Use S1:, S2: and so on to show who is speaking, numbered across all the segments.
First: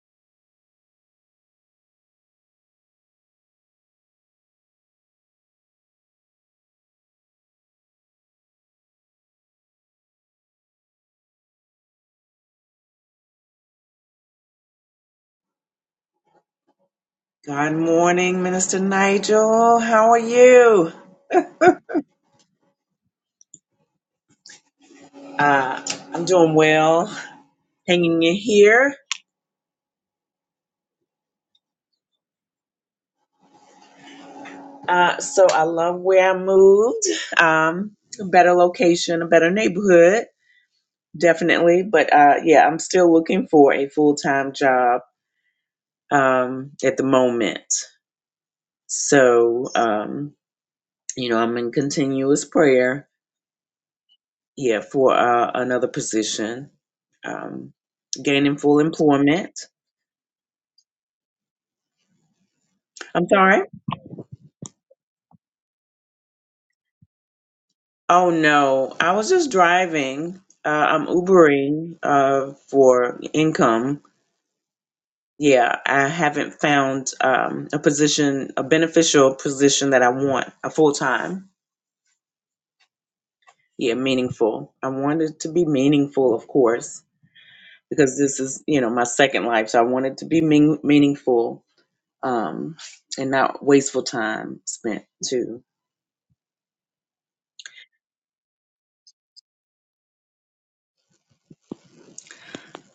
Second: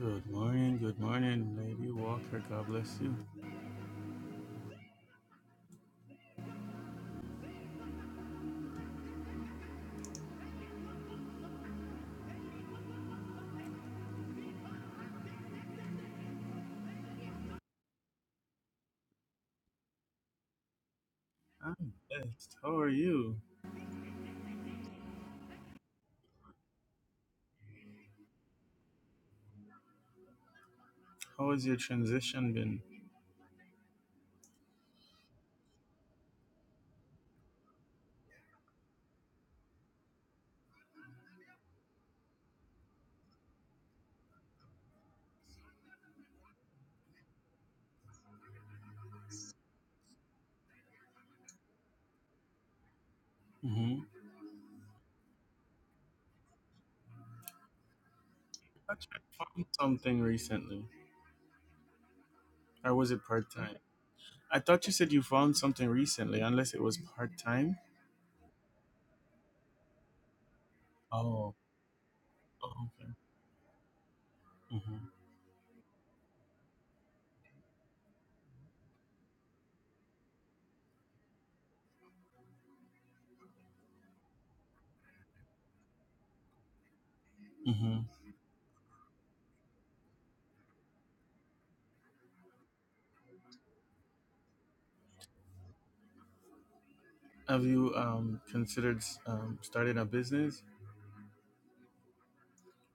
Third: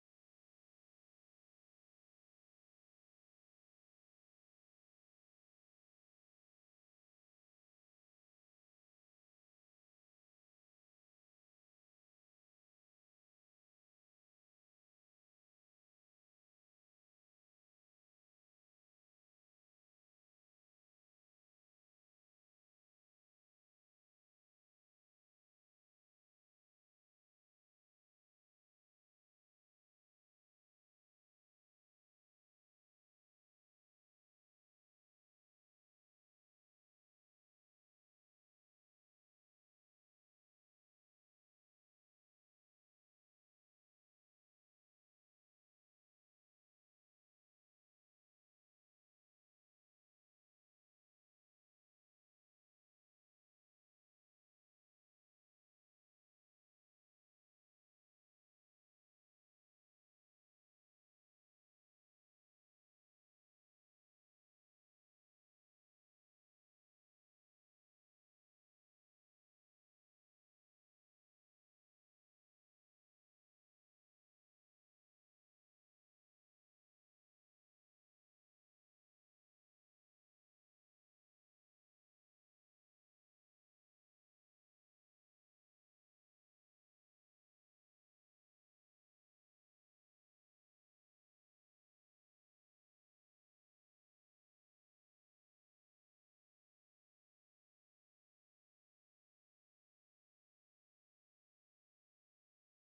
S1: Good morning, good morning, Lady Walker. God bless you.
S2: Good morning, Minister Nigel. How are you?
S1: I'm blessed. How are you?
S2: Uh, I'm doing well, hanging in here.
S1: How has your transition been?
S2: Uh, so I love where I moved. Um, a better location, a better neighborhood, definitely. But uh, yeah, I'm still looking for a full time job um, at the moment. So um, you know, I'm in continuous prayer.
S1: Mm-hmm.
S2: Yeah, for uh, another position, um, gaining full
S1: I thought you
S2: employment.
S1: found something recently, or was it
S2: I'm
S1: part
S2: sorry.
S1: time? I thought you said you found something recently, unless it was part time.
S2: Oh no, I was just driving. Uh, I'm
S1: Oh,
S2: Ubering uh,
S1: oh, okay.
S2: for income.
S1: Mm-hmm.
S2: Yeah, I haven't found um, a position, a beneficial position that I want, a full time. Yeah, meaningful. I want it to be meaningful, of course,
S1: Mm-hmm.
S2: because this is, you know, my second life. So I want it to be mean- meaningful um, and not wasteful time spent too.
S1: Have you um, considered um, starting a business?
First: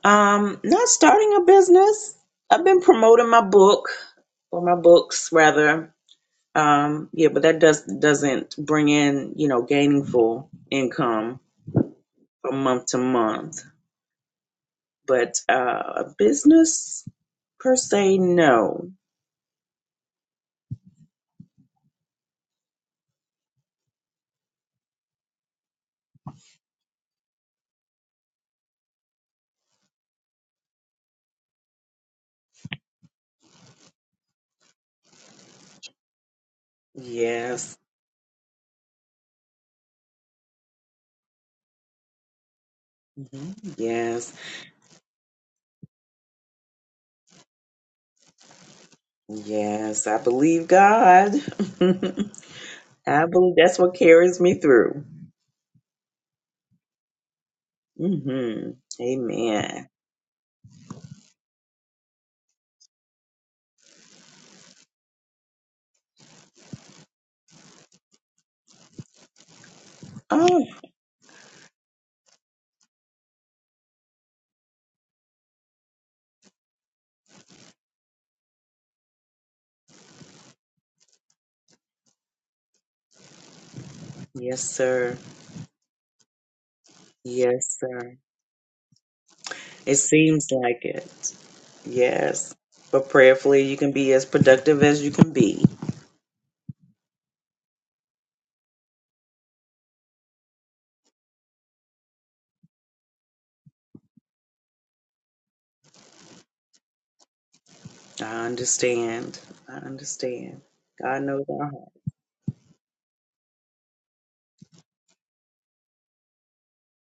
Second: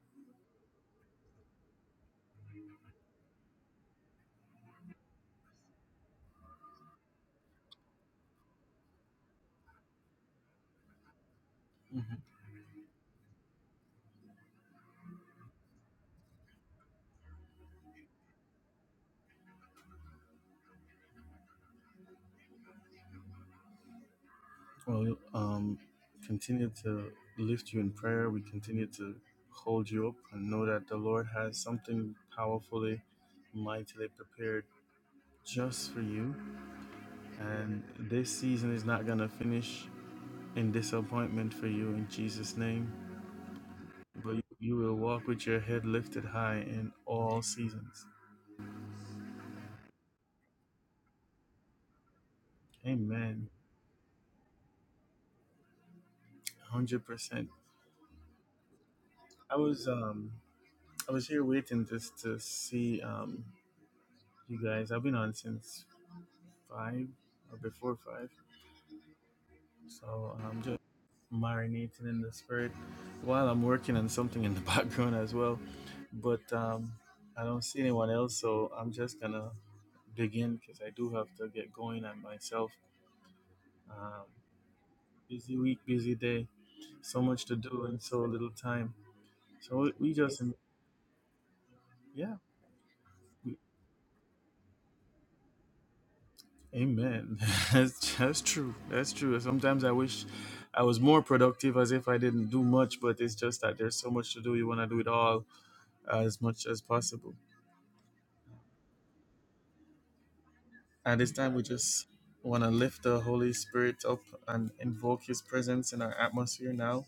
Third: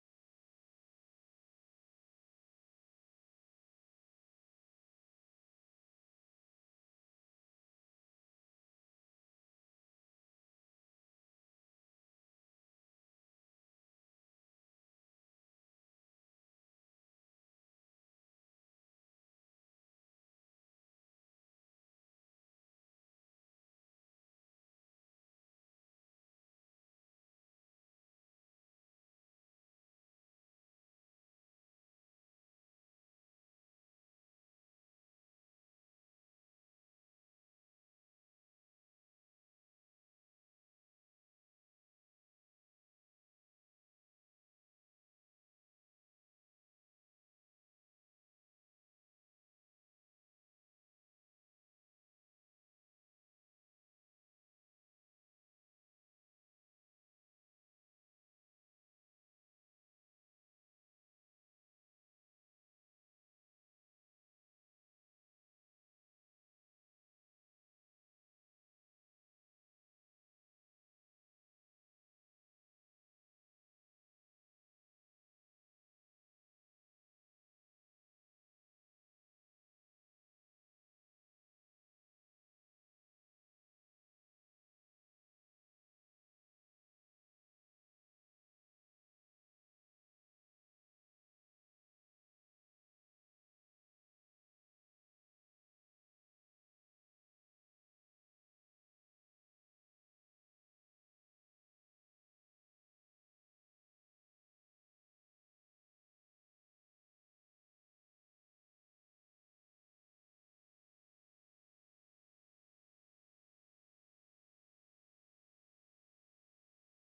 S2: Um, not starting a business. I've been promoting my book or my books rather Um, yeah, but that does doesn't bring in, you know, gainful income
S1: Mm-hmm.
S2: from month to month. But uh, a business per se, no.
S1: Well, um, continue to lift you in prayer. We continue to hold you up and know that the Lord has something powerfully, mightily prepared just for you.
S2: Yes,
S1: And this season is not going to finish in disappointment for you in Jesus' name.
S2: Mhm. yes,
S1: But you will walk with your head lifted high in all seasons.
S2: yes. I believe God. I
S1: Amen.
S2: believe that's what carries me through.
S1: 100%.
S2: hmm
S1: I was
S2: Amen.
S1: um I was here waiting just to see um you guys. I've been on since five or before five, so I'm
S2: Oh,
S1: just marinating in the spirit while I'm working on something in the background as well. But um, I don't see anyone else, so I'm just gonna begin because I do have to get going on myself. Um,
S2: yes, sir.
S1: busy week, busy day, so much to
S2: Yes,
S1: do in
S2: sir.
S1: so little time. So we
S2: It
S1: we just
S2: seems like it.
S1: yeah.
S2: Yes. But prayerfully, you can be as productive as you can be.
S1: Amen. That's, that's true. That's true. Sometimes I wish I was more productive as if I didn't do much, but it's just that there's so much to do. You want to do it all as much as possible.
S2: I understand. I understand.
S1: At
S2: God
S1: this
S2: knows
S1: time, we
S2: our heart.
S1: just want to lift the Holy Spirit up and invoke His presence in our atmosphere now.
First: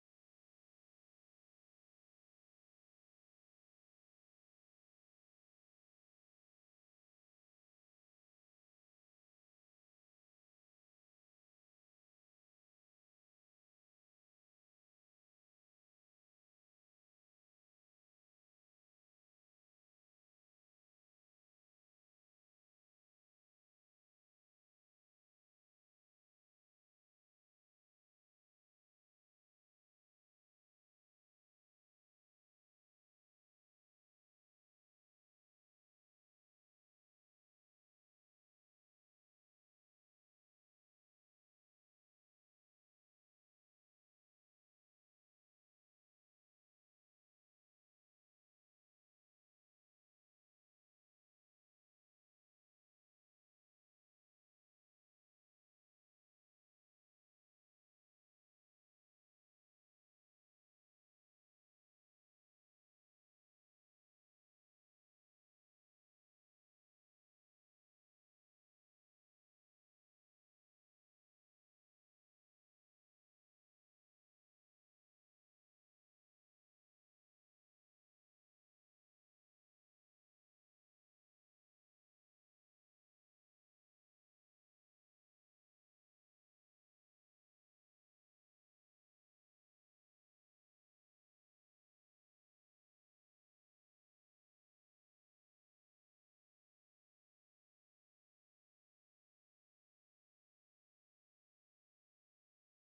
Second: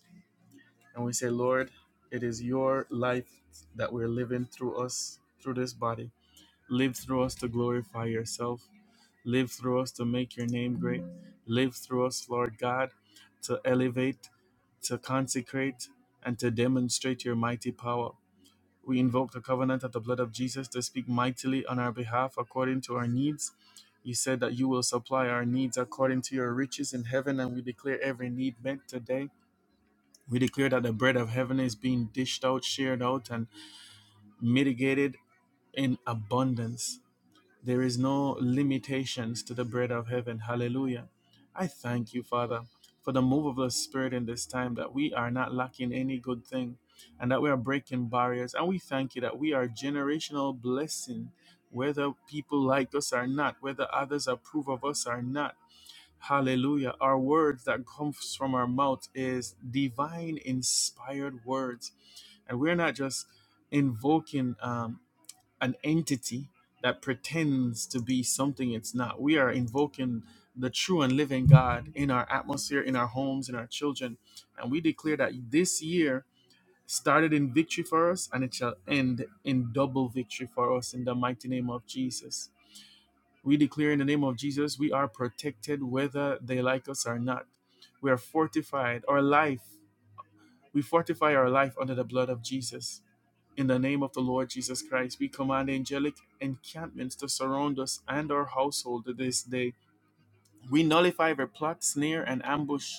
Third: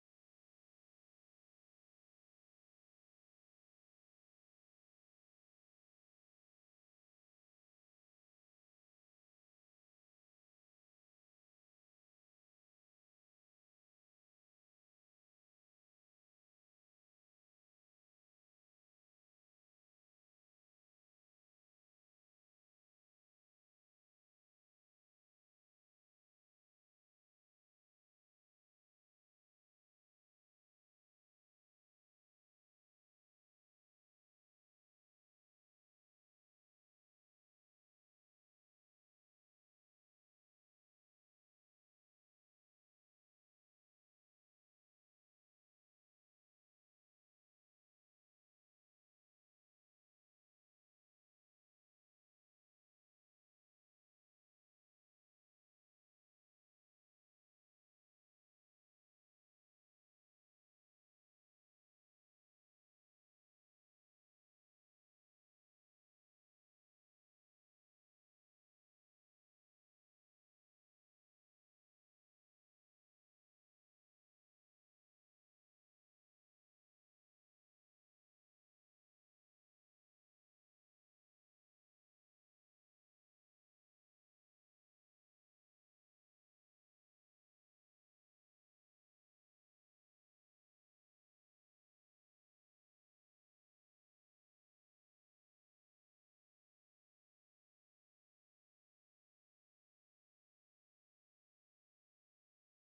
S1: And we say, Lord, it is your life that we're living through us, through this body. Live through us to glorify yourself. Live through us to make your name great. Live through us, Lord God, to elevate, to consecrate, and to demonstrate your mighty power. We invoke the covenant of the blood of Jesus to speak mightily on our behalf according to our needs. You said that you will supply our needs according to your riches in heaven, and we declare every need met today. We declare that the bread of heaven is being dished out, shared out, and mitigated in abundance. There is no limitations to the bread of heaven. Hallelujah. I thank you, Father, for the move of the Spirit in this time that we are not lacking any good thing and that we are breaking barriers. And we thank you that we are generational blessing, whether people like us or not, whether others approve of us or not. Hallelujah. Our words that comes from our mouth is divine inspired words. And we're not just invoking um, an entity that pretends to be something it's not. We are invoking the true and living God in our atmosphere, in our homes, in our children. And we declare that this year started in victory for us and it shall end in double victory for us in the mighty name of Jesus. We declare in the name of Jesus, we are protected whether they like us or not. We are fortified. Our life we fortify our life under the blood of Jesus. In the name of the Lord Jesus Christ, we command angelic encampments to surround us and our household this day. We nullify their plot, snare, and ambush,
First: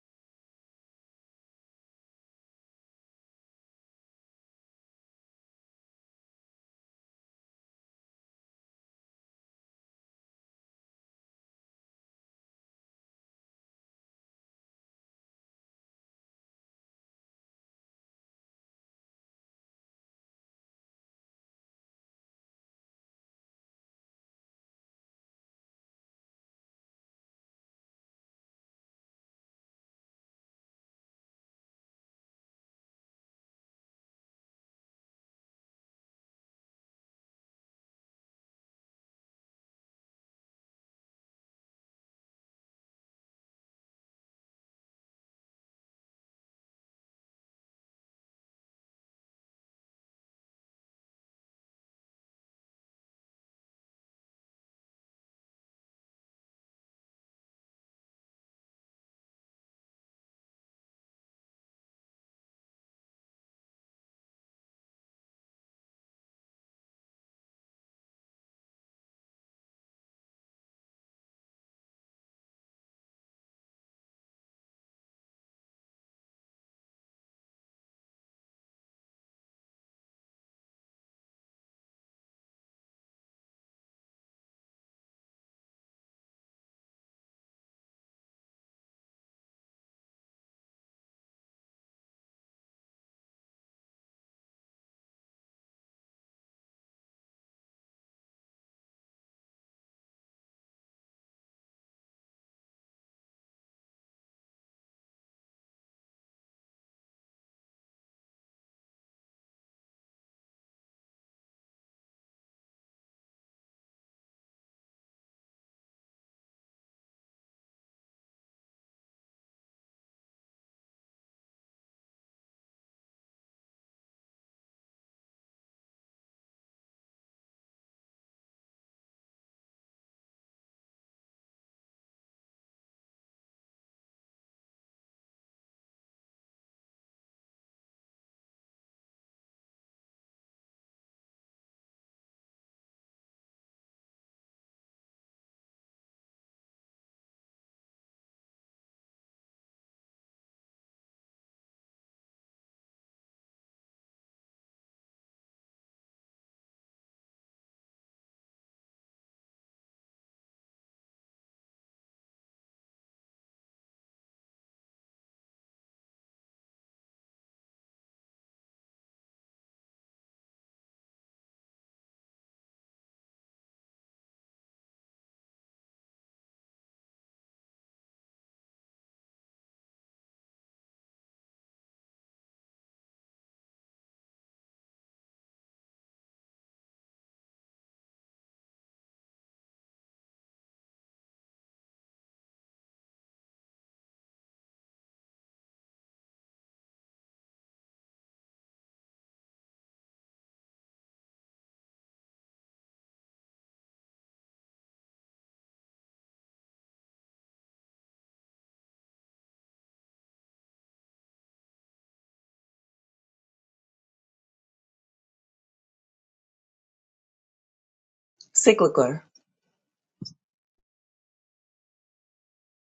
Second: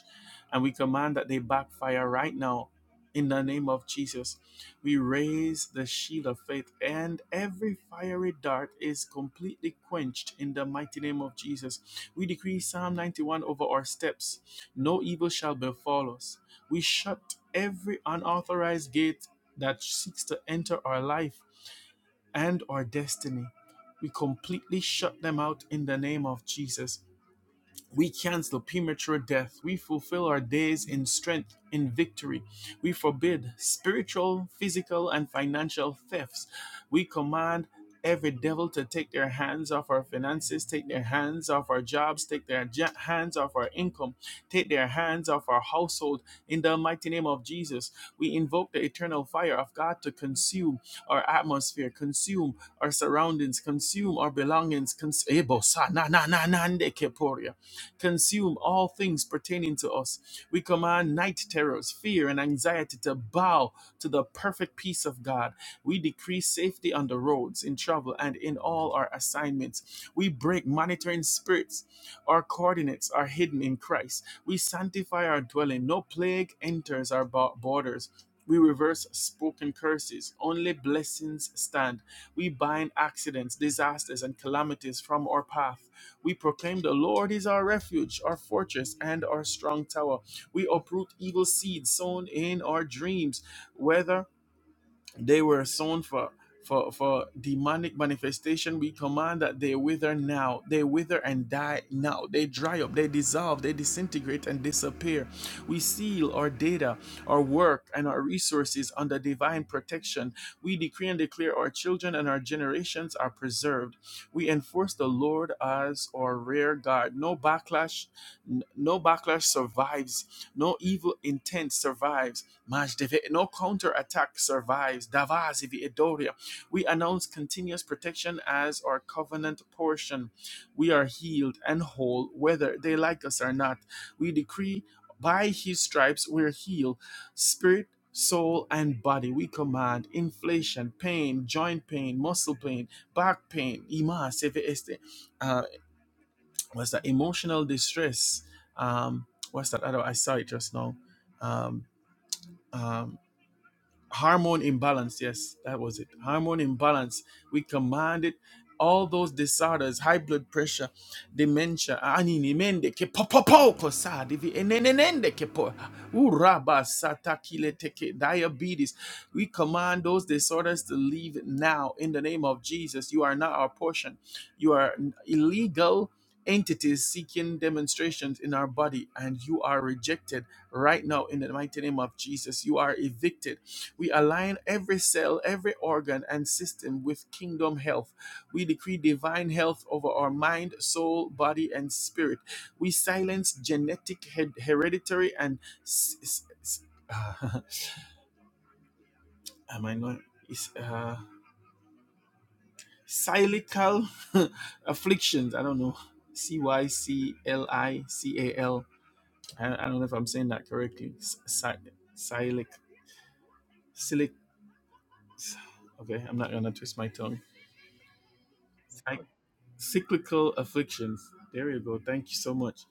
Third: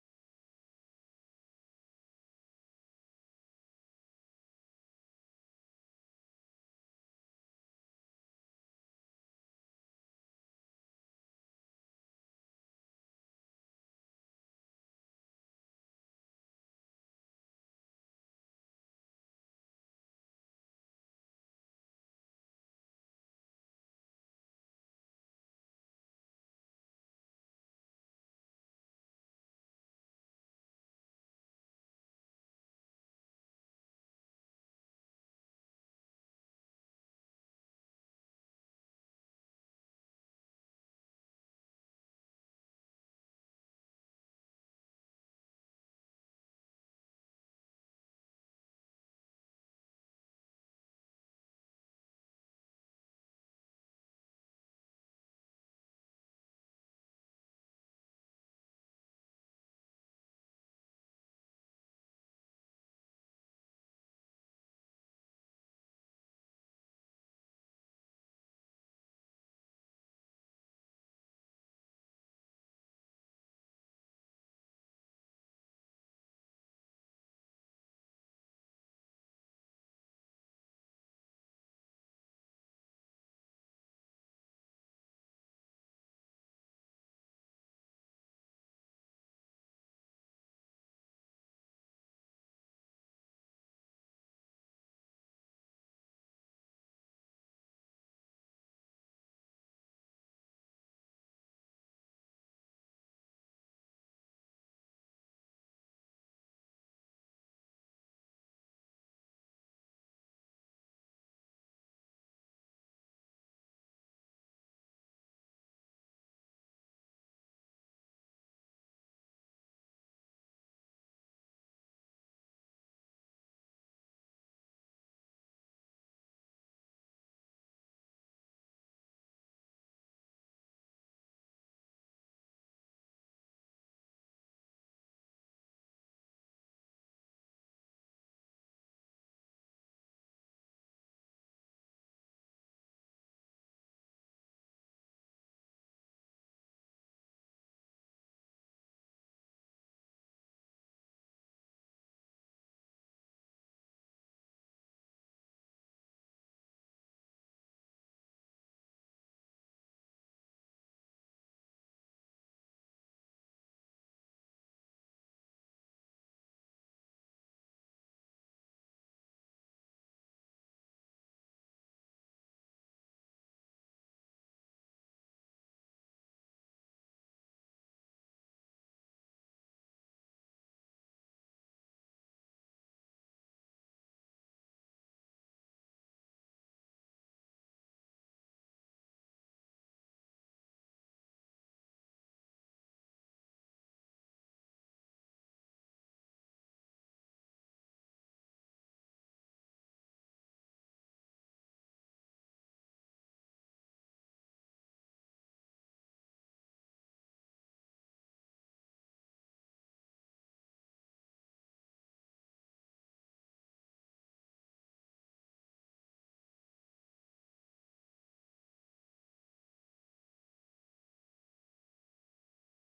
S1: and we command that they backfire right now in the name of Jesus. We raise the shield of faith, and every fiery dart is completely quenched in the mighty name of Jesus. We decree Psalm 91 over our steps no evil shall befall us. We shut every unauthorized gate that seeks to enter our life and our destiny. We completely shut them out in the name of Jesus. We cancel premature death. We fulfill our days in strength, in victory. We forbid spiritual, physical, and financial thefts. We command every devil to take their hands off our finances, take their hands off our jobs, take their ja- hands off our income, take their hands off our household. In the mighty name of Jesus, we invoke the eternal fire of God to consume our atmosphere, consume our surroundings, consume our belongings. Cons- Ebo sa na na na na nde keporia consume all things pertaining to us. We command night terrors, fear, and anxiety to bow to the perfect peace of God. We decree safety on the roads, in travel, and in all our assignments. We break monitoring spirits. Our coordinates are hidden in Christ. We sanctify our dwelling. No plague enters our bo- borders. We reverse spoken curses. Only blessings stand. We bind accidents, disasters, and calamities from our path. We proclaim the Lord is our refuge, our fortress, and our strong tower. We uproot evil seeds sown in our dreams, whether they were sown for for for demonic manifestation. We command that they wither now. They wither and die now. They dry up. They dissolve. They disintegrate and disappear. We seal our data, our work, and our resources under divine protection. We decree and declare our children and our generations are preserved. We enforce the Lord as our rear guard. No backlash, n- no backlash survives. No evil intent survives Majdeve, no counterattack survives. Davazivi Edoria. We announce continuous protection as our covenant portion. We are healed and whole, whether they like us or not. We decree by his stripes we're healed. Spirit, soul, and body. We command inflation, pain, joint pain, muscle pain, back pain, ima, seve este, uh, what's that? Emotional distress. Um, what's that other? I saw it just now. Um, um, hormone imbalance yes that was it hormone imbalance we command it all those disorders high blood pressure dementia anini mende ke popopo kosa divi enenenende ke po uraba satakile teke diabetes we command those disorders to leave now in the name of Jesus you are not our portion you are illegal entities seeking demonstrations in our body and you are rejected right now in the mighty name of Jesus you are evicted we align every cell, every organ and system with kingdom health. We decree divine health over our mind, soul, body, and spirit. We silence genetic, hered- hereditary, and s- s- s- uh, am I not? Is uh, silical afflictions. I don't know. C Y C L I C A L. I I don't know if I'm saying that correctly. S- si- Silic. Silic. Okay, I'm not gonna twist my tongue.
S2: Cyclical.
S1: cyclical afflictions. There you go. Thank you so much.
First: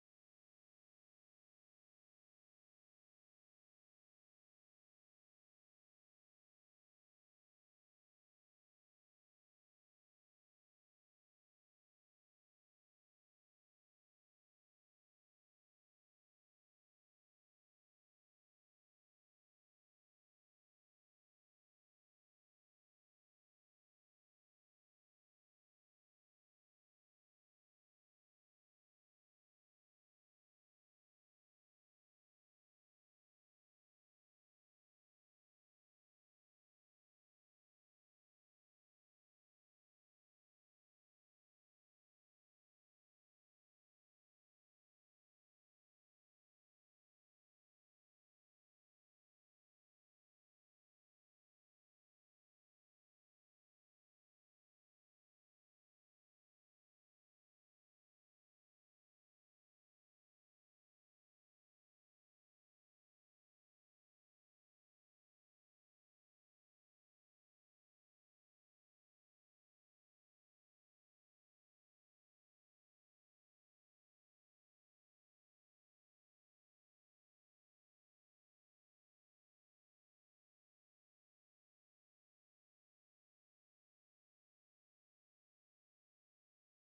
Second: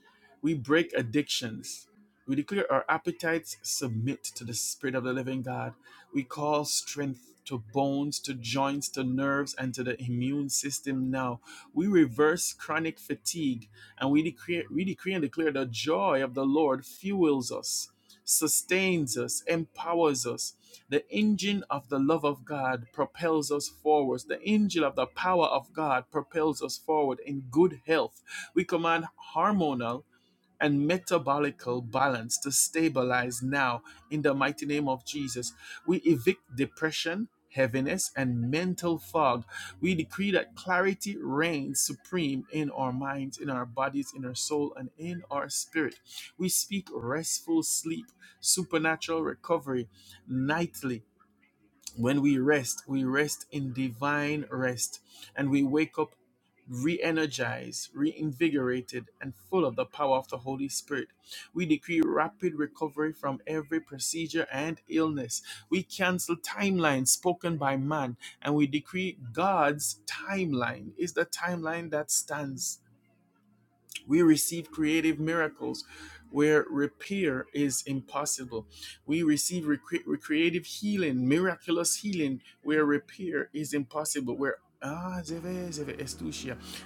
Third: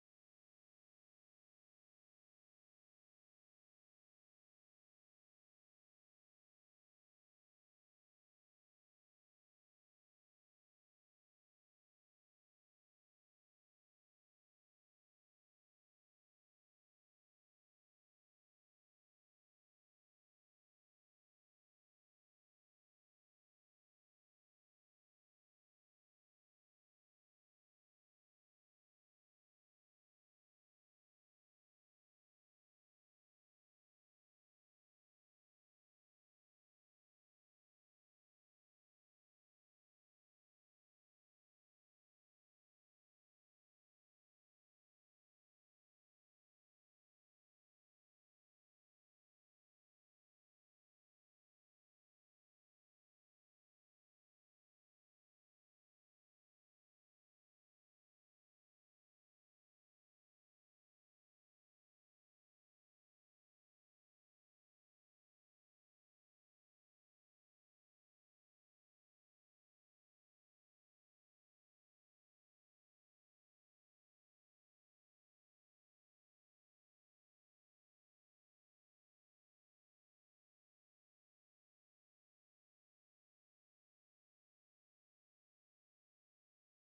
S1: We break addictions. We declare our appetites submit to the Spirit of the living God. We call strength to bones, to joints, to nerves, and to the immune system now. We reverse chronic fatigue and we decree, we decree and declare the joy of the Lord fuels us sustains us, empowers us. The engine of the love of God propels us forwards. The engine of the power of God propels us forward in good health. We command hormonal and metabolical balance to stabilize now in the mighty name of Jesus. We evict depression, heaviness, and mental fog. We decree that clarity reigns supreme in our minds, in our bodies, in our soul, and in our spirit. We speak restful sleep, supernatural recovery nightly when we rest, we rest in divine rest and we wake up re energized, reinvigorated, and full of the power of the Holy Spirit. We decree rapid recovery from every procedure and illness. We cancel timelines spoken by man and we decree God's timeline is the timeline that stands. We receive creative miracles where repair is impossible. We receive recre- creative healing, miraculous healing where repair is impossible. Where ah,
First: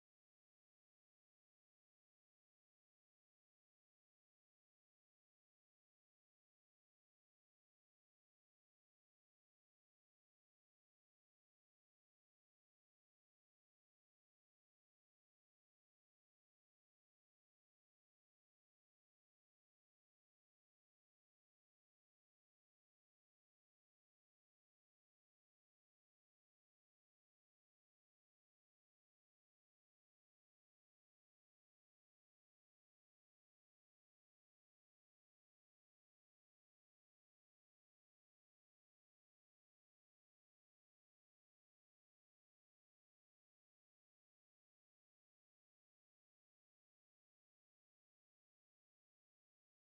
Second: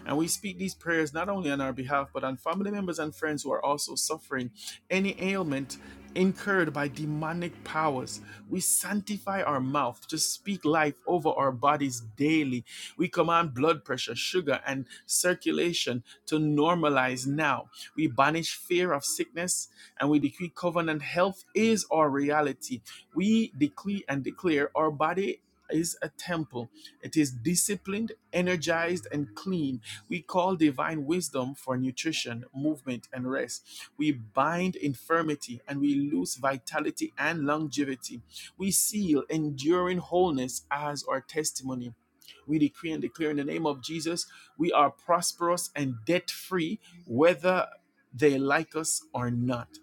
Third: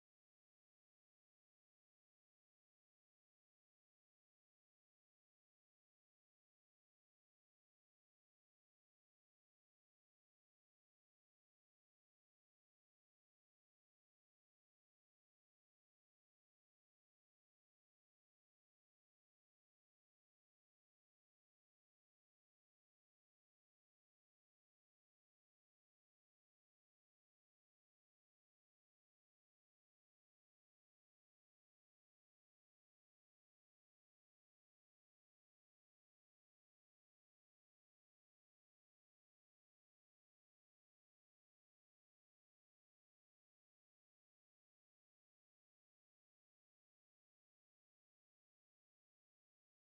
S1: and we speak these prayers not only on our behalf, but on family members and friends who are also suffering any ailment incurred by demonic powers. We sanctify our mouth to speak life over our bodies daily. We command blood pressure, sugar, and circulation to normalize now. We banish fear of sickness and we decree covenant health is our reality. We decree and declare our body. Is a temple. It is disciplined, energized, and clean we call divine wisdom for nutrition, movement, and rest. We bind infirmity and we lose vitality and longevity. We seal enduring wholeness as our testimony. We decree and declare in the name of Jesus, we are prosperous and debt free, whether they like us or not.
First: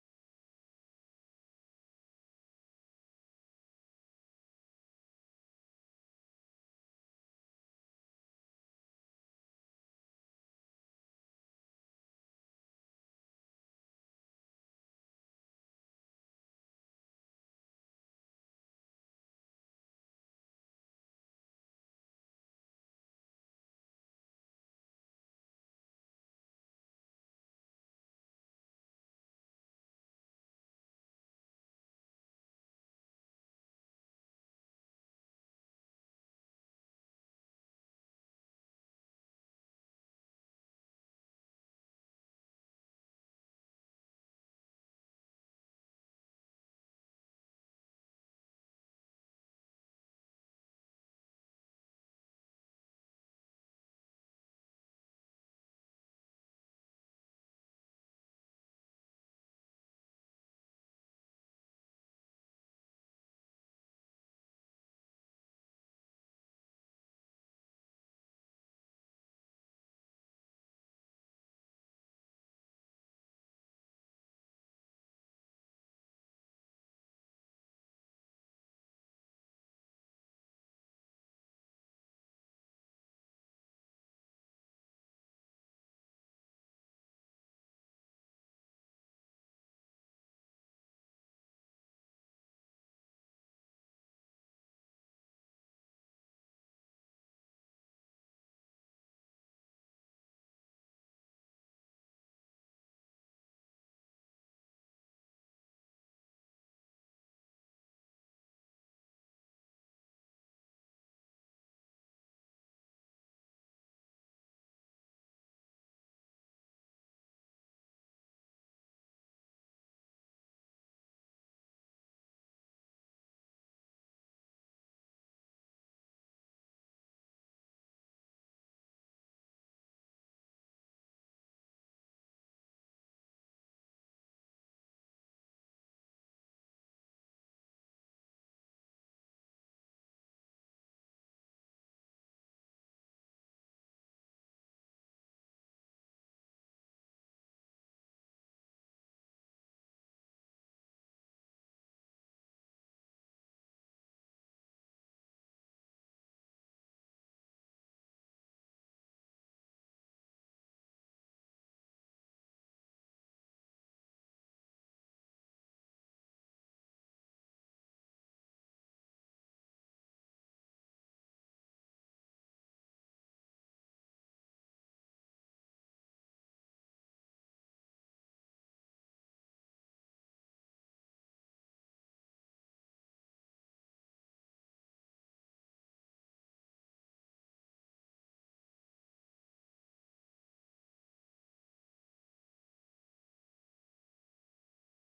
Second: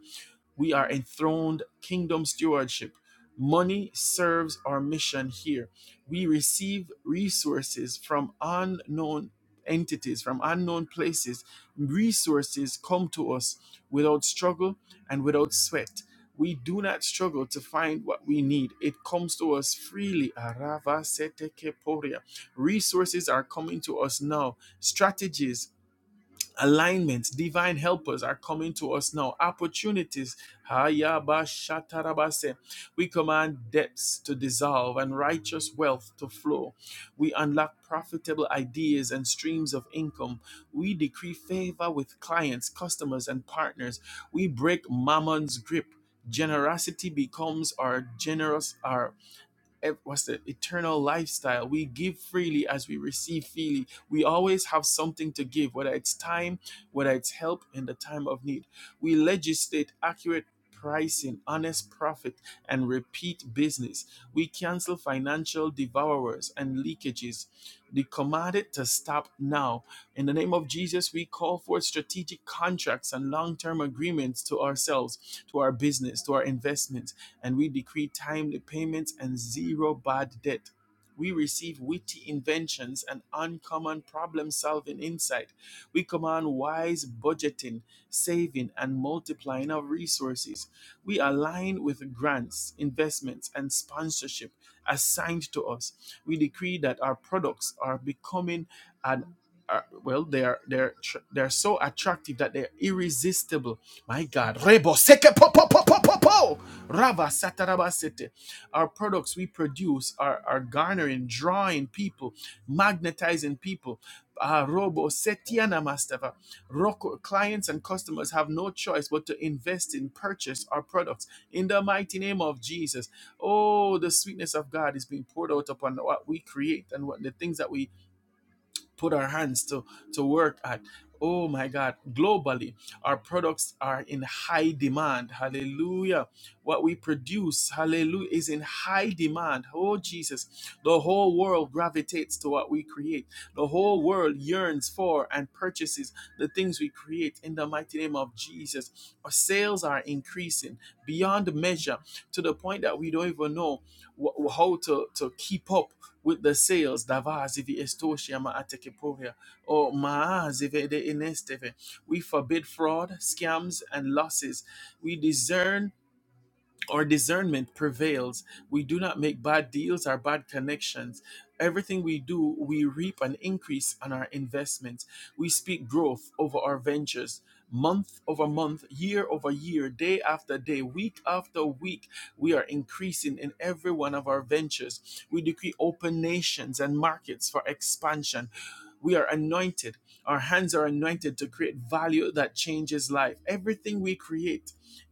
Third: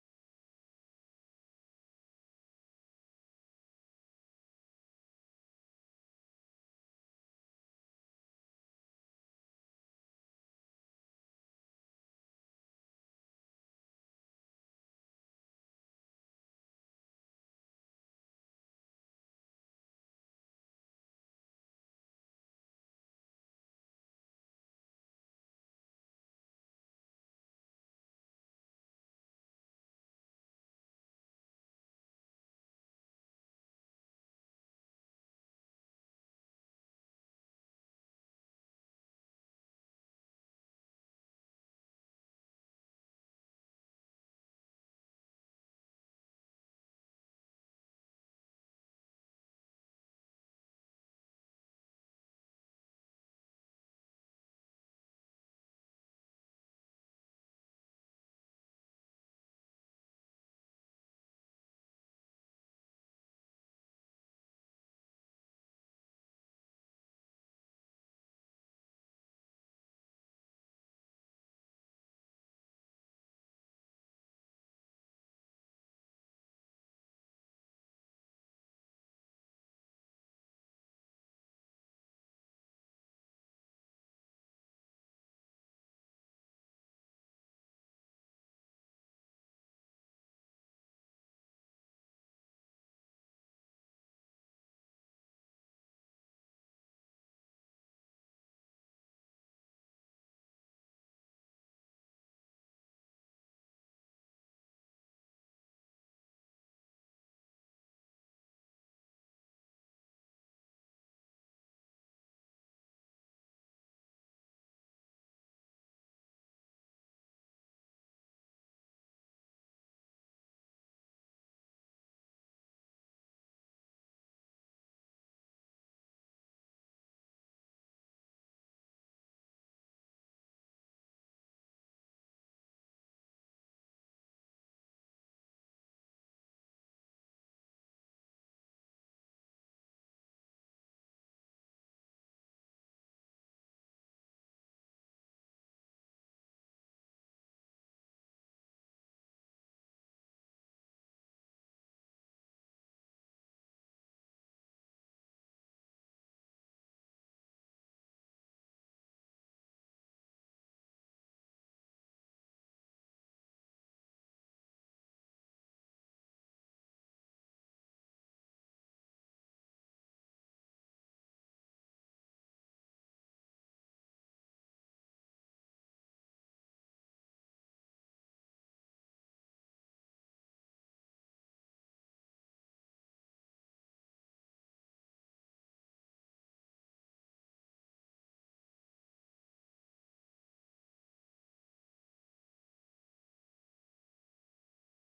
S1: We are enthroned kingdom stewardship. Money serves our mission here. We receive resources from unknown entities, from unknown places. Resources come to us without struggle and without sweat. We do not struggle to find what we need. It comes to us freely. Arava sete keporia. Resources are coming to us now. Strategies alignments, divine helpers are coming to us now. Opportunities. Hayabashatarabase. We command debts to dissolve and righteous wealth to flow. We unlock profitable ideas and streams of income. We decree favor with clients, customers, and partners. We break mammon's grip. Generosity becomes our generous our ev- what's the eternal lifestyle we give freely as we receive freely we always have something to give whether it's time whether it's help in the time of need we legislate accurate pricing, honest profit, and repeat business. We cancel financial devourers and leakages. They commanded to stop now. In the name of Jesus, we call for strategic contracts and long term agreements to ourselves, to our business, to our investments, and we decree timely payments and zero bad debt. We receive witty inventions and uncommon problem solving insight. We command wise budgeting, saving, and multiplying of resources. We align with grants, investments, and sponsorship assigned to us. We decree that our products are becoming an are, well, they are they're they're so attractive that they're irresistible. My God, Rebo seke po po po po po, Rava satarabasete. Our products we produce are, are garnering, drawing people, magnetizing people. Ah, robo setiana mastava. Roko- Clients and customers have no choice but to invest in purchase our products in the mighty name of Jesus. Oh, the sweetness of God is being poured out upon what we create and what the things that we put our hands to, to work at. Oh my God, globally, our products are in high demand. Hallelujah. What we produce, hallelujah, is in high demand. Oh Jesus, the whole world gravitates to what we create. The whole world yearns for and purchases the things we create in the mighty name of Jesus. Our sales are increasing beyond measure to the point that we don't even know wh- how to, to keep up with the sales davaz ivi estoshia ma atekeporia or maaz ivi de inesteve. We forbid fraud, scams, and losses. We discern our discernment prevails. We do not make bad deals or bad connections. Everything we do, we reap an increase on our investments. We speak growth over our ventures. Month over month, year over year, day after day, week after week, we are increasing in every one of our ventures. We decree open nations and markets for expansion. We are anointed. Our hands are anointed to create value that changes life. Everything we create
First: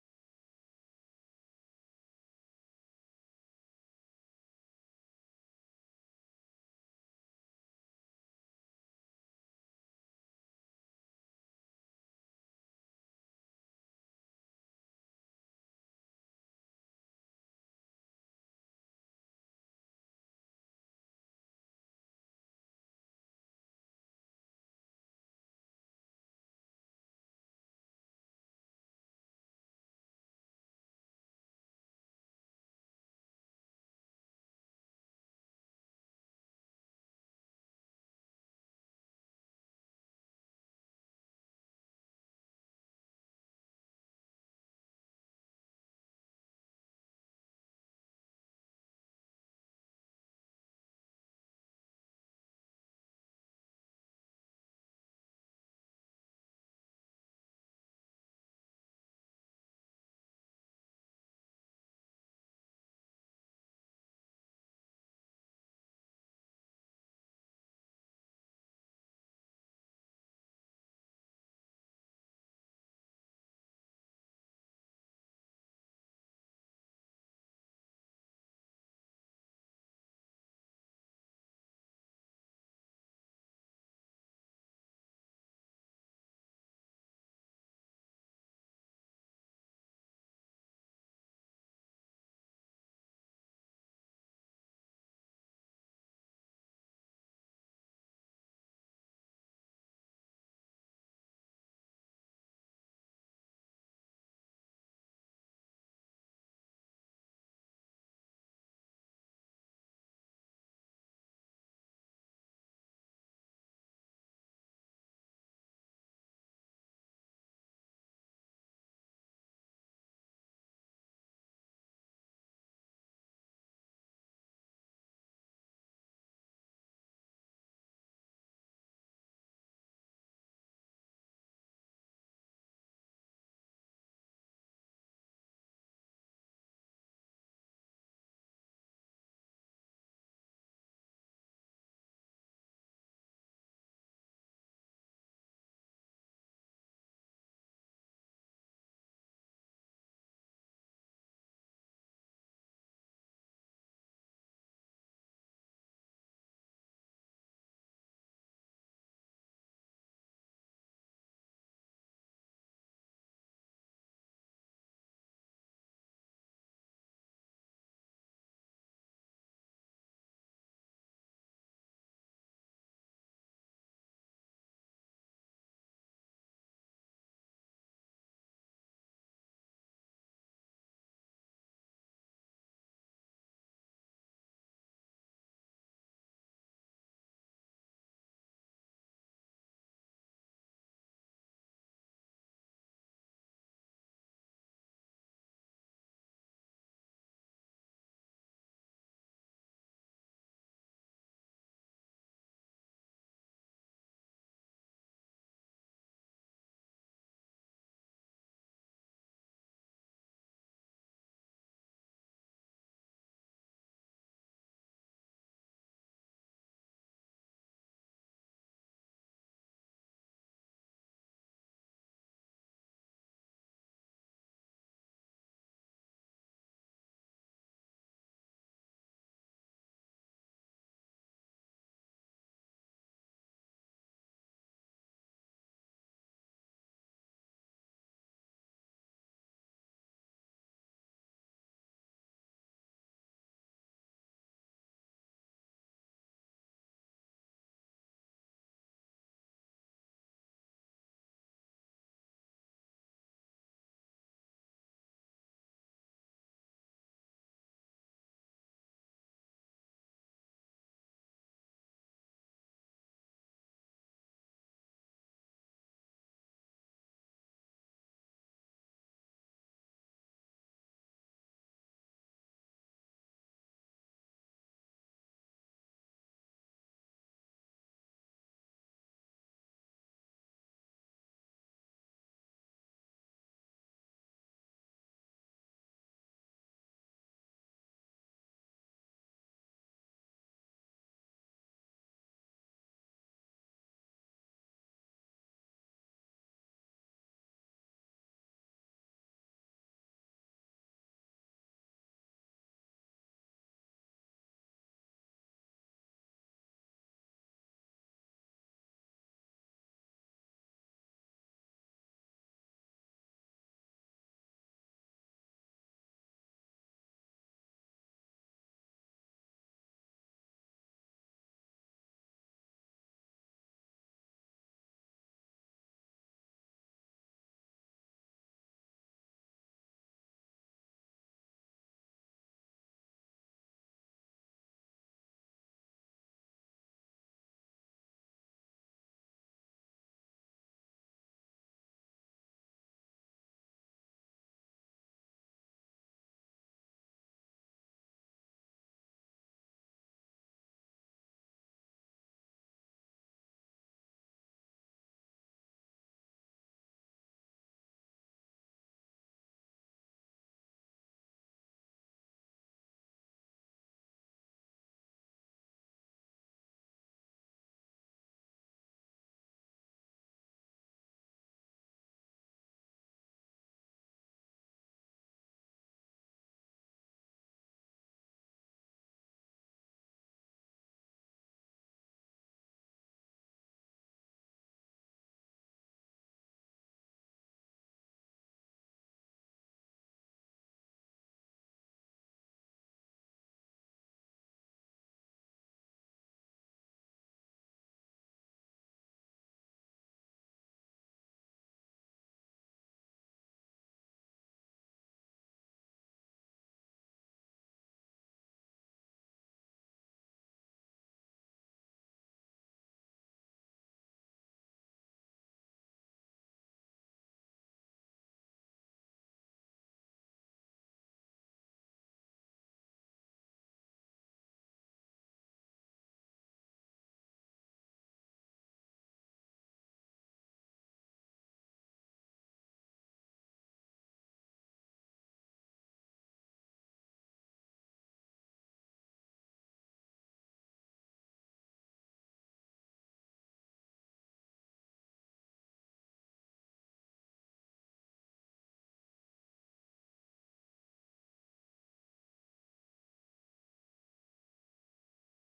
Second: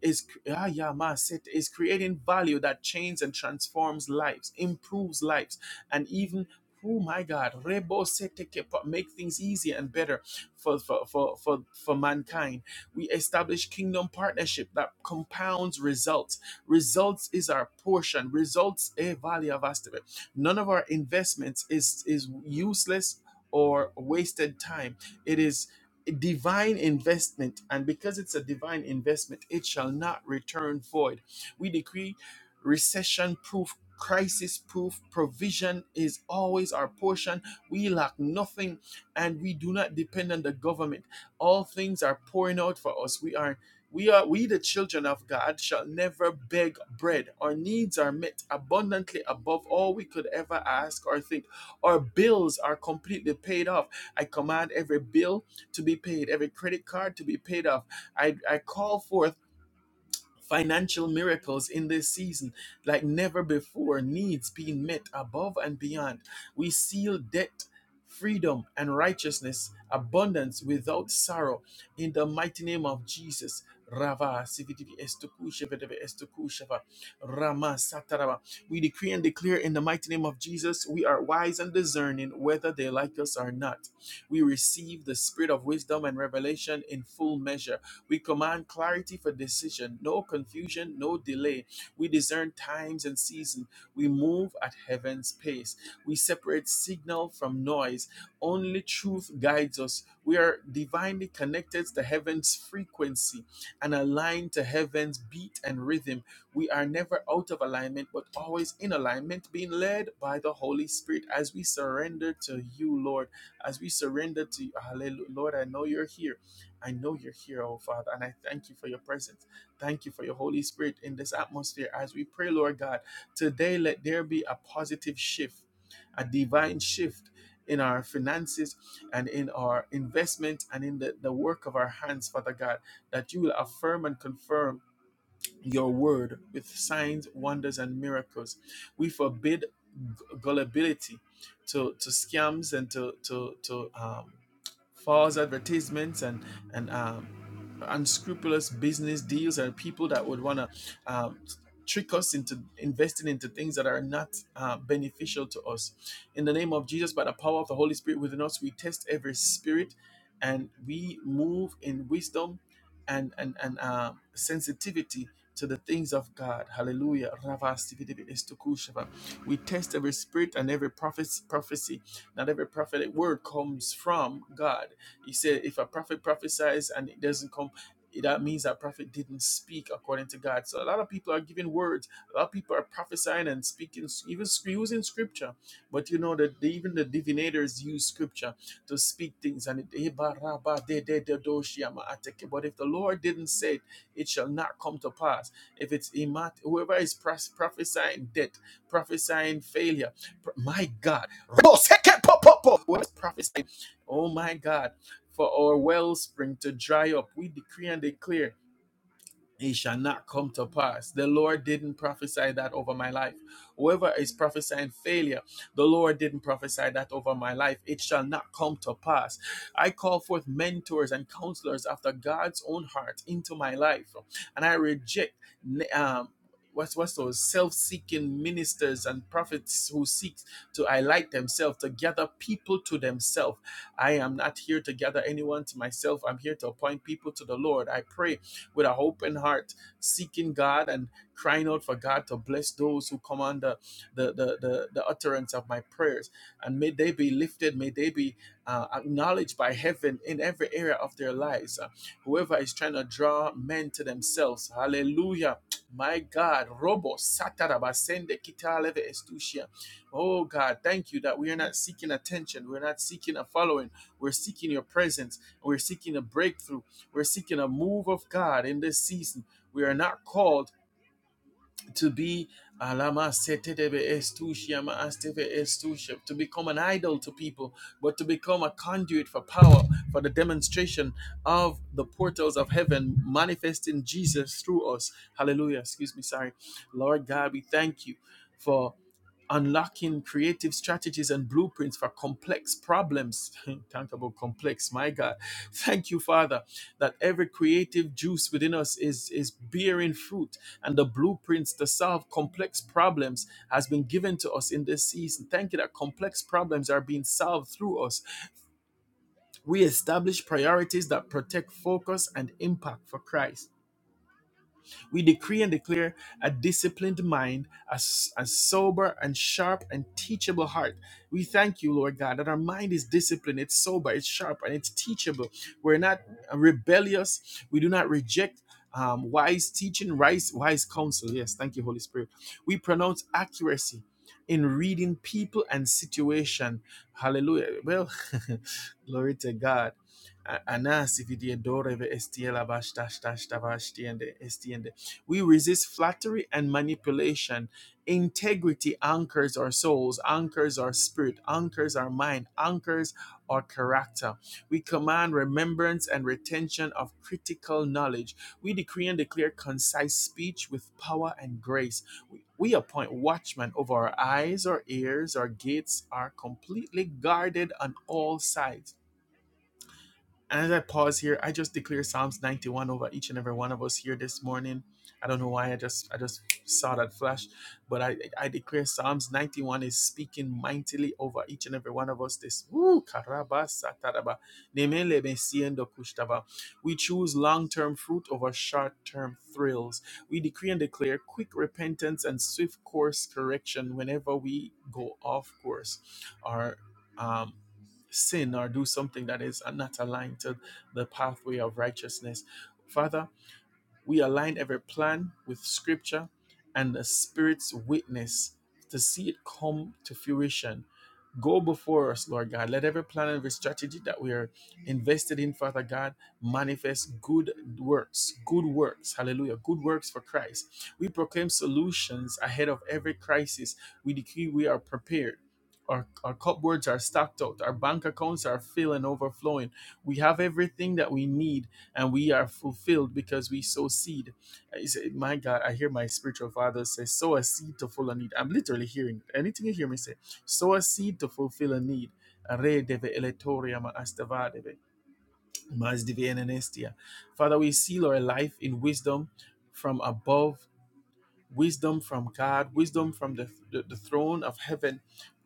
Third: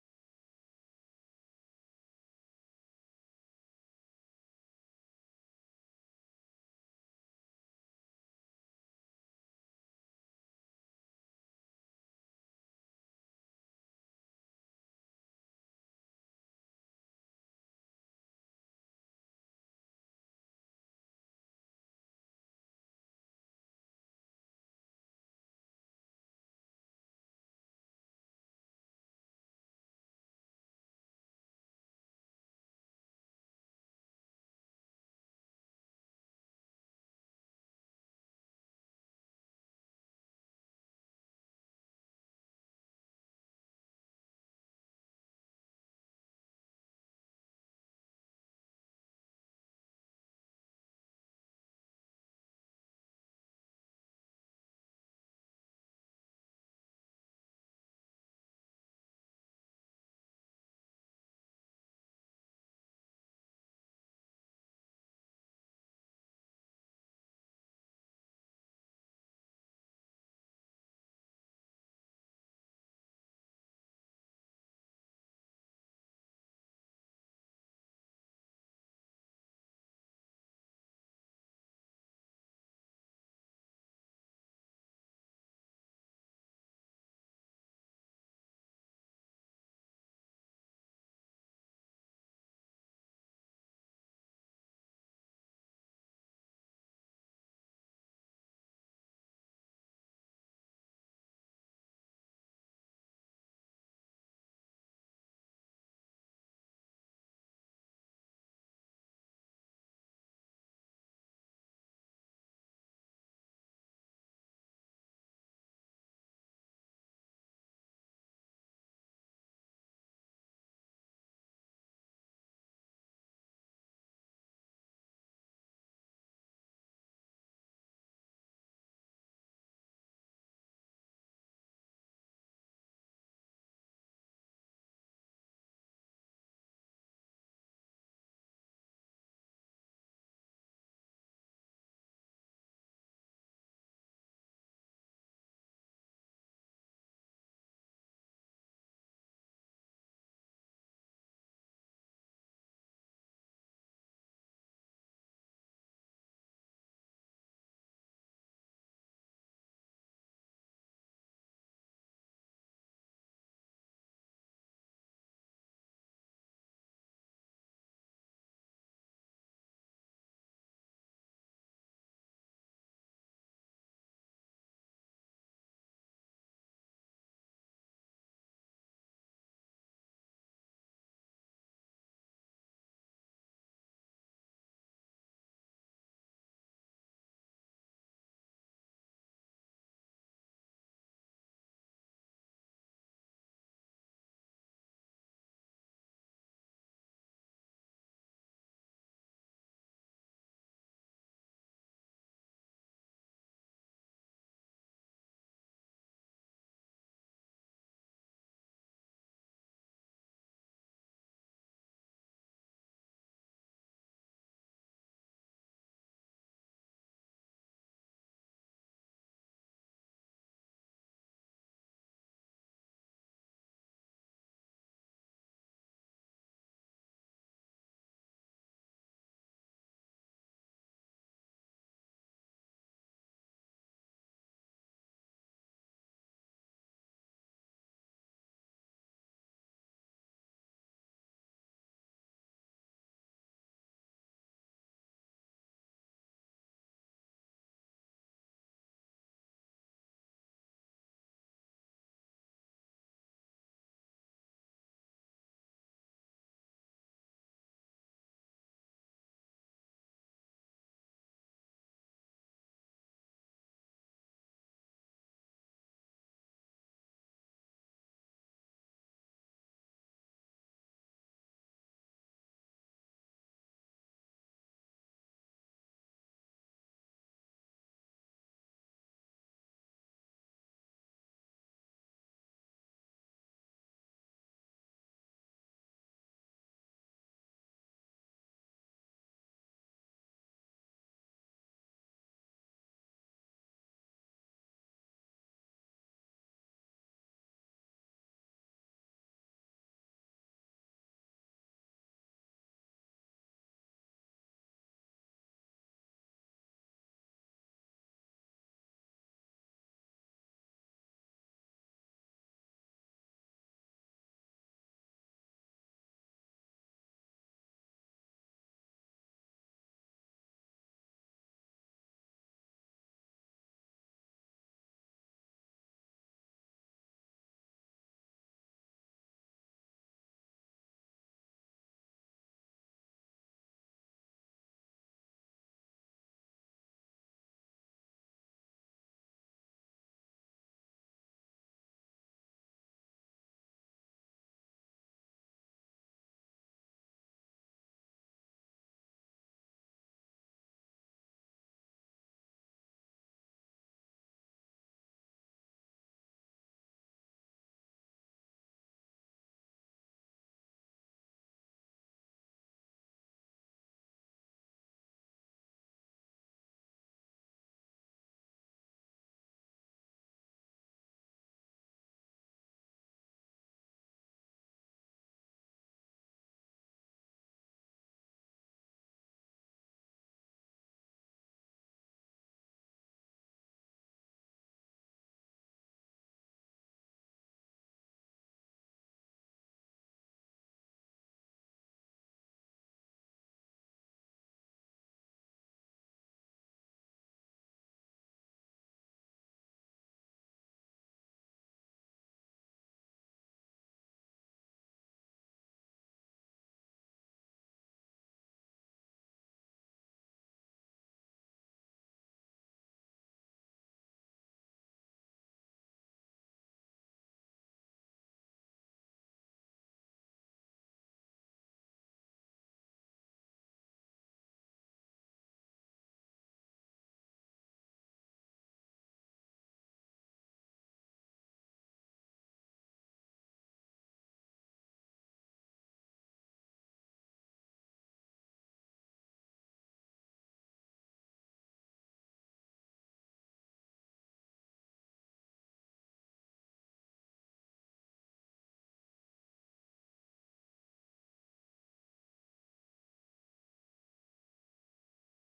S1: is ah, yeah, ma, set- is creating value that changes and transforms lives, improves lives, and even oh my God, rebo sete kepa- make things easier and better for for, for for for mankind. We establish kingdom partnership that compounds results. Results is our portion. Results eh, vale a value of us to it. None of our investments is is useless or wasted time. It is divine investment and because it's a divine investment it shall not return void we decree recession proof crisis proof provision is always our portion we lack nothing and we do not depend on the government all things are pouring out for us we are we are we the children of god shall never beg bread our needs are met abundantly above all we could ever ask or think our bills are completely paid off i command every bill to be paid, every credit card to be paid off. I, I call forth financial miracles in this season like never before, needs being met above and beyond. We seal debt, freedom, and righteousness, abundance without sorrow in the mighty name of Jesus. Rava sivididi estokusheva deve estokusheva, Rama satarava. We decree and declare in the mighty name of Jesus, we are wise and discerning whether they like us or not. We receive the spirit of wisdom and revelation in full measure we command clarity for decision, no confusion, no delay. We discern times and season. We move at heaven's pace. We separate signal from noise. Only truth guides us. We are divinely connected to heaven's frequency and aligned to heaven's beat and rhythm. We are never out of alignment, but always in alignment, being led by the Holy Spirit as we surrender to you, Lord. As we surrender to you, Hallelujah. Lord, I know you're here I know you're here, oh Father, and I thank you for your presence. Thank you for your Holy Spirit in this atmosphere as we pray, Lord God. Today, let there be a positive shift, a divine shift in our finances and in our investment and in the, the work of our hands, Father God, that you will affirm and confirm your word with signs, wonders, and miracles. We forbid gu- gullibility to, to scams and to, to, to um, false advertisements and, and um, unscrupulous business deals and people that would want to um, trick us into investing into things that are not uh, beneficial to us. In the name of Jesus, by the power of the Holy Spirit within us, we test every spirit and we move in wisdom and, and, and uh, sensitivity to the things of God. Hallelujah. We test every spirit and every prophecy. Not every prophetic word comes from God. He said, if a prophet prophesies and it doesn't come, that means that prophet didn't speak according to God. So a lot of people are giving words. A lot of people are prophesying and speaking, even using scripture. But you know that even the divinators use scripture to speak things. And it, but if the Lord didn't say it, it shall not come to pass. If it's immat, whoever is prophesying death, prophesying failure, my God, whoever's prophesying, oh my God, for our wellspring to dry up, we decree and declare it shall not come to pass. The Lord didn't prophesy that over my life. Whoever is prophesying failure, the Lord didn't prophesy that over my life. It shall not come to pass. I call forth mentors and counselors after God's own heart into my life, and I reject. Um, What's, what's those self-seeking ministers and prophets who seek to highlight themselves to gather people to themselves i am not here to gather anyone to myself i'm here to appoint people to the lord i pray with a open heart, seeking God and crying out for God to bless those who come under the, the, the, the utterance of my prayers. And may they be lifted, may they be uh, acknowledged by heaven in every area of their lives. Uh, whoever is trying to draw men to themselves, hallelujah. My God, Robo Satarabasende Kitaleve Estusia. Oh God, thank you that we are not seeking attention. We're not seeking a following. We're seeking your presence. We're seeking a breakthrough. We're seeking a move of God in this season. We are not called to be alama setedebe estushiyama asteve estushiyam, to become an idol to people, but to become a conduit for power, for the demonstration of the portals of heaven, manifesting Jesus through us. Hallelujah. Excuse me. Sorry. Lord God, we thank you for unlocking creative strategies and blueprints for complex problems. Talk about complex, my God. Thank you, Father, that every creative juice within us is, is bearing fruit, and the blueprints to solve complex problems has been given to us in this season. Thank you that complex problems are being solved through us. We establish priorities that protect focus and impact for Christ. We decree and declare a disciplined mind, a, s- a sober and sharp and teachable heart. We thank you, Lord God, that our mind is disciplined, it's sober, it's sharp, and it's teachable. We're not rebellious. We do not reject um, wise teaching, wise, wise counsel. Yes, thank you, Holy Spirit. We pronounce accuracy in reading people and situation. Hallelujah. Well, glory to God. A- Anas, if you did daughter, if it is still a bash, dash, dash, dash, dash, the end, we resist flattery and manipulation. Integrity anchors our souls, anchors our spirit, anchors our mind, anchors our character. We command remembrance and retention of critical knowledge. We decree and declare concise speech with power and grace. We, we appoint watchmen over our eyes, our ears, our gates are completely guarded on all sides. And as I pause here, I just declare Psalms 91 over each and every one of us here this morning. I don't know why I just I just saw that flash, but I I declare Psalms 91 is speaking mightily over each and every one of us this. Woo, karaba sataraba, nemele mesiendo kushtaba. We choose long-term fruit over short-term thrills. We decree and declare quick repentance and swift course correction whenever we go off course or um, sin or do something that is not aligned to the pathway of righteousness. Father, we align every plan with scripture and the Spirit's witness to see it come to fruition Go before us, Lord God. Let every plan and every strategy that we are invested in, Father God, manifest good works, good works. Hallelujah. Good works for Christ. We proclaim solutions ahead of every crisis. We decree we are prepared. Our, our cupboards are stocked out. Our bank accounts are filled and overflowing. We have everything that we need and we are fulfilled because we sow seed. I say, my God, I hear my spiritual father say, sow a seed to full on need. I'm literally hearing it. Anything you hear me say sow a seed to fulfill a need. Re deve eletoria ma astavadeve, mas diviene nestia. Father, we seal our life in wisdom from above wisdom from God, wisdom from the, the, the throne of heaven,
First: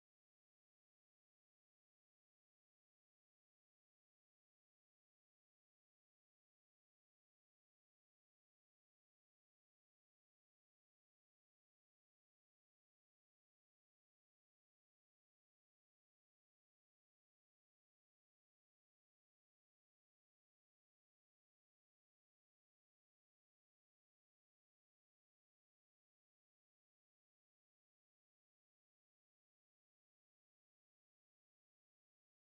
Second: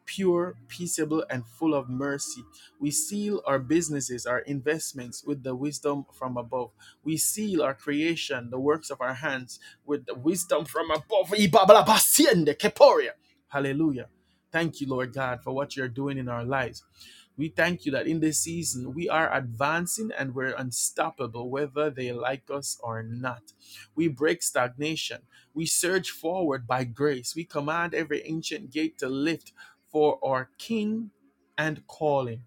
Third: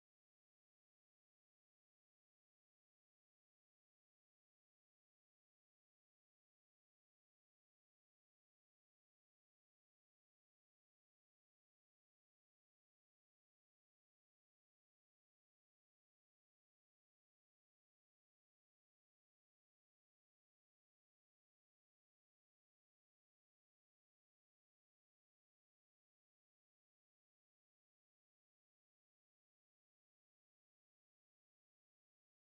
S1: pure, peaceable, and full of mercy. We seal our businesses, our investments with the wisdom from above. We seal our creation, the works of our hands, with the wisdom from above. Hallelujah. Thank you, Lord God, for what you're doing in our lives. We thank you that in this season we are advancing and we're unstoppable, whether they like us or not. We break stagnation. We surge forward by grace. We command every ancient gate to lift for our King and calling.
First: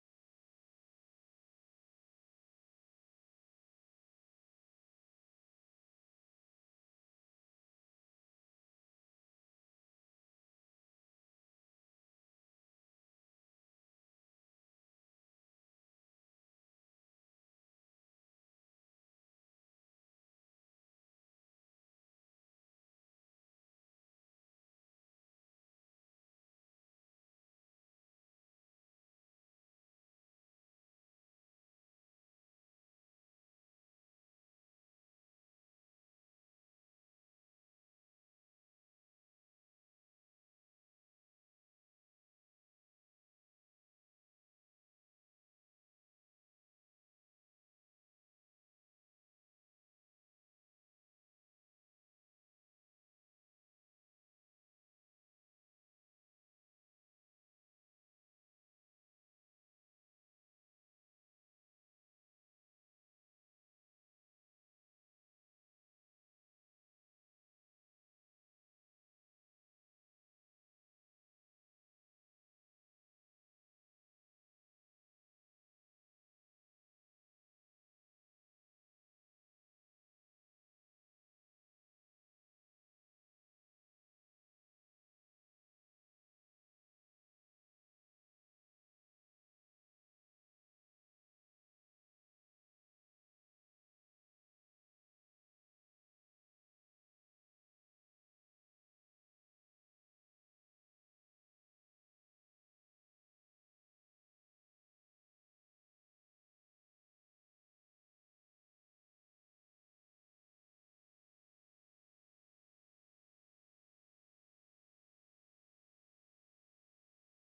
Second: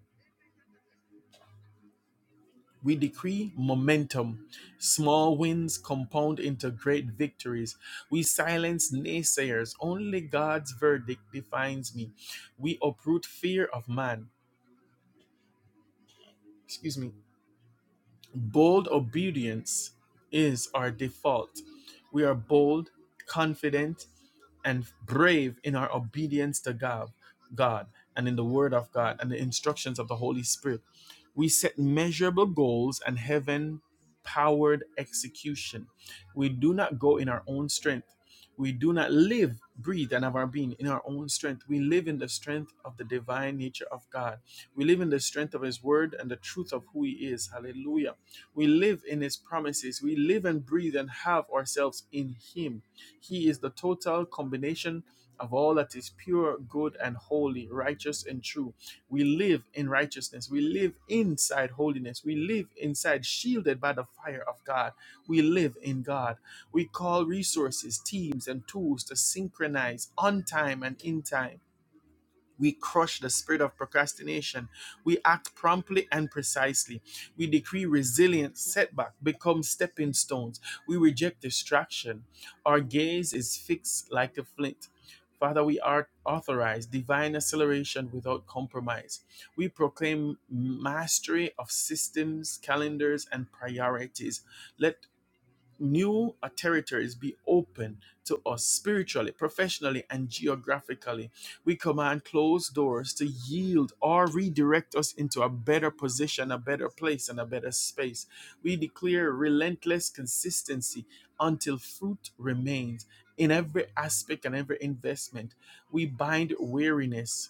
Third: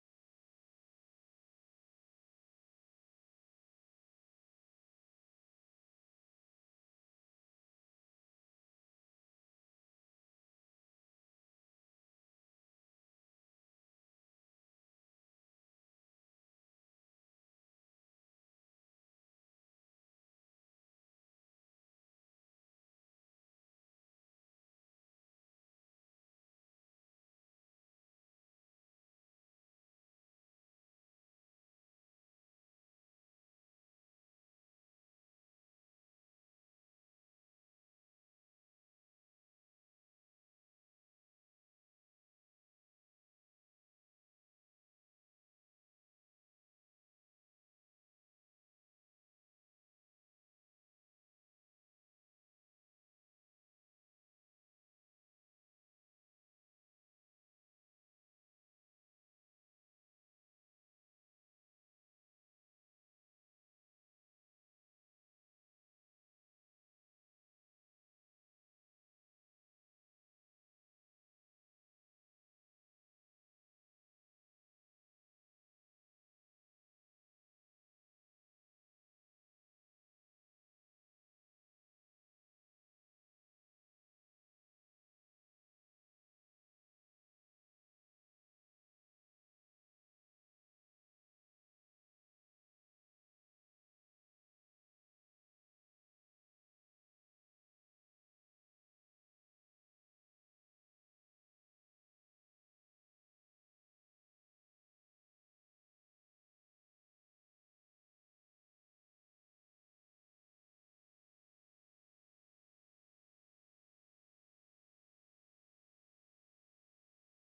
S1: We decree momentum. Small wins compound into great victories. We silence naysayers. Only God's verdict defines me. We uproot fear of man. Excuse me. Bold obedience is our default. We are bold, confident, and brave in our obedience to God, God and in the Word of God and the instructions of the Holy Spirit. We set measurable goals and heaven powered execution. We do not go in our own strength. We do not live, breathe, and have our being in our own strength. We live in the strength of the divine nature of God. We live in the strength of His word and the truth of who He is. Hallelujah. We live in His promises. We live and breathe and have ourselves in Him. He is the total combination of all that is pure, good, and holy, righteous, and true. We live in righteousness. We live inside holiness. We live inside, shielded by the fire of God. We live in God. We call resources, teams, and tools to synchronize on time and in time we crush the spirit of procrastination. We act promptly and precisely. We decree resilience, setback, become stepping stones. We reject distraction. Our gaze is fixed like a flint. Father, we are authorized divine acceleration without compromise. We proclaim mastery of systems, calendars, and priorities. Let new uh, territories be open to us spiritually, professionally, and geographically. We command closed doors to yield or redirect us into a better position, a better place, and a better space. We declare relentless consistency until fruit remains in every aspect and every investment. We bind weariness.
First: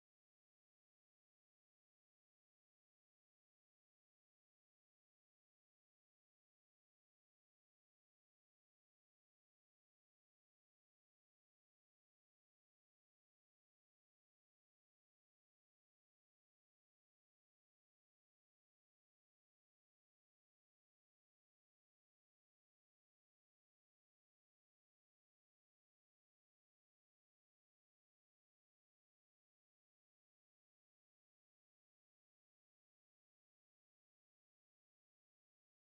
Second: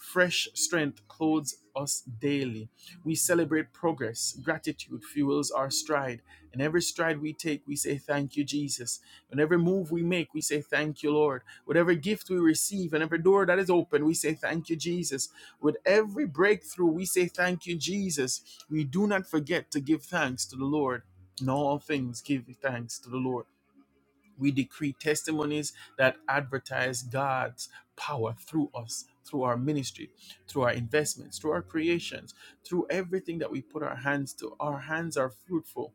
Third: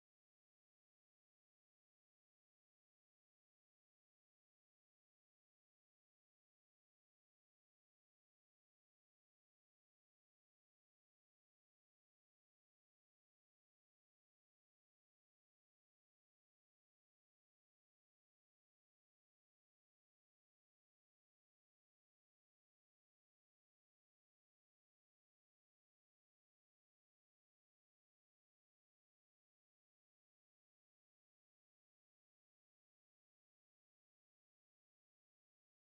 S1: Fresh strength clothes us daily. We celebrate progress. Gratitude fuels our stride in every stride we take, we say, Thank you, Jesus. In every move we make, we say, Thank you, Lord. With every gift we receive and every door that is open, we say, Thank you, Jesus. With every breakthrough, we say, Thank you, Jesus. We do not forget to give thanks to the Lord. In all things, give thanks to the Lord. We decree testimonies that advertise God's power through us, through our ministry, through our investments, through our creations, through everything that we put our hands to. Our hands are fruitful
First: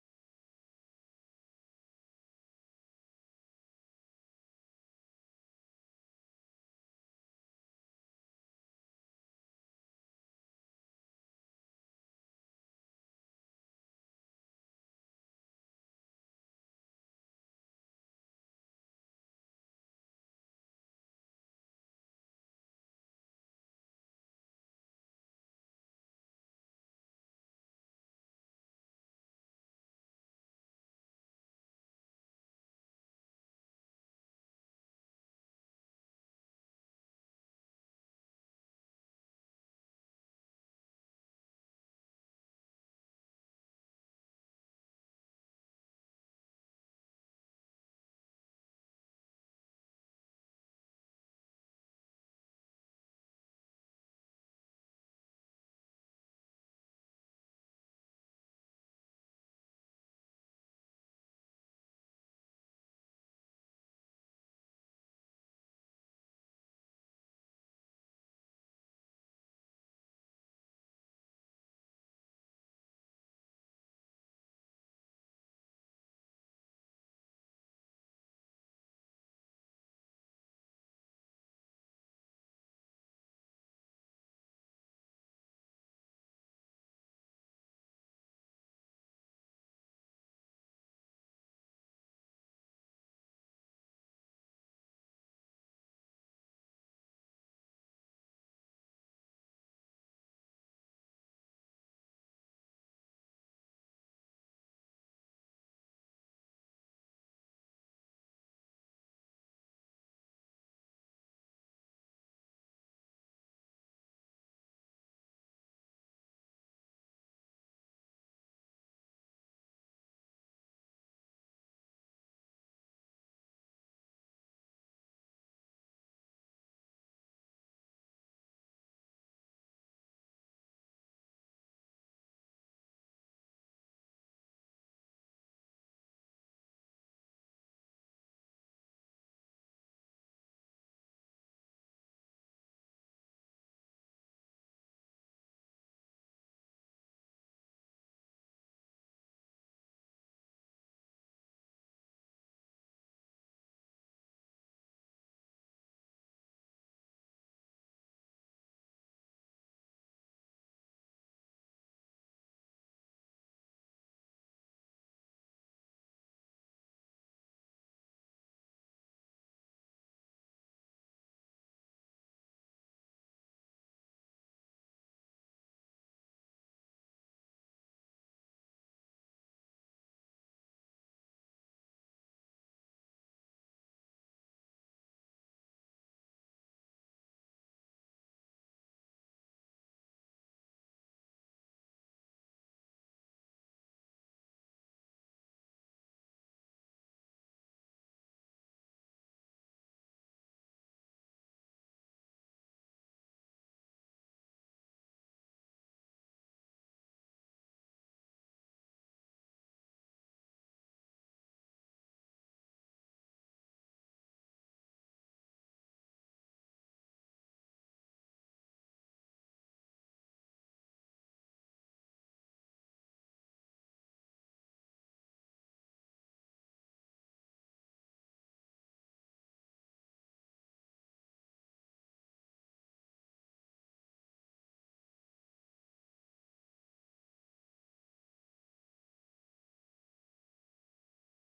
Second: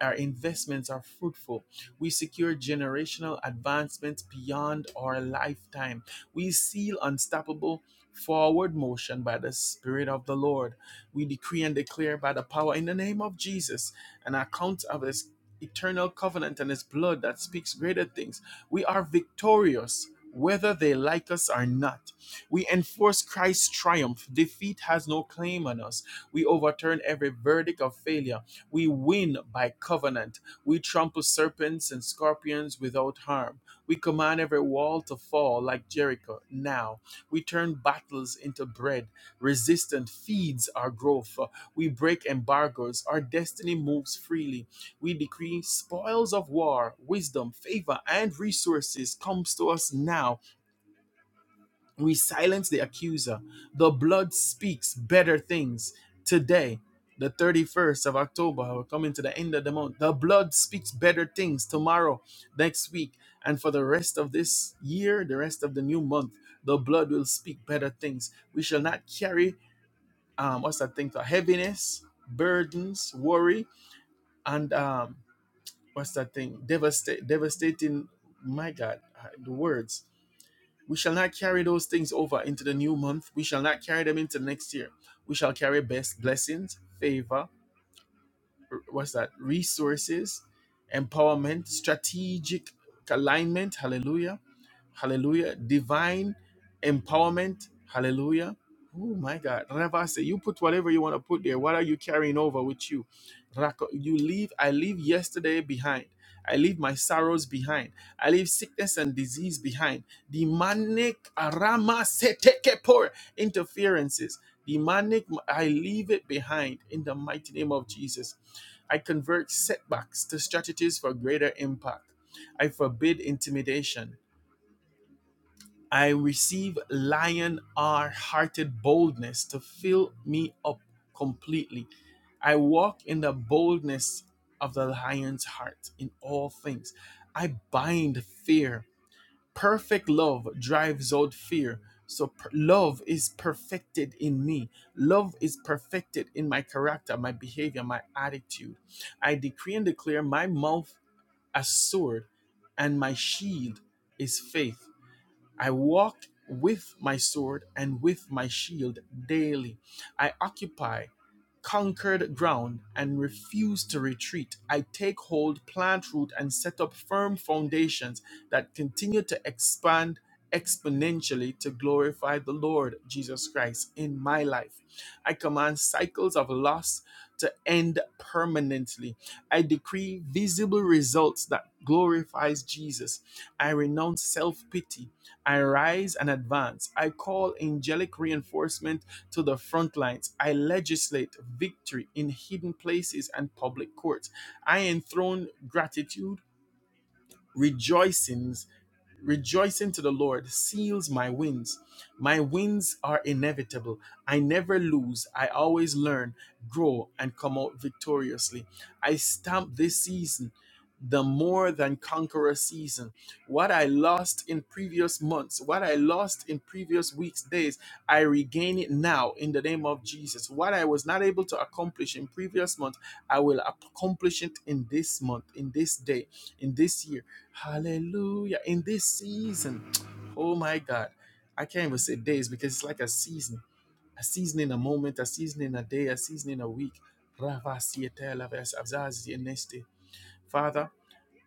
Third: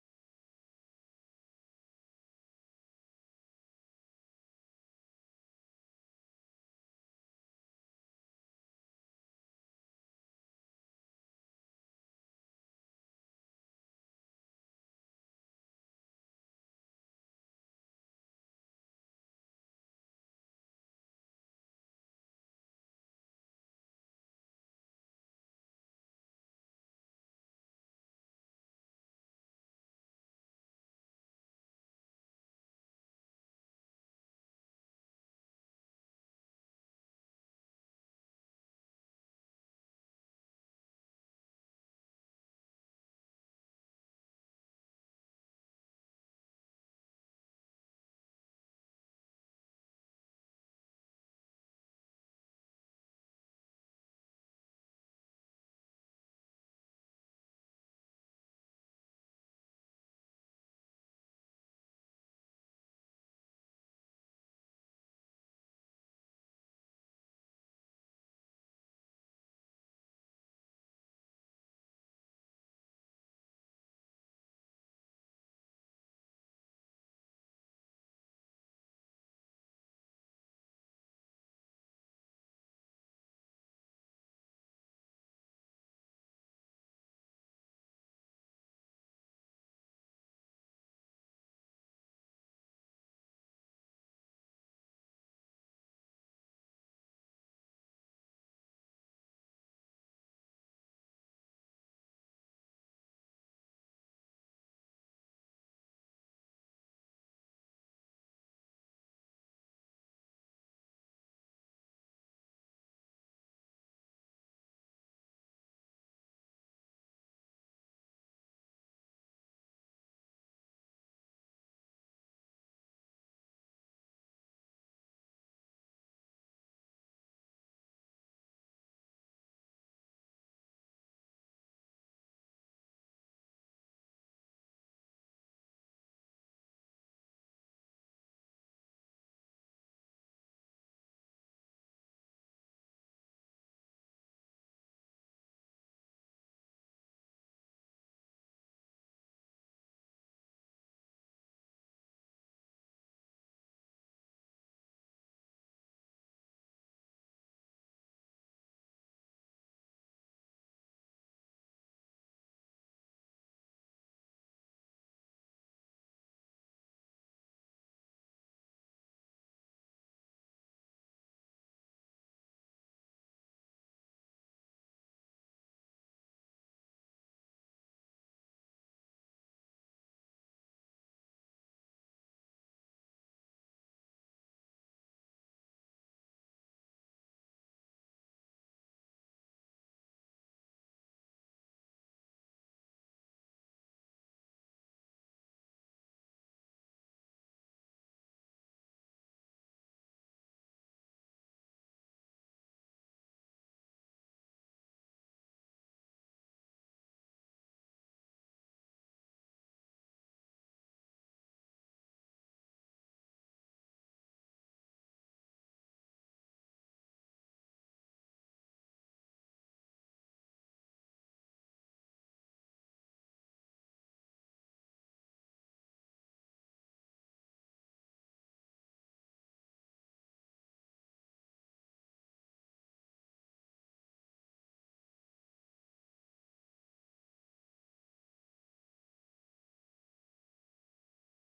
S1: our investments are fruitful. We secure generational advancements beyond our lifetime. We seal unstoppable forward motion by the Spirit of the Lord. We decree and declare by the power in the name of Jesus an account of His eternal covenant and His blood that speaks greater things. We are victorious. Whether they like us or not, we enforce Christ's triumph. Defeat has no claim on us. We overturn every verdict of failure we win by covenant. We trample serpents and scorpions without harm. We command every wall to fall like Jericho. Now we turn battles into bread. Resistance feeds our growth. We break embargoes. Our destiny moves freely. We decree spoils of war, wisdom, favor, and resources comes to us now we silence the accuser. The blood speaks better things today. The 31st of October, we're coming to the end of the month. The blood speaks better things tomorrow, next week, and for the rest of this year, the rest of the new month. The blood will speak better things. We shall not carry, um, what's that thing, called? heaviness, burdens, worry, and um, what's that thing, Devasta- devastating, my God, I- the words. We shall not carry those things over into the new month. We shall not carry them into next year. We shall carry best blessings, favor, r- what's that? Resources, empowerment, strategic alignment. Hallelujah Hallelujah. Divine empowerment. Hallelujah. Oh my God. Ravase, you put whatever you want to put there. What are you carrying over with you? Rako- You leave, I leave yesterday behind. I leave my sorrows behind. I leave sickness and disease behind. Demonic arama setekepor interferences. Demonic, I leave it behind in the mighty name of Jesus. I convert setbacks to strategies for greater impact. I forbid intimidation. I receive lion hearted boldness to fill me up completely. I walk in the boldness of the lion's heart in all things. I bind fear. Perfect love drives out fear. So per- love is perfected in me. Love is perfected in my character, my behavior, my attitude. I decree and declare my mouth a sword and my shield is faith. I walked with my sword and with my shield daily. I occupy conquered ground and refuse to retreat. I take hold, plant root, and set up firm foundations that continue to expand exponentially to glorify the Lord Jesus Christ in my life. I command cycles of loss to end permanently. I decree visible results that glorifies Jesus. I renounce self-pity I rise and advance. I call angelic reinforcement to the front lines. I legislate victory in hidden places and public courts. I enthrone gratitude, rejoicings Rejoicing to the Lord seals my wins. My wins are inevitable. I never lose. I always learn, grow, and come out victoriously. I stamp this season the more than conqueror season. What I lost in previous months, what I lost in previous weeks, days, I regain it now in the name of Jesus. What I was not able to accomplish in previous month, I will accomplish it in this month, in this day in this year. Hallelujah. In this season. Oh my God. I can't even say days because it's like a season. A season in a moment, a season in a day, a season in a week. Father,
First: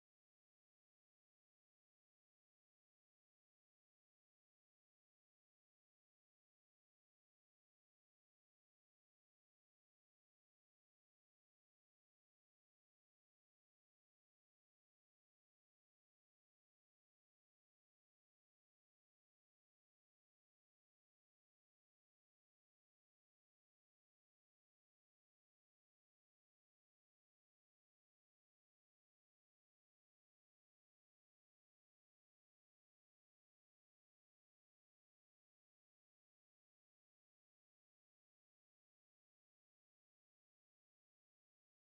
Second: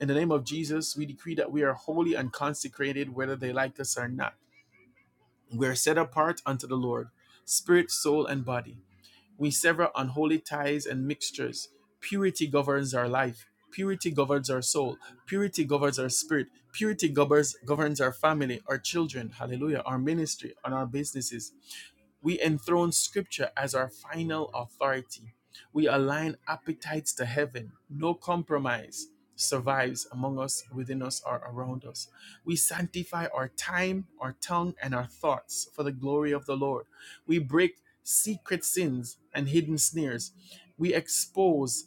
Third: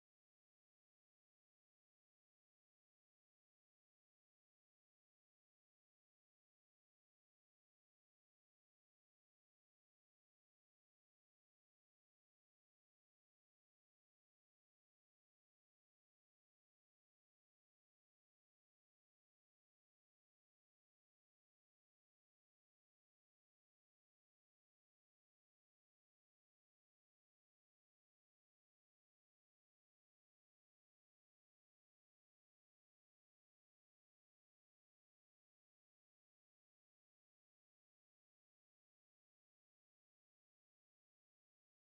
S1: in the name of Jesus, we decree that we are holy and consecrated whether they like us or not. We are set apart unto the Lord, spirit, soul, and body. We sever unholy ties and mixtures. Purity governs our life. Purity governs our soul. Purity governs our spirit. Purity governs, governs our family, our children, hallelujah, our ministry, and our businesses. We enthrone scripture as our final authority. We align appetites to heaven. No compromise survives among us, within us, or around us. We sanctify our time, our tongue, and our thoughts for the glory of the Lord. We break secret sins and hidden snares. We expose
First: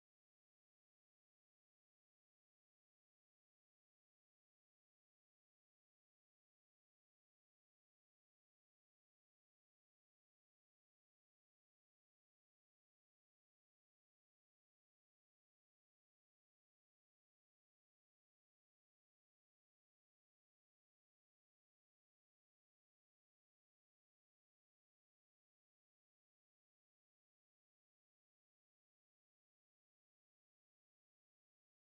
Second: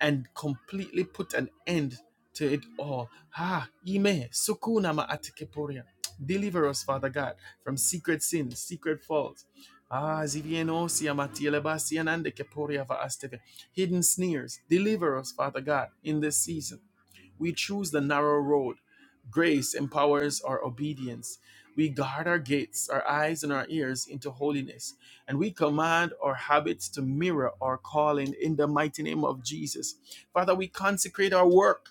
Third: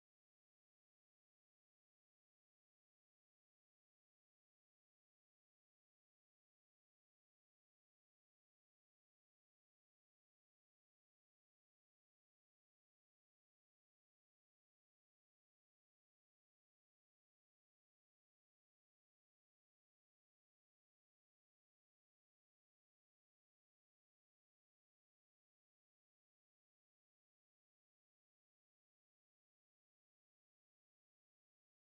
S1: and completely put an end to it all. Ha, ime, sukuna ma atikeporia. Deliver us, Father God, from secret sins, secret faults. Ah, zivienosia matielebasianande keporia va asteve. Hidden sneers. Deliver us, Father God, in this season. We choose the narrow road. Grace empowers our obedience. We guard our gates, our eyes, and our ears into holiness, and we command our habits to mirror our calling in the mighty name of Jesus. Father, we consecrate our work.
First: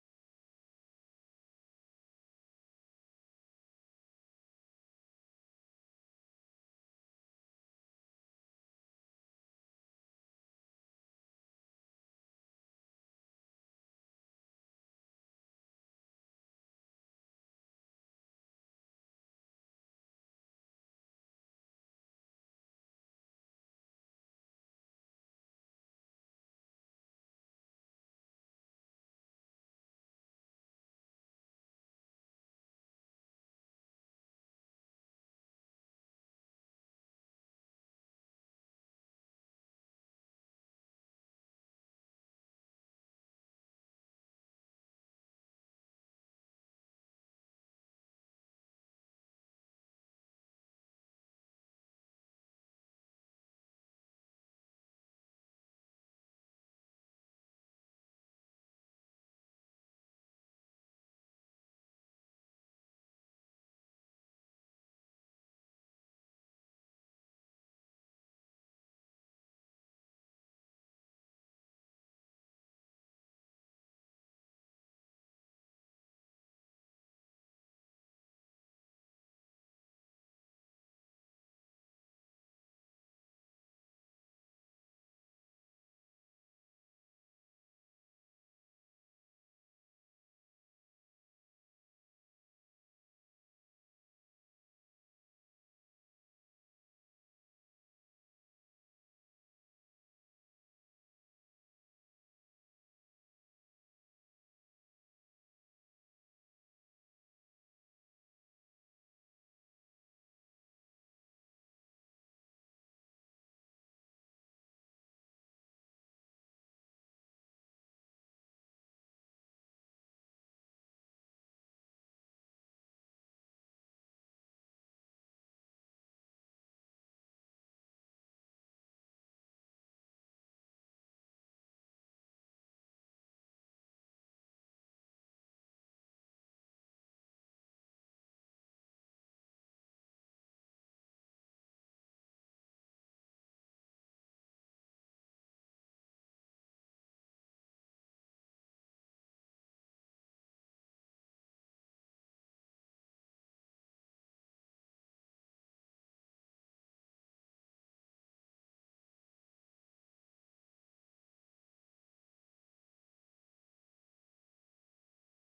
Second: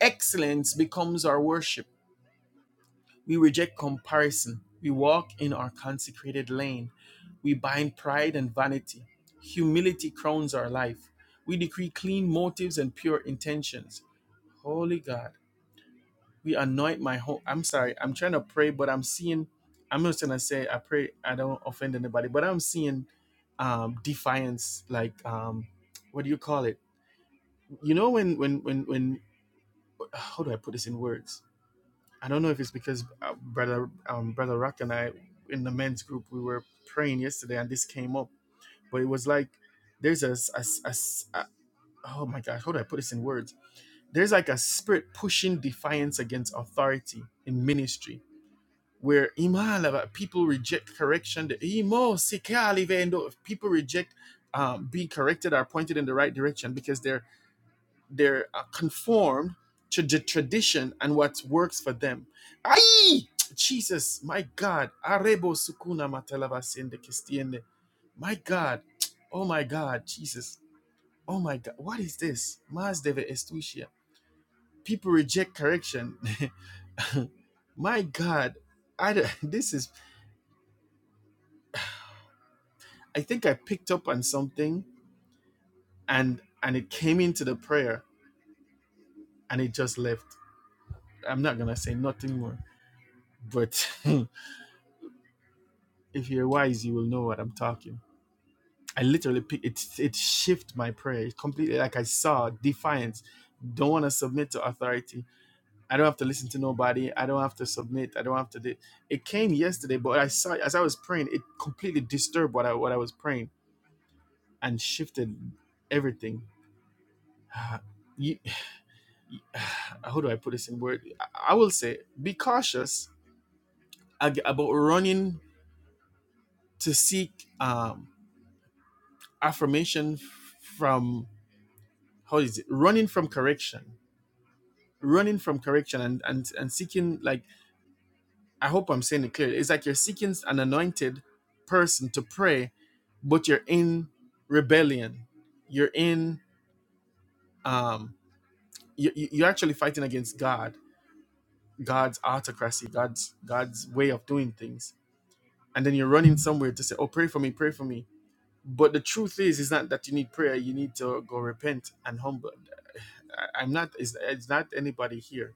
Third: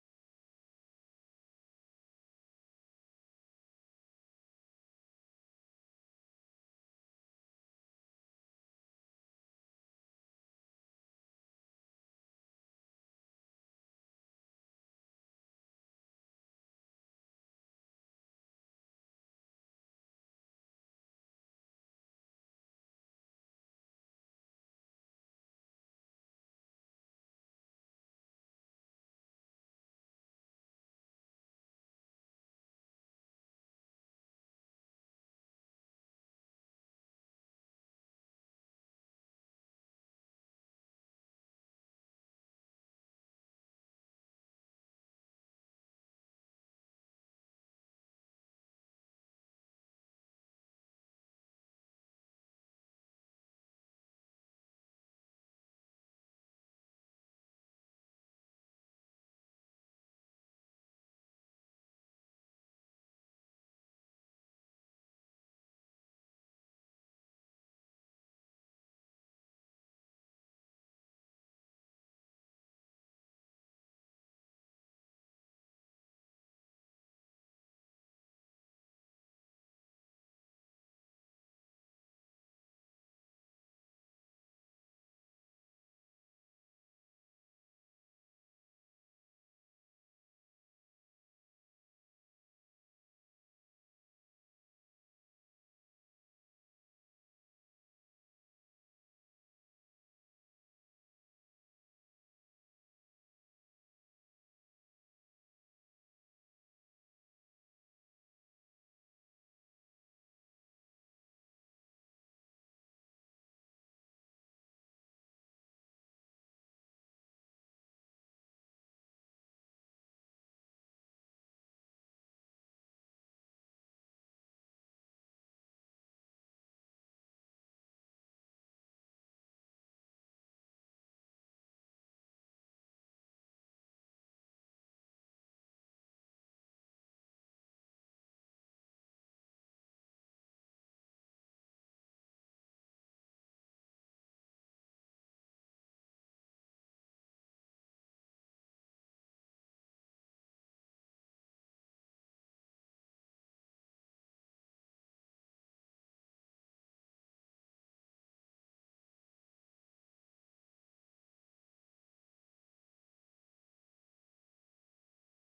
S1: Excellence becomes our worship. We reject comparison. We walk in our consecrated lane. We bind pride and vanity. Humility crowns our life. We decree clean motives and pure intentions. Holy God we anoint my home. I'm sorry, I'm trying to pray, but I'm seeing, I'm not trying to say, I pray I don't offend anybody, but I'm seeing um, defiance, like, um, what do you call it? You know, when, when, when, when, how do I put this in words? I don't know if it's because uh, brother, um, brother Rock and I in the men's group, we were praying yesterday and this came up, but it was like, there's a, s- a s- a s- a- oh my gosh, how do I put this in words? There's like a spirit pushing defiance against authority in ministry where people reject correction the imo sikali people reject um, being corrected or pointed in the right direction because they're they're uh, conformed to the tradition and what works for them Ay! jesus my god arebo sukuna matalaba sende kistiende my god oh my god jesus oh my god what is this mas deve estucia people reject correction my god I, this is I think I picked up on something and and it came into the prayer and it just left. I'm not gonna say nothing more, but if you're wise, you will know what I'm talking. I literally pick, it it shift my prayer completely. Like I saw defiance. Don't want to submit to authority. I don't have to listen to nobody. I don't have to submit. I don't have to. Do. It came yesterday, but I saw as I was praying, it completely disturbed what I what I was praying and shifted everything. You, how do I put this in word? I will say be cautious about running to seek um, affirmation from how is it? Running from correction, running from correction, and and and seeking like I hope I'm saying it clearly. It's like you're seeking an anointed person to pray, but you're in rebellion. You're in um, you- you're actually fighting against God, God's autocracy, God's God's way of doing things and then you're running somewhere to say, "Oh, pray for me, pray for me." But the truth is, it's not that you need prayer. You need to go repent and humble. I, I'm not. It's, it's not anybody here.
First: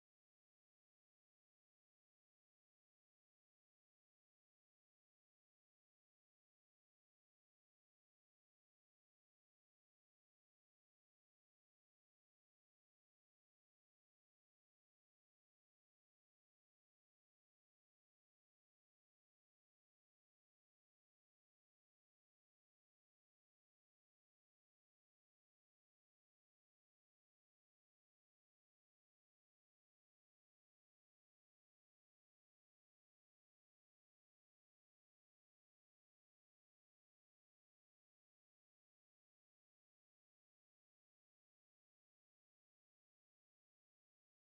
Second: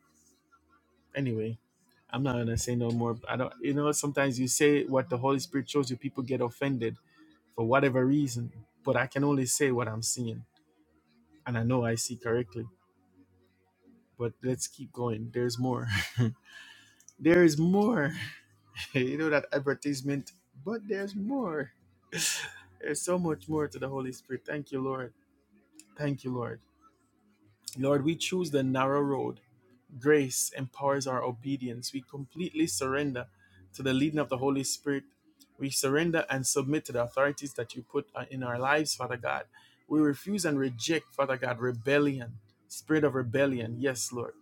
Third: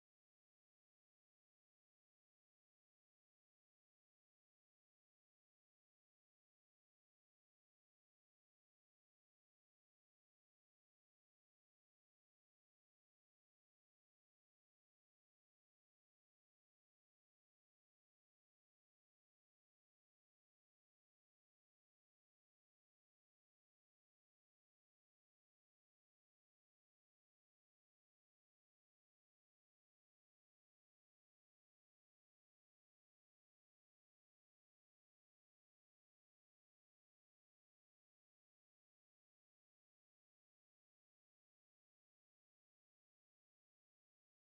S1: Anyway, I'm not gonna say no more. I don't. You know, sometimes you say what the Holy Spirit shows you. People get offended for whatever reason. But I can only say what I'm seeing, and I know I see correctly. But let's keep going. There's more. there is more. you know that advertisement. But there's more. There's so much more to the Holy Spirit. Thank you, Lord. Thank you, Lord. Lord, we choose the narrow road. Grace empowers our obedience. We completely surrender to the leading of the Holy Spirit. We surrender and submit to the authorities that you put uh, in our lives, Father God. We refuse and reject, Father God, rebellion, spirit of rebellion. Yes, Lord.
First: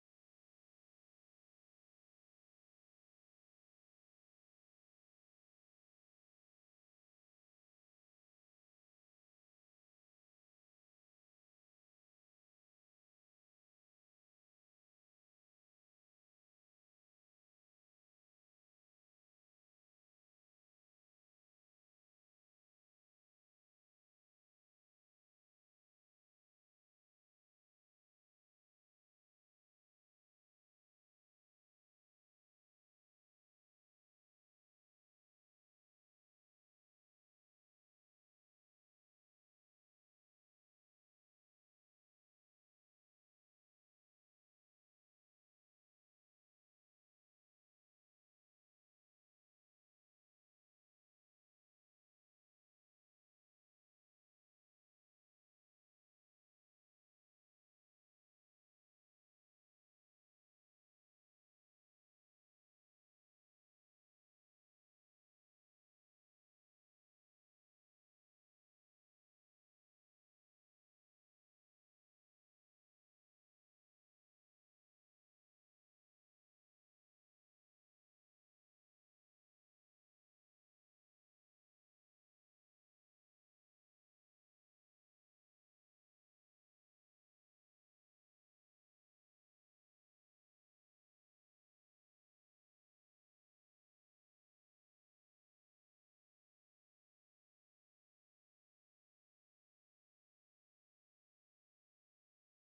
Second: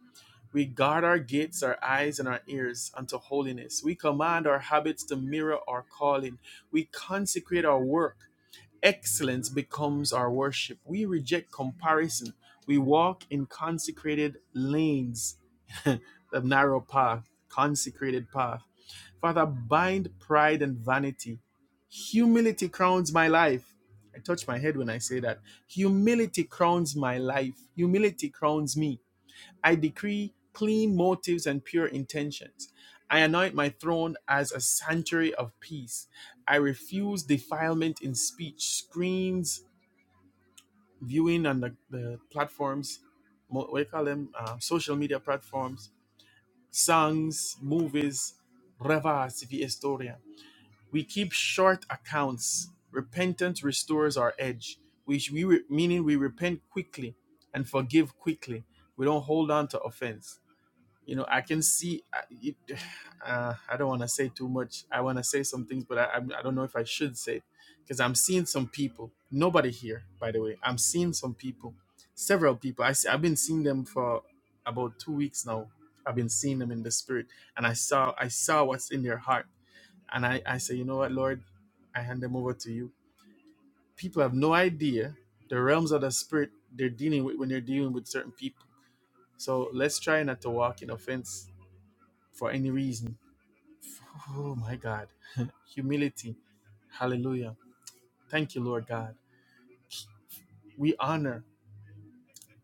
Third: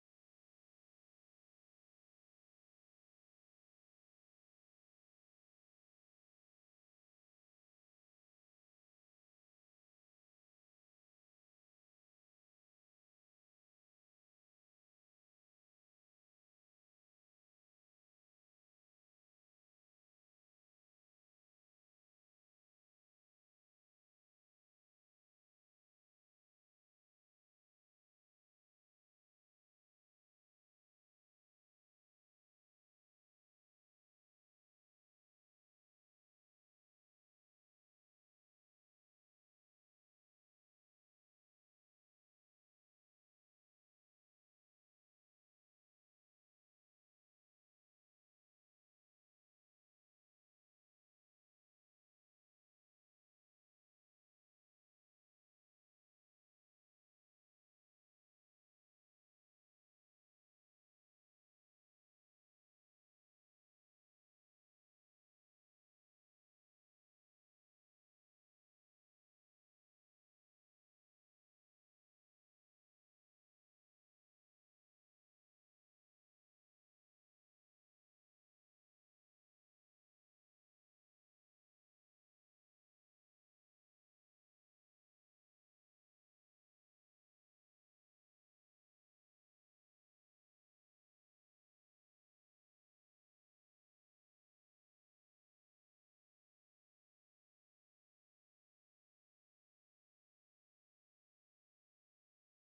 S1: We guard our gates, our eyes, and our ears unto holiness. We command our habits to mirror our calling. We consecrate our work Excellence becomes our worship. We reject comparison. We walk in consecrated lanes, the narrow path, consecrated path. Father, bind pride and vanity. Humility crowns my life. I touch my head when I say that. Humility crowns my life. Humility crowns me. I decree clean motives and pure intentions. I anoint my throne as a sanctuary of peace. I refuse defilement in speech, screens, viewing on the, the platforms, mo- what do you call them, uh, social media platforms, songs, movies, revas, vi historia. We keep short accounts. Repentance restores our edge, which we re- meaning we repent quickly and forgive quickly. We don't hold on to offense you know i can see I- it, uh, i don't want to say too much i want to say some things but I, I'm- I i do not know if i should say it because i'm seeing some people nobody here by the way i'm seeing some people several people I see, i've been seeing them for about two weeks now i've been seeing them in the spirit and i saw i saw what's in their heart and i i say you know what lord i hand them over to you people have no idea the realms of the spirit they're dealing with when they're dealing with certain people so let's try not to walk in offense for any reason. Oh my God. Humility. Hallelujah. Thank you, Lord God. We honor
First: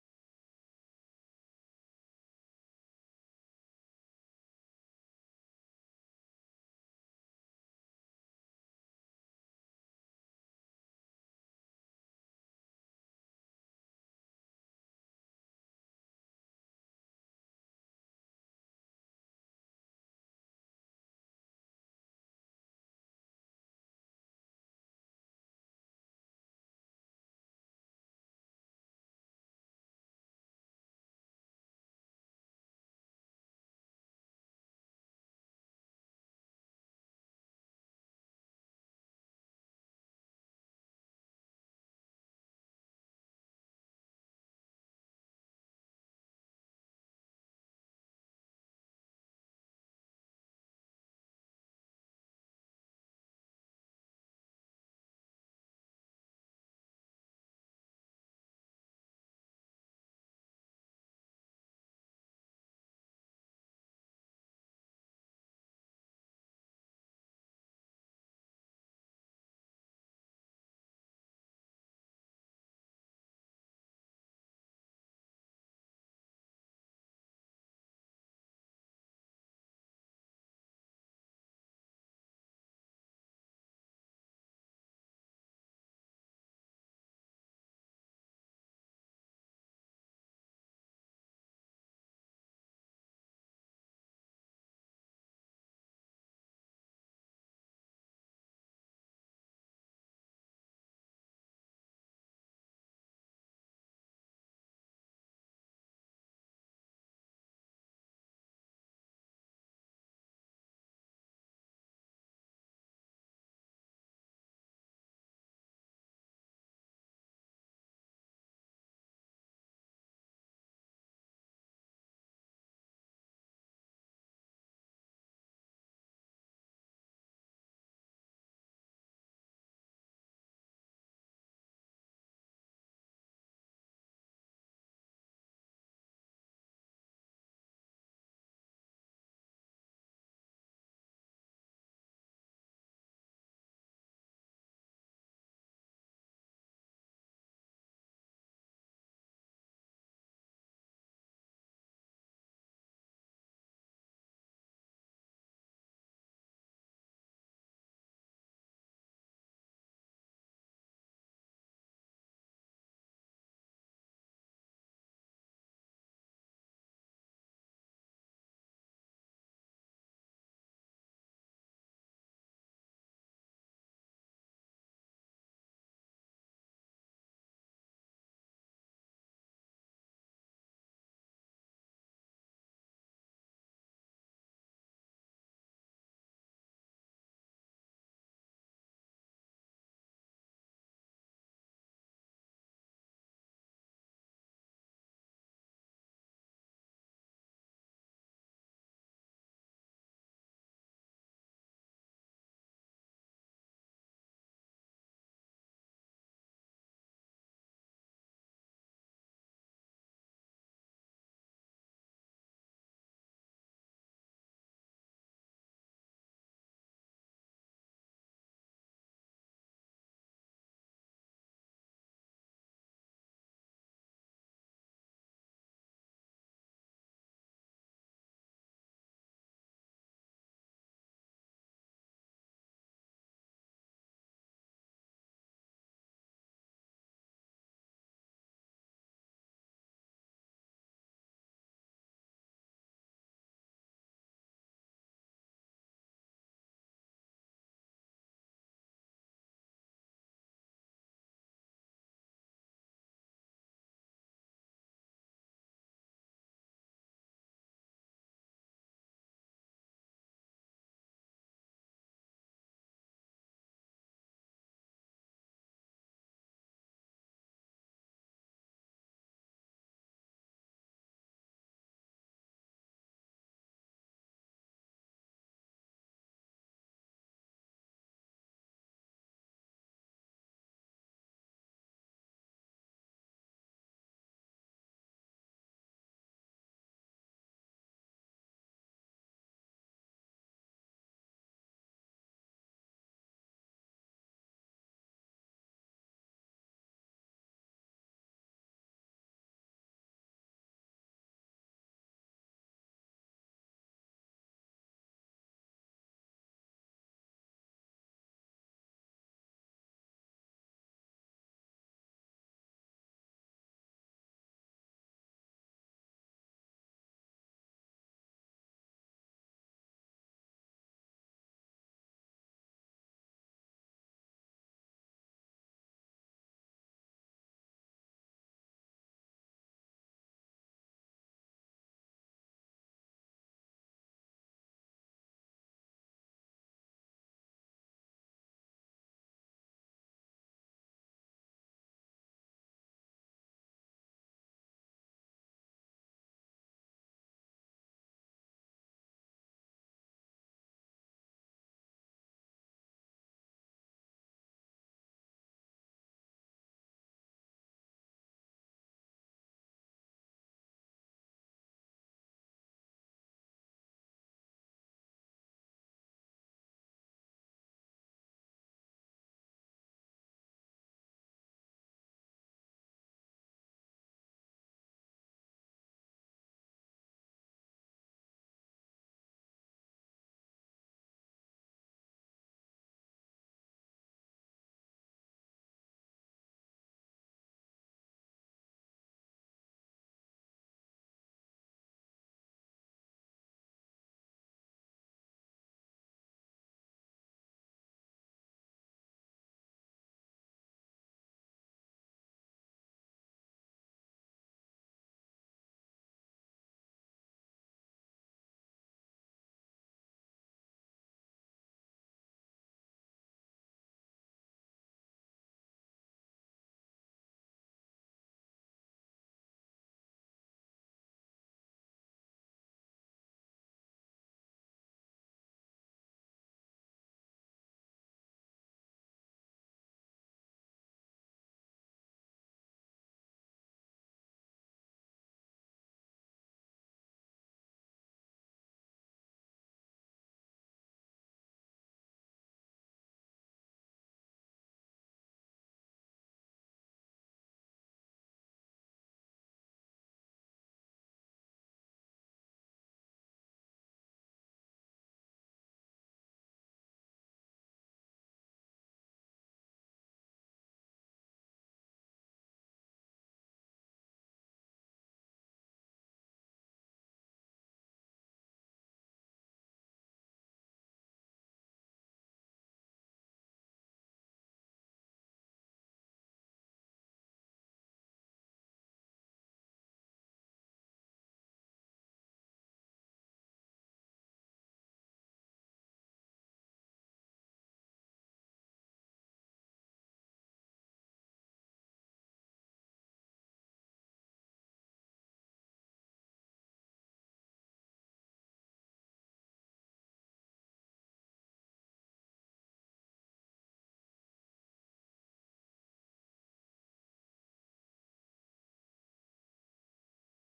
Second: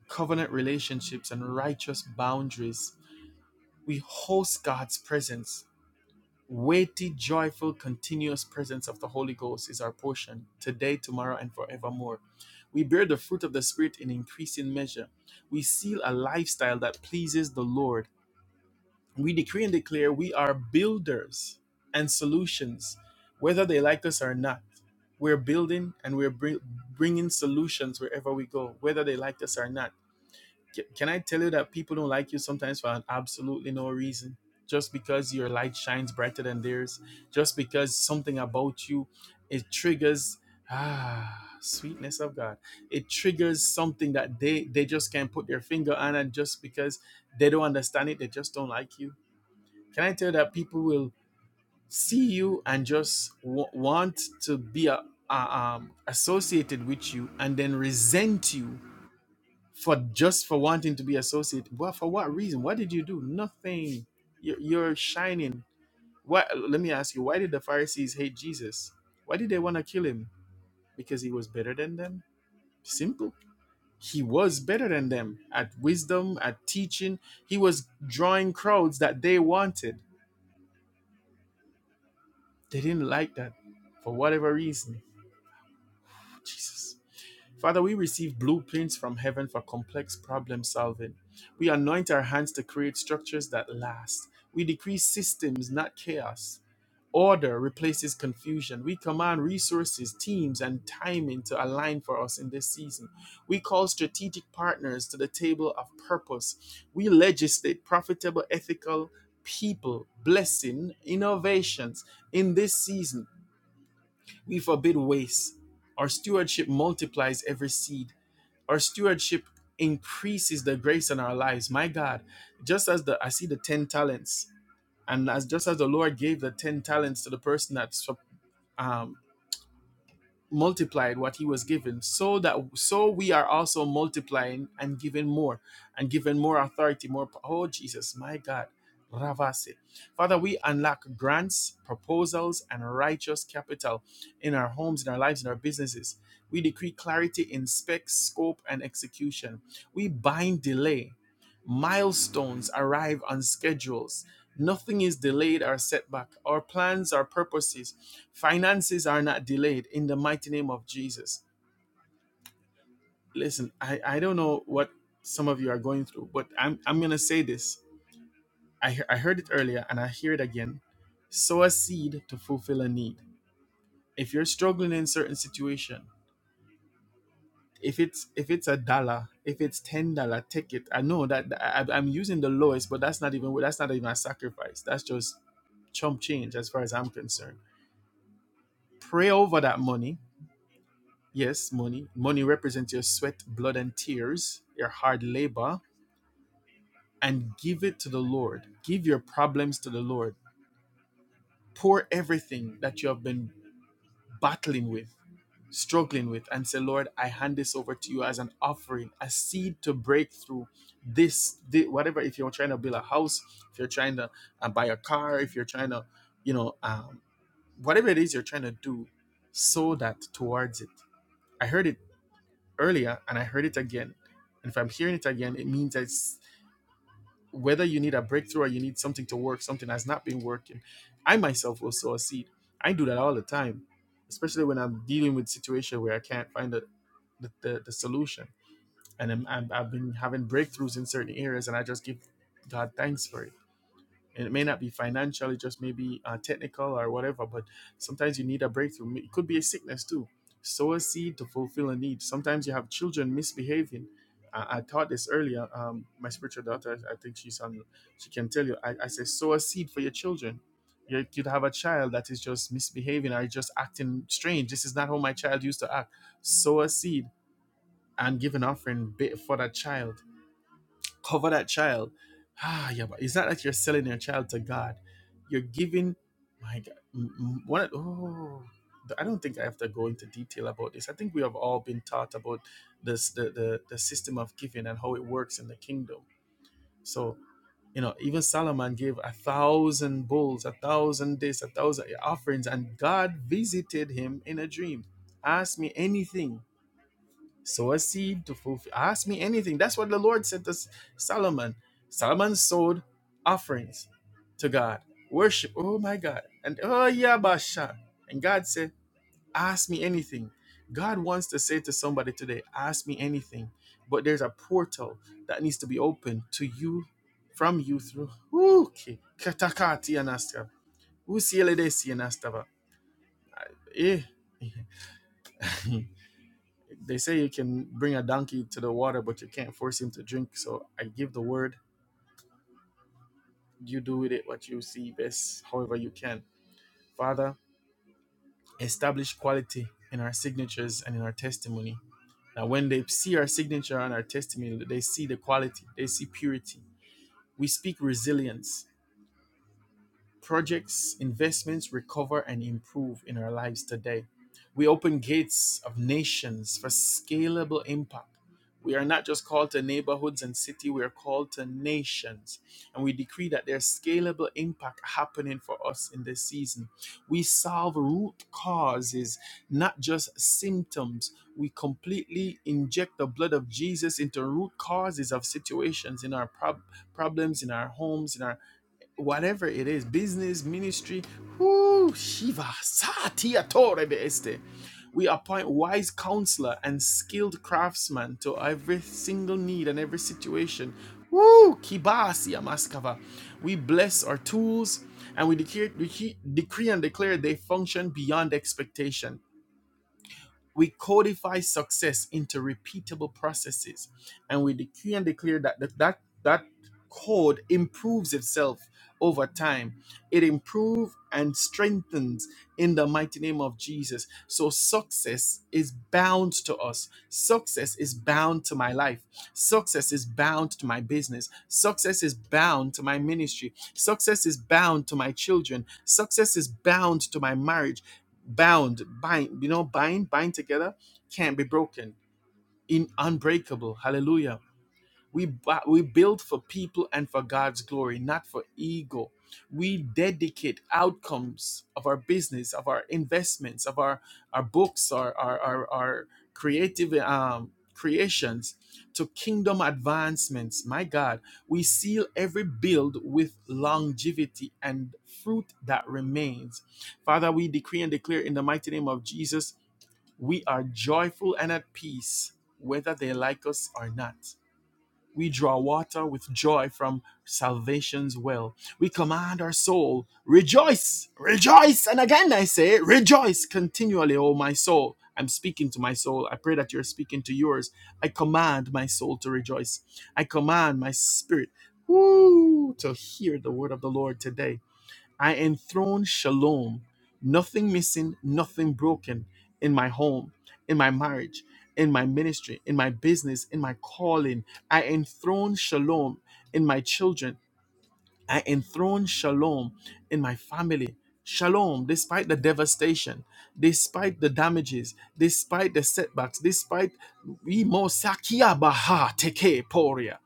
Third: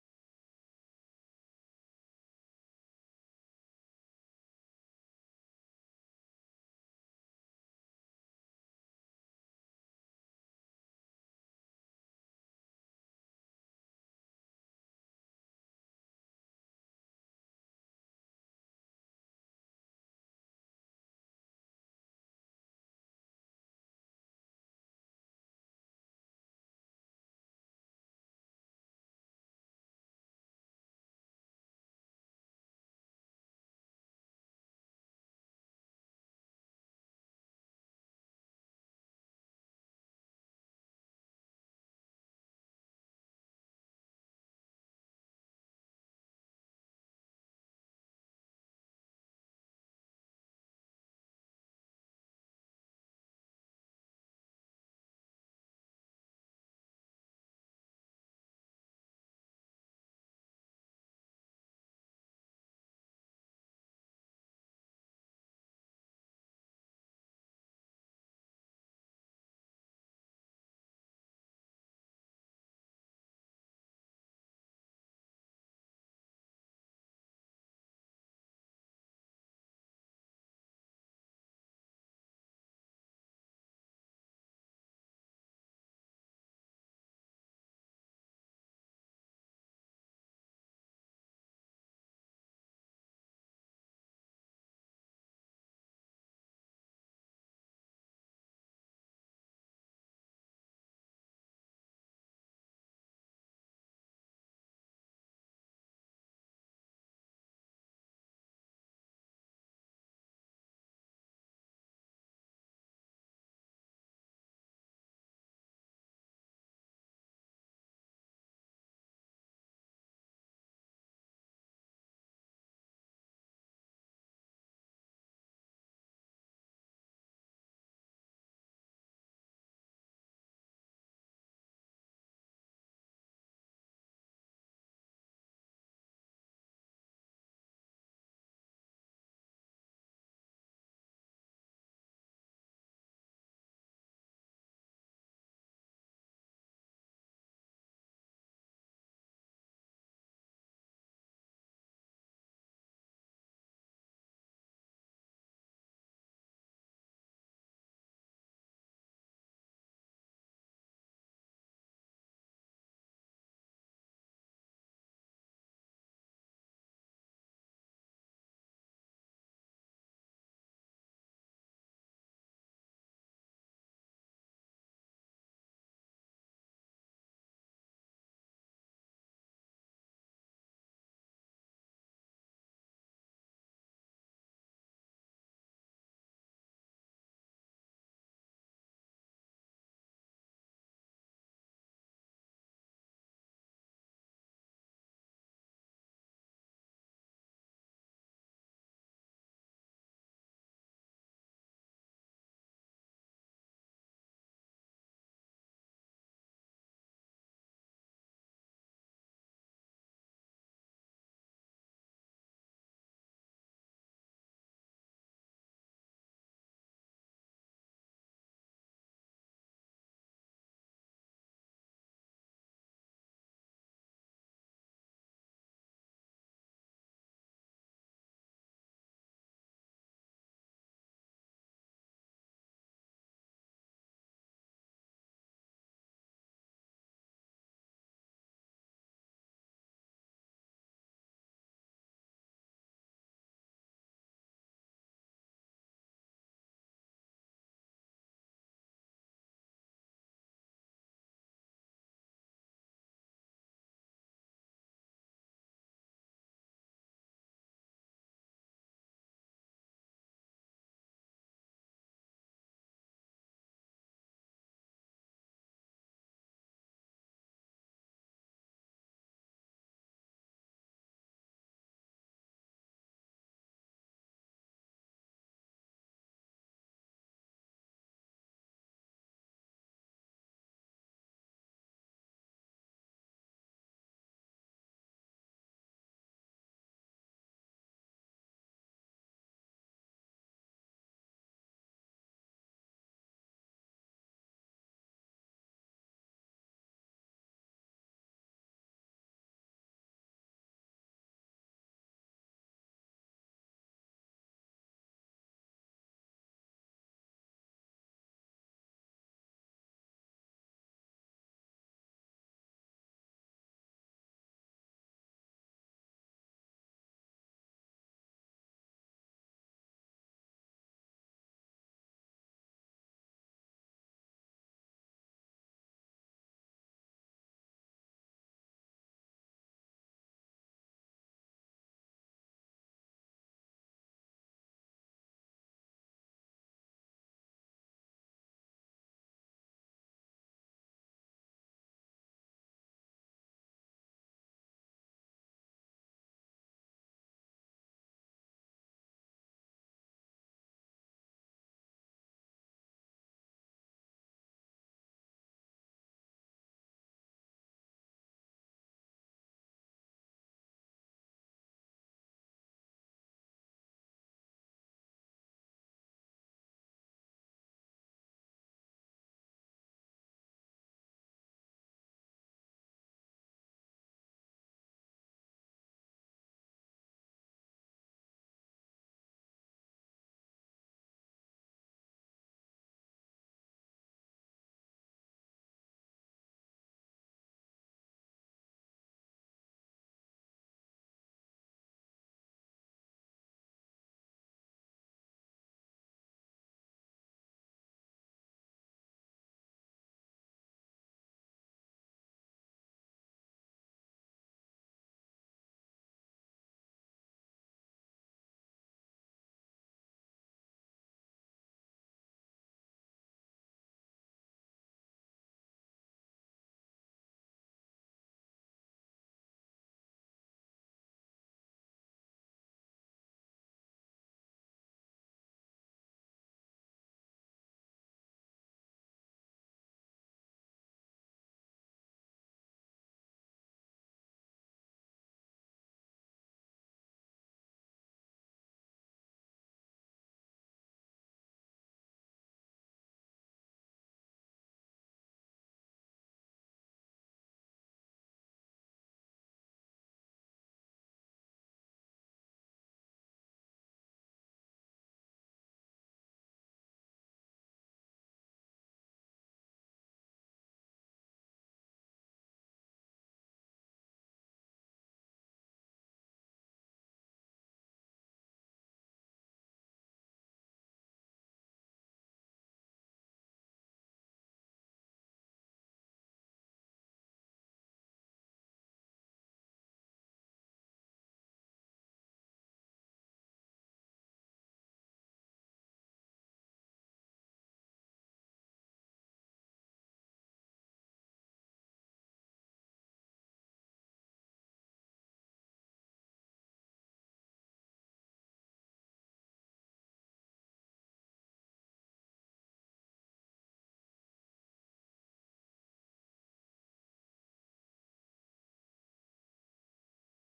S1: covenant relationships and righteous boundaries. We host God's presence. Weighty, joyful, continuous presence of the Holy Ghost is our portion today, tomorrow, and forevermore. We bear the fruit of the Spirit in increasing measure. We seal a lifestyle that pleases the Lord we decree and declare we are builders and solutions, whether they like us or not. We're building and we're bring, bringing solutions wherever we go, whether they like us or not. C- Can I tell you that people don't like you sometimes for an absolutely no reason? Just because your light shines brighter than theirs, just because something about you it triggers ah sweetness of God. It triggers something that they they just can't put their finger on, and just because they don't understand it, they just don't like you can I tell you that people will see you and just w- want to be a, a, um, associated with you and then resent you for just for wanting to be associated? Well, for what reason? What did you do? Nothing. You're, you're shining. What? Let me ask you. Why did the Pharisees hate Jesus? Why did they want to kill him? Because he was better than them. Simple. He was better than them at wisdom, at teaching. He was drawing crowds that they wanted They didn't like that for whatever reason. Jesus. Father, we receive blueprints from heaven for complex problem solving. We anoint our hands to create structures that last. We decree systems, not chaos. Order replaces confusion. We command resources, teams, and timing to align for us in this season. We call strategic partners to the table of purpose. We legislate profitable, ethical people, blessing, innovations in this season. We forbid waste. Our stewardship multiplies every seed. Our stewardship increases the grace in our lives. My God, just as the I see the ten talents, and as just as the Lord gave the ten talents to the person that's um, multiplied what he was given so that so we are also multiplying and giving more and given more authority more po- oh jesus my god Ravase. Father, we unlock grants, proposals, and righteous capital in our homes, in our lives, in our businesses. We decree clarity in specs, scope, and execution. We bind delay Milestones arrive on schedules. Nothing is delayed or set back. Our plans, our purposes, finances are not delayed in the mighty name of Jesus. Listen, I, I don't know what some of you are going through, but I'm, I'm going to say this. I, he- I heard it earlier and I hear it again. Sow a seed to fulfill a need. If you're struggling in a certain situation, if it's if it's a dollar if it's ten dollar take it i know that I, i'm using the lowest but that's not even that's not even a sacrifice that's just chump change as far as i'm concerned pray over that money yes money money represents your sweat blood and tears your hard labor and give it to the lord give your problems to the lord pour everything that you have been battling with, struggling with, and say, Lord, I hand this over to you as an offering, a seed to break through this, thi- whatever. If you're trying to build a house, if you're trying to uh, buy a car, if you're trying to, you know, um, whatever it is you're trying to do, sow that towards it. I heard it earlier and I heard it again. And if I'm hearing it again, it means that whether you need a breakthrough or you need something to work, something has not been working. I myself will sow a seed. I do that all the time, especially when I'm dealing with situation where I can't find the, the, the, the solution. And I'm, I'm, I've been having breakthroughs in certain areas, and I just give God thanks for it and it may not be financial it just may be uh, technical or whatever but sometimes you need a breakthrough it could be a sickness too sow a seed to fulfill a need sometimes you have children misbehaving i, I taught this earlier um, my spiritual daughter i think she's on she can tell you i, I say sow a seed for your children you could have a child that is just misbehaving or just acting strange this is not how my child used to act sow a seed and give an offering for that child cover that child. Ah, yeah, but it's not like you're selling your child to God. You're giving, my God, m- m- what? Oh, I don't think I have to go into detail about this. I think we have all been taught about this, the, the, the system of giving and how it works in the kingdom. So, you know, even Solomon gave a thousand bulls, a thousand this, a thousand offerings, and God visited him in a dream. Ask me anything sow a seed to fulfill. Ask me anything. That's what the Lord said to Solomon. Solomon sowed offerings to God, worship. Oh my God. And oh yeah, Basha. And God said, Ask me anything. God wants to say to somebody today, Ask me anything. But there's a portal that needs to be opened to you, from you through. Ooh, Okay. Katakati anastava. Usielede si anastava. Eh. They say you can bring a donkey to the water, but you can't force him to drink. So I give the word. You do with it what you see best, however you can. Father, establish quality in our signatures and in our testimony. Now, when they see our signature and our testimony, they see the quality, they see purity. We speak resilience. projects, investments recover and improve in our lives today. We open gates of nations for scalable impact. We are not just called to neighborhoods and city, we are called to nations. And we decree that there's scalable impact happening for us in this season. We solve root causes, not just symptoms. We completely inject the blood of Jesus into root causes of situations in our prob- problems, in our homes, in our whatever it is, business, ministry, whoo, Shiva, Satya Torebe Este. We appoint wise counselor and skilled craftsman to every single need and every situation. Woo! Kibasi Amaskava. We bless our tools and we decree decree and declare they function beyond expectation. We codify success into repeatable processes, and we decree and declare that that, that, that code improves itself over time. It improves and strengthens in the mighty name of Jesus. So success is bound to us. Success is bound to my life. Success is bound to my business. Success is bound to my ministry. Success is bound to my children. Success is bound to my marriage bound, bind, you know, bind, bind together, can't be broken, in unbreakable. Hallelujah. We, bu- we build for people and for God's glory, not for ego. We dedicate outcomes of our business, of our investments, of our, our books, our, our, our, our creative um, creations to kingdom advancements. My God, we seal every build with longevity and fruit that remains. Father, we decree and declare in the mighty name of Jesus, we are joyful and at peace, whether they like us or not. We draw water with joy from salvation's well. We command our soul, rejoice, rejoice. And again, I say, rejoice continually, O my soul. I'm speaking to my soul. I pray that you're speaking to yours. I command my soul to rejoice. I command my spirit woo, to hear the word of the Lord today. I enthrone shalom, nothing missing, nothing broken in my home, in my marriage, in my ministry, in my business, in my calling. I enthrone shalom in my children. I enthrone shalom in my family. Shalom, despite the devastation, despite the damages, despite the setbacks, despite we mo sakia baha teke poria.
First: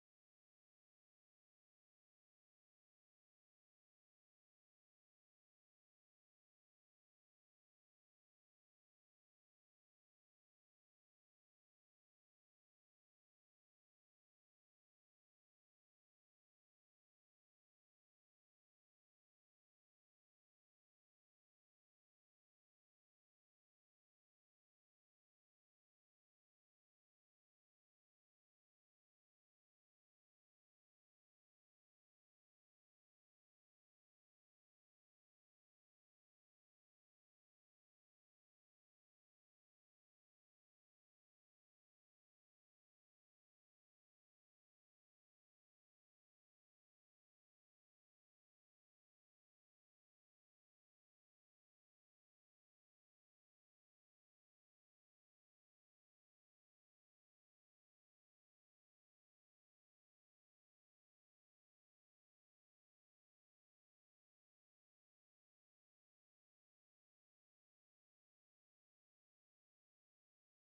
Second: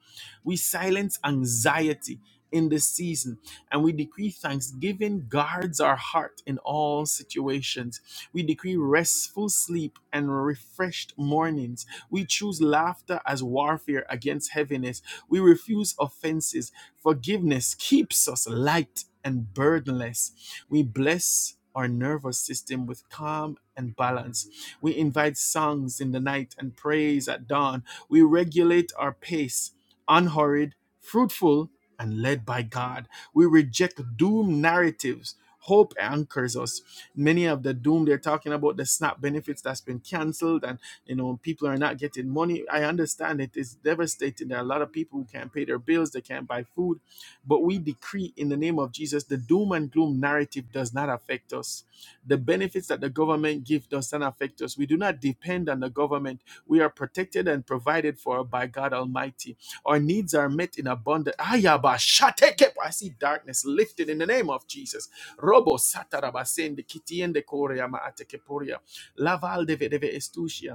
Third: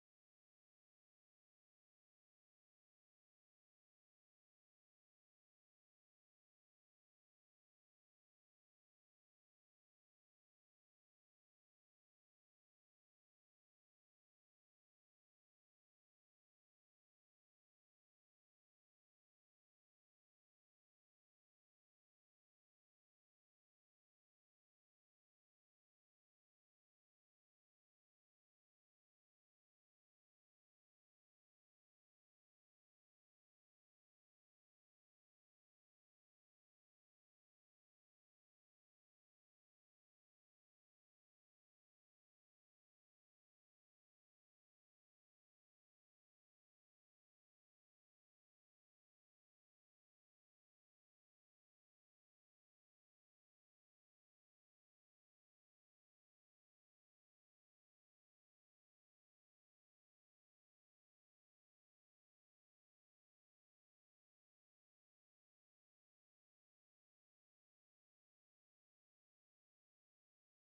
S1: We silence anxiety in this season and we decree thanksgiving guards our heart in all situations. We decree restful sleep and refreshed mornings. We choose laughter as warfare against heaviness. We refuse offenses. Forgiveness keeps us light and burdenless. We bless our nervous system with calm and balance. We invite songs in the night and praise at dawn. We regulate our pace unhurried, fruitful, and led by God. We reject doom narratives. Hope anchors us. Many of the doom they're talking about the SNAP benefits that's been canceled, and you know people are not getting money. I understand it is devastating. There are a lot of people who can't pay their bills, they can't buy food, but we decree in the name of Jesus the doom and gloom narrative does not affect us. The benefits that the government gives does not affect us. We do not depend on the government. We are protected and provided for by God Almighty our needs are met in abundance. Ayaba shatekep. I see darkness lifted in the name of Jesus. Robo satarabasende kitiende korea ma atekeporia. Laval deve deve estusia.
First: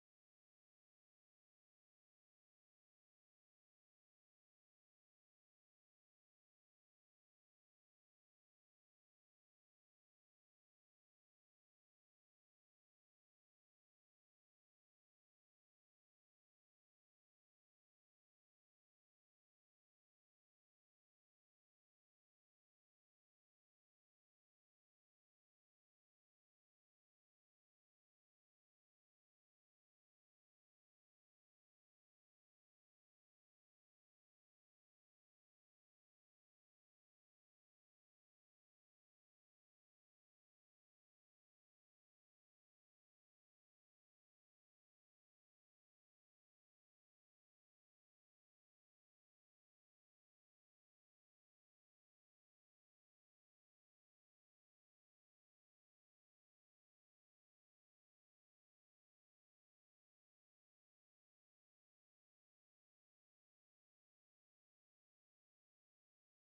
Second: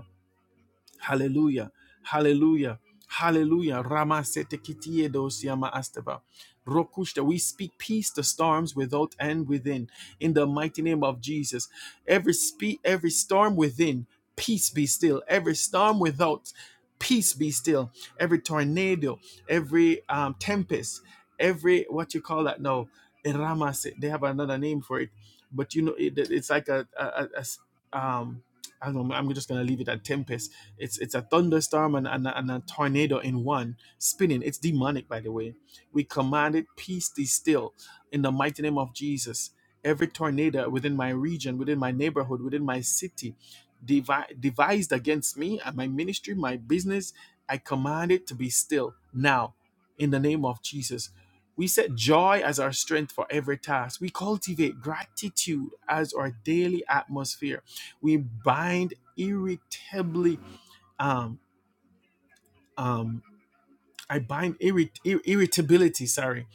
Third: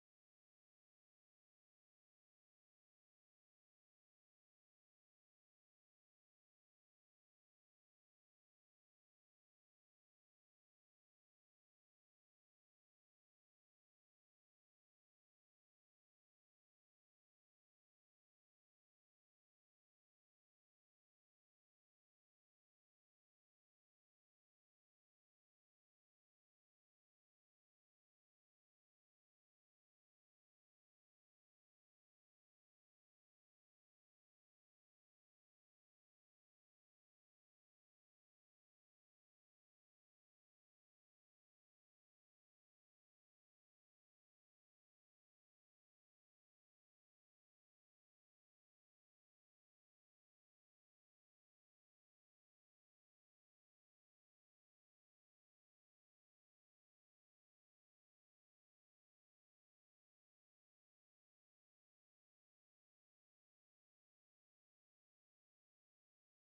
S1: Hallelujah. Hallelujah. Hallelujah. Rama sete kitie dosiama asteva. Rokushta, we speak peace to storms without and within. In the mighty name of Jesus. Every spe- every storm within, peace be still. Every storm without, peace be still. Every tornado, every um, tempest, every what you call that now. in Rama se- they have another name for it. But you know, it, it's like a, a, a- a s- um, I don't know, I'm just gonna leave it at tempest it's it's a thunderstorm and, and, a- and a tornado in one spinning. It's demonic, by the way. We commanded peace be still in the mighty name of Jesus. Every tornado within my region, within my neighborhood, within my city, devi- devised against me and my ministry, my business, I command it to be still now in the name of Jesus. We set joy as our strength for every task. We cultivate gratitude as our daily atmosphere. We bind irritably um um i bind irrit- ir- irritability sorry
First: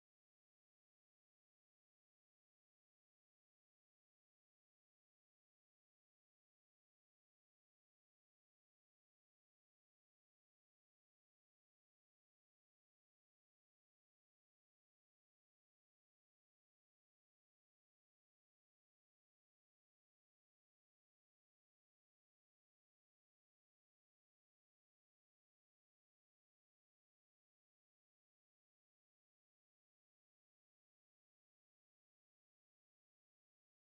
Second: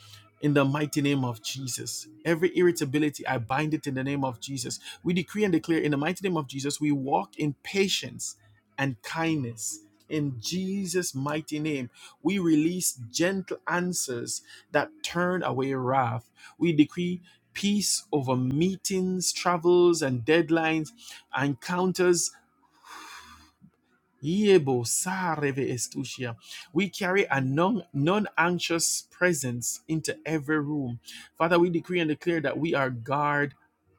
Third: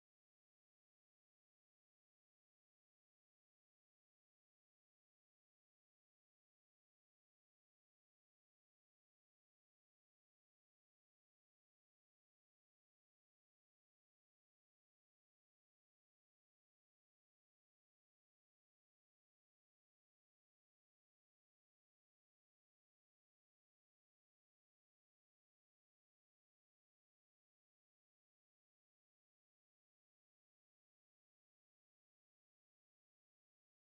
S1: in the mighty name of Jesus. Every irritability, I bind it in the name of Jesus. We decree and declare in the mighty name of Jesus, we walk in patience and kindness. In Jesus' mighty name, we release gentle answers that turn away wrath. We decree peace over meetings, travels, and deadlines, encounters Yebo sareve estusia. We carry a non anxious presence into every room. Father, we decree and declare that we are guard,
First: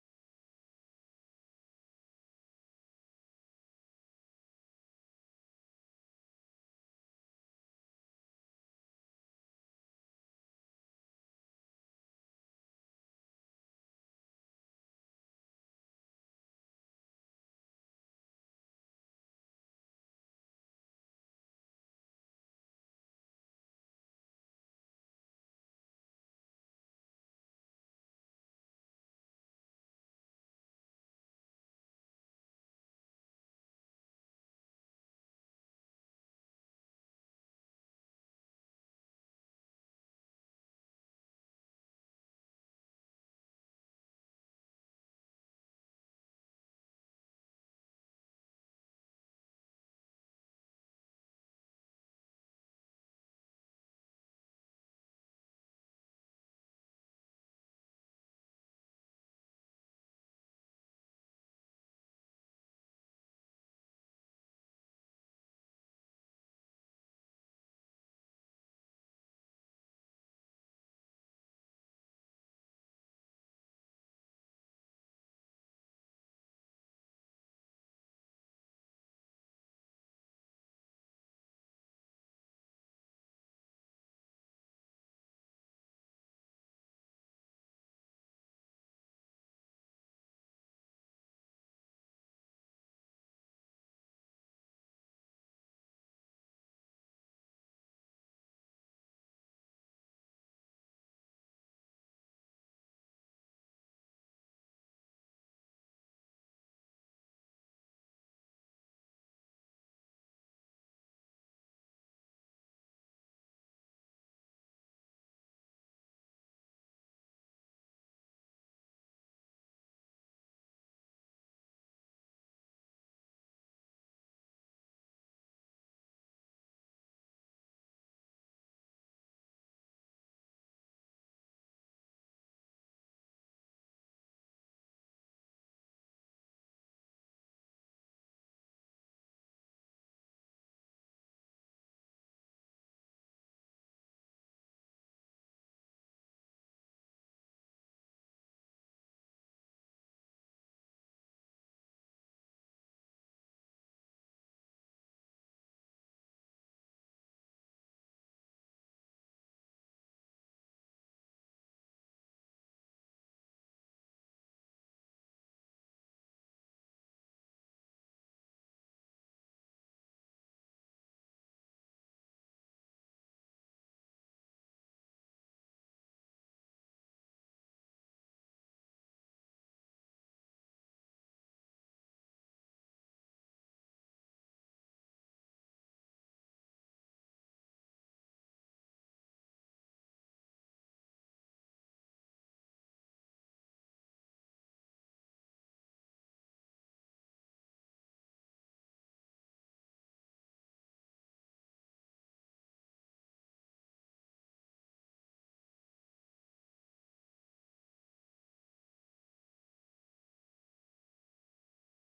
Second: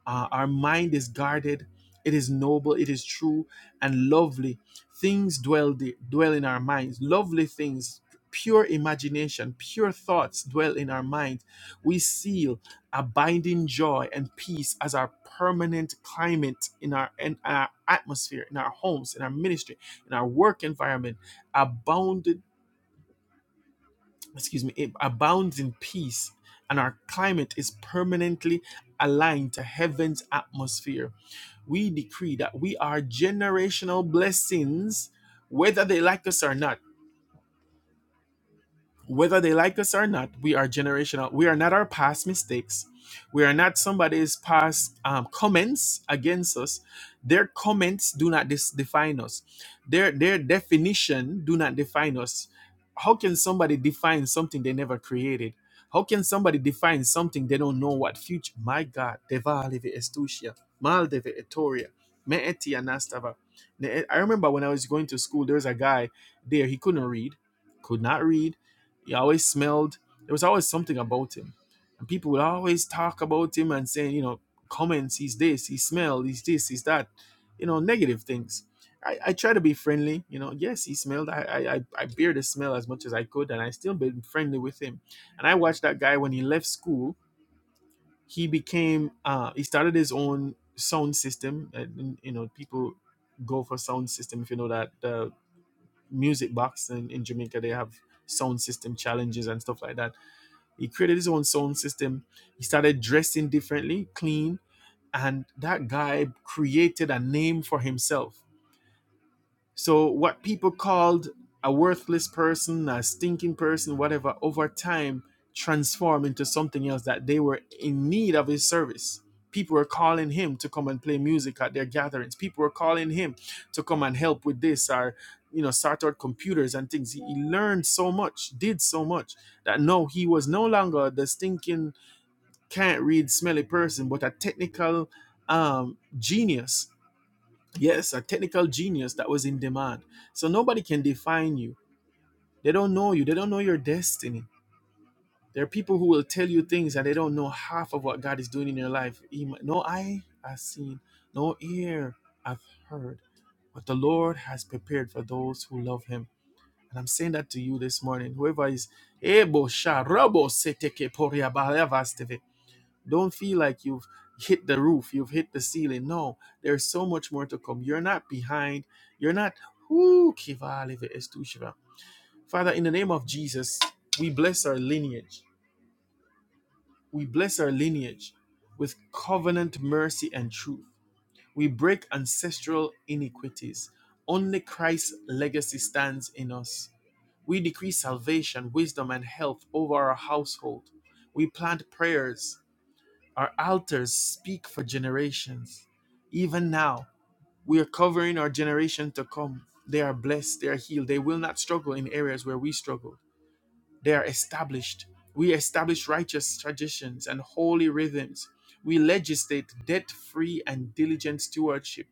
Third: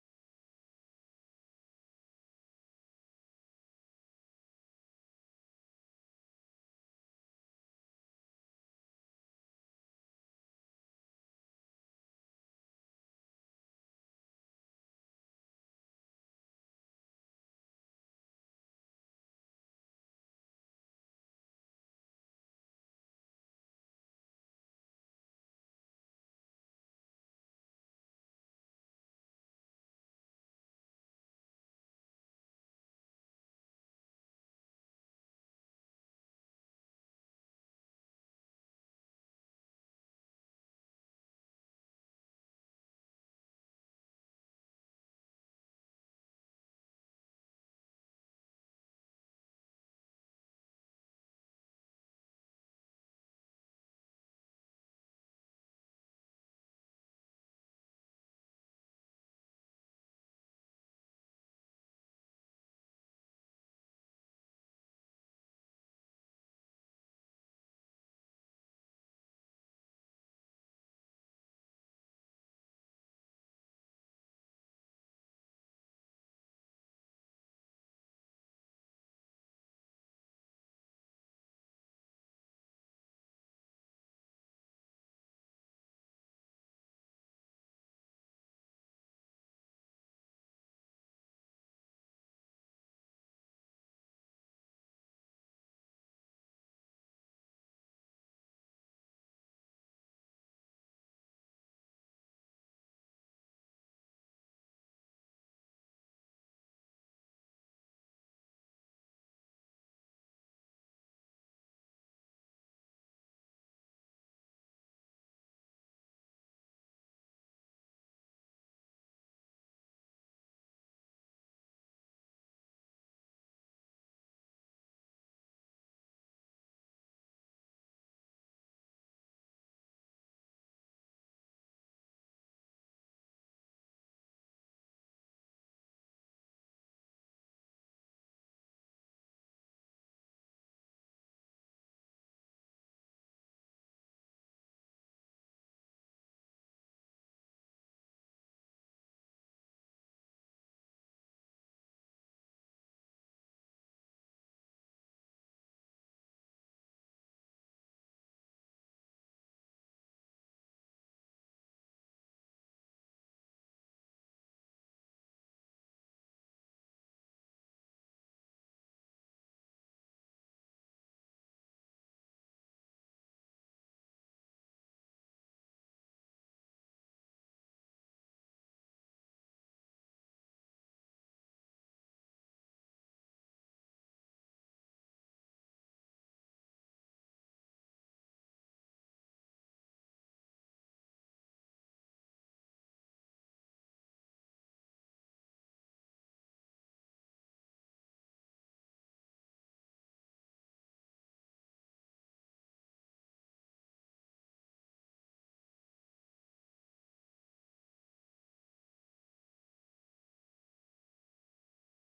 S1: uh, our mind is guarded, it is noble, it is true and lovely. Things dwell, the, dwell in our minds, lovely things. Pure imagination, pure thoughts dwell in our mind. We seal abiding joy and peace as our permanent climate in our, in our atmosphere, in our homes, in our ministry in our work environment abounded excuse me it abounds in peace and our climate is permanently aligned to heaven's atmosphere we decree that we are generational blessings whether they like us or not whether they like us or not, we are generational. We are not our past mistakes. We are not somebody's past um, comments against us. Their comments do not dis- define us. Their their definition do not define us. How can somebody define something they never created? How can somebody define something they don't know what future? My God, Devaleve Estusia, Maldeve Etoria, Me Etia Nastava. Ne- I remember when I was going to school, there was a guy there, he couldn't read, could not read he always smelled. There was always something about him, and people would always talk about him and say, you know, comments. He's this. He smelled. He's this. He's that. You know, negative things. I, I try to be friendly. You know, yes, he smelled. I I I I bear the smell as much as I could, and I still been friendly with him. And I watched that guy when he left school. He became. Uh, he started his own sound system. And, you know, people go for sound system if you know that the music box in, in Jamaica they have sound system challenges and stuff like that he created his own sound system. He started dressing differently, clean, and that guy created a name for himself. So, what people called a worthless person, a stinking person, whatever, over time transformed into something else that they were in need of his service. People were calling him to come and play music at their gatherings. People were calling him to come and help with this or, you know, start out computers and things. He he learned so much, did so much that no, he was no longer the stinking can't read smelly person, but a technical um, genius. Yes, a technical genius that was in demand. So nobody can define you. They don't know you. They don't know your destiny. There are people who will tell you things and they don't know half of what God is doing in your life. He No eye has seen, no ear hath heard, but the Lord has prepared for those who love Him. And I'm saying that to you this morning. Whoever is able, sha- seteke, poria, barava, don't feel like you've hit the roof, you've hit the ceiling. No, there's so much more to come. You're not behind. You're not. Woo, kivale ve estushiva. Father, in the name of Jesus, we bless our lineage. We bless our lineage with covenant mercy and truth. We break ancestral iniquities. Only Christ's legacy stands in us. We decree salvation, wisdom, and health over our household. We plant prayers our altars speak for generations. Even now, we are covering our generation to come. They are blessed, they are healed, they will not struggle in areas where we struggled. They are established. We establish righteous traditions and holy rhythms. We legislate debt free and diligent stewardship.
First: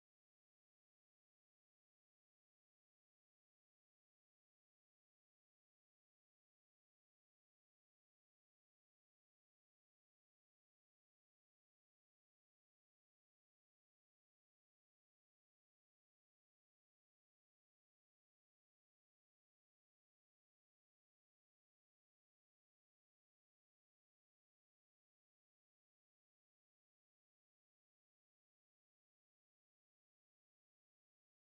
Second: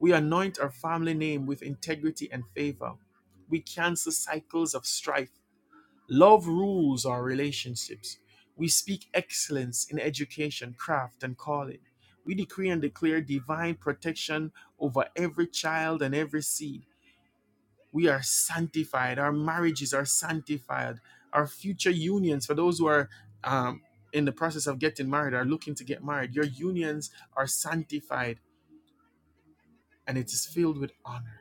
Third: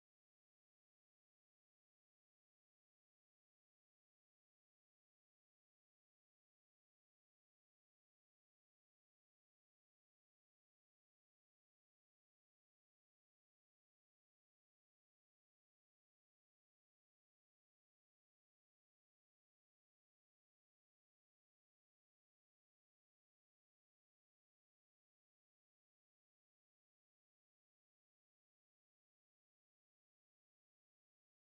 S1: We anoint our family name with integrity and favor. We cancel cycles of strife. Love rules our relationships. We speak excellence in education, craft, and calling. We decree and declare divine protection over every child and every seed. We are sanctified. Our marriages are sanctified. Our future unions, for those who are um, in the process of getting married, are looking to get married, your unions are sanctified and it is filled with honor.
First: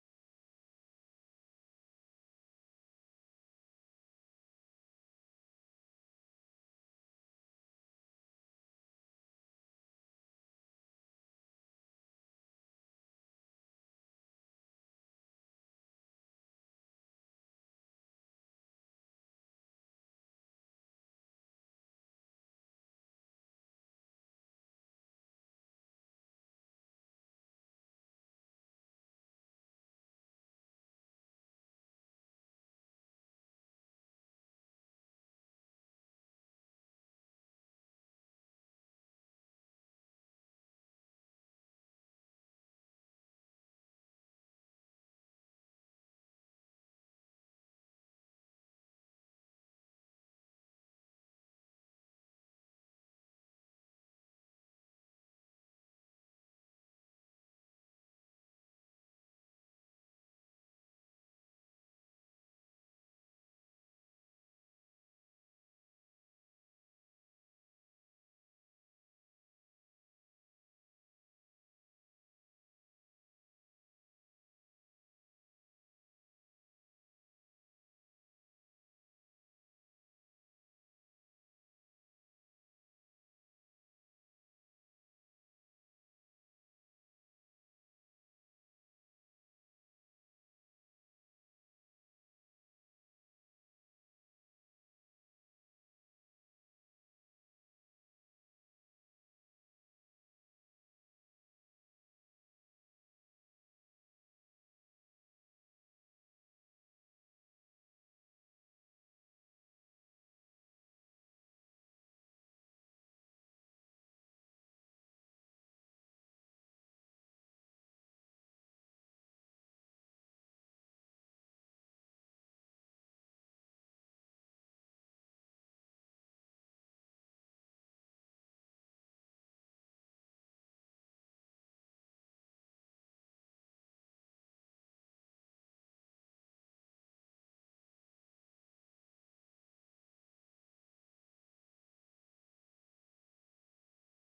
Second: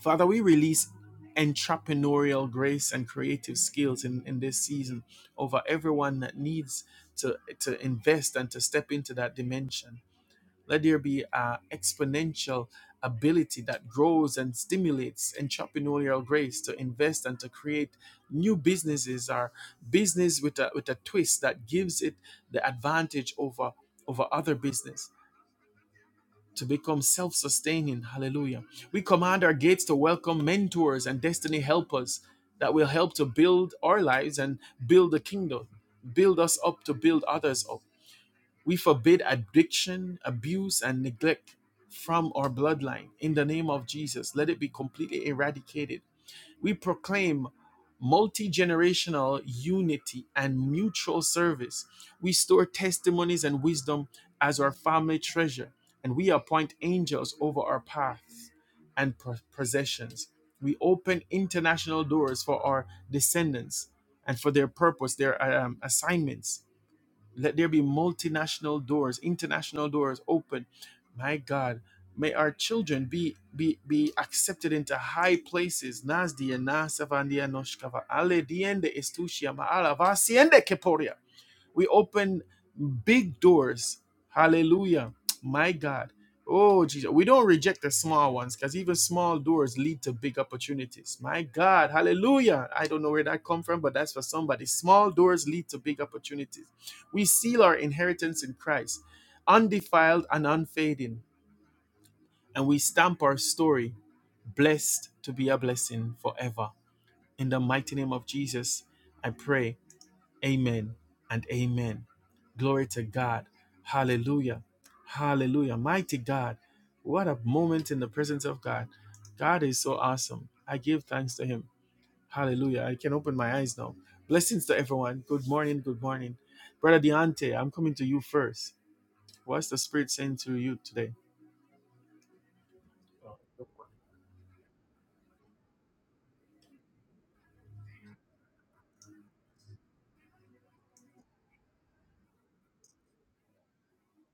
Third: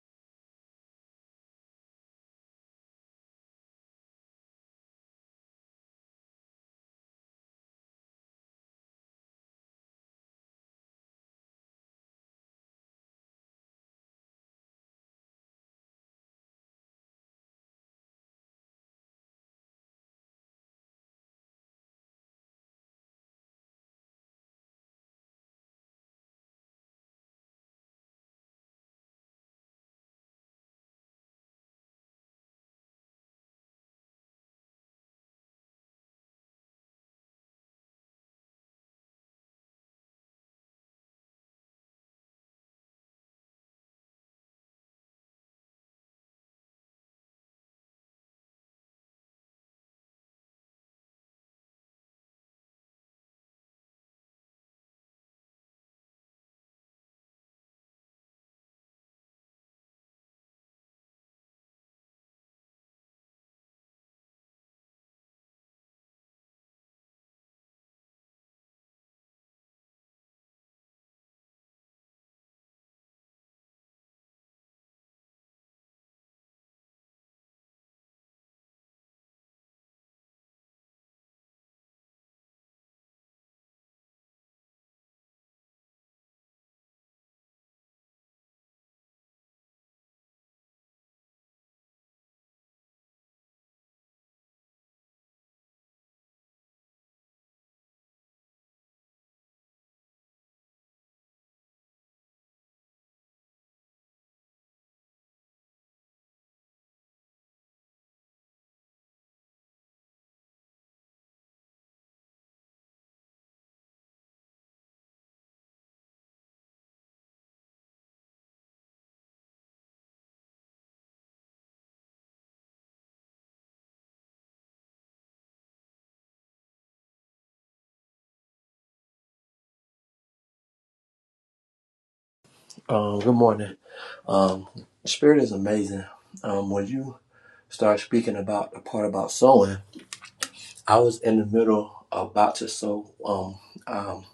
S1: Father, we release entrepreneurial grace and creative skills in, in this season over everyone that needs to, to invest and to step into that dimension. Let there be an exponential ability that grows and stimulates entrepreneurial grace to invest and to create new businesses or business with a, with a twist that gives it the advantage over, over other business to become self sustaining. Hallelujah. We command our gates to welcome mentors and destiny helpers that will help to build our lives and build the kingdom, build us up to build others up. We forbid addiction, abuse, and neglect from our bloodline in the name of Jesus. Let it be completely eradicated we proclaim multi generational unity and mutual service. We store testimonies and wisdom as our family treasure, and we appoint angels over our paths and pro- possessions. We open international doors for our descendants and for their purpose, their um, assignments let there be multinational doors, international doors open. My God, may our children be be be accepted into high places. Nas dia nasavandia noshkava ale diende estushia maala vasiende keporia. We open big doors. Hallelujah. My God. Oh, Jesus. We don't reject the small ones because even small doors lead to big opportunities. My God. Hallelujah. I don't know where that come from, but that's for somebody. Small doors lead to big opportunities. We seal our inheritance in Christ, undefiled and unfading, and we stamp our story, blessed to be a blessing forever. In the mighty name of Jesus, I pray. Amen and amen. Glory to God. Hallelujah. Hallelujah. Mighty God. What a moment in the presence of God. God is so awesome. I give thanks to Him. Hallelujah. I can open my eyes now. Blessings to everyone. Good morning. Good morning. Brother Deante, I'm coming to you first. What's the Spirit saying to you today?
S3: Um, good morning. Um, Spirit is amazing. Um, when you start speaking about the part about sowing, I was in the middle about to sow. Um, um,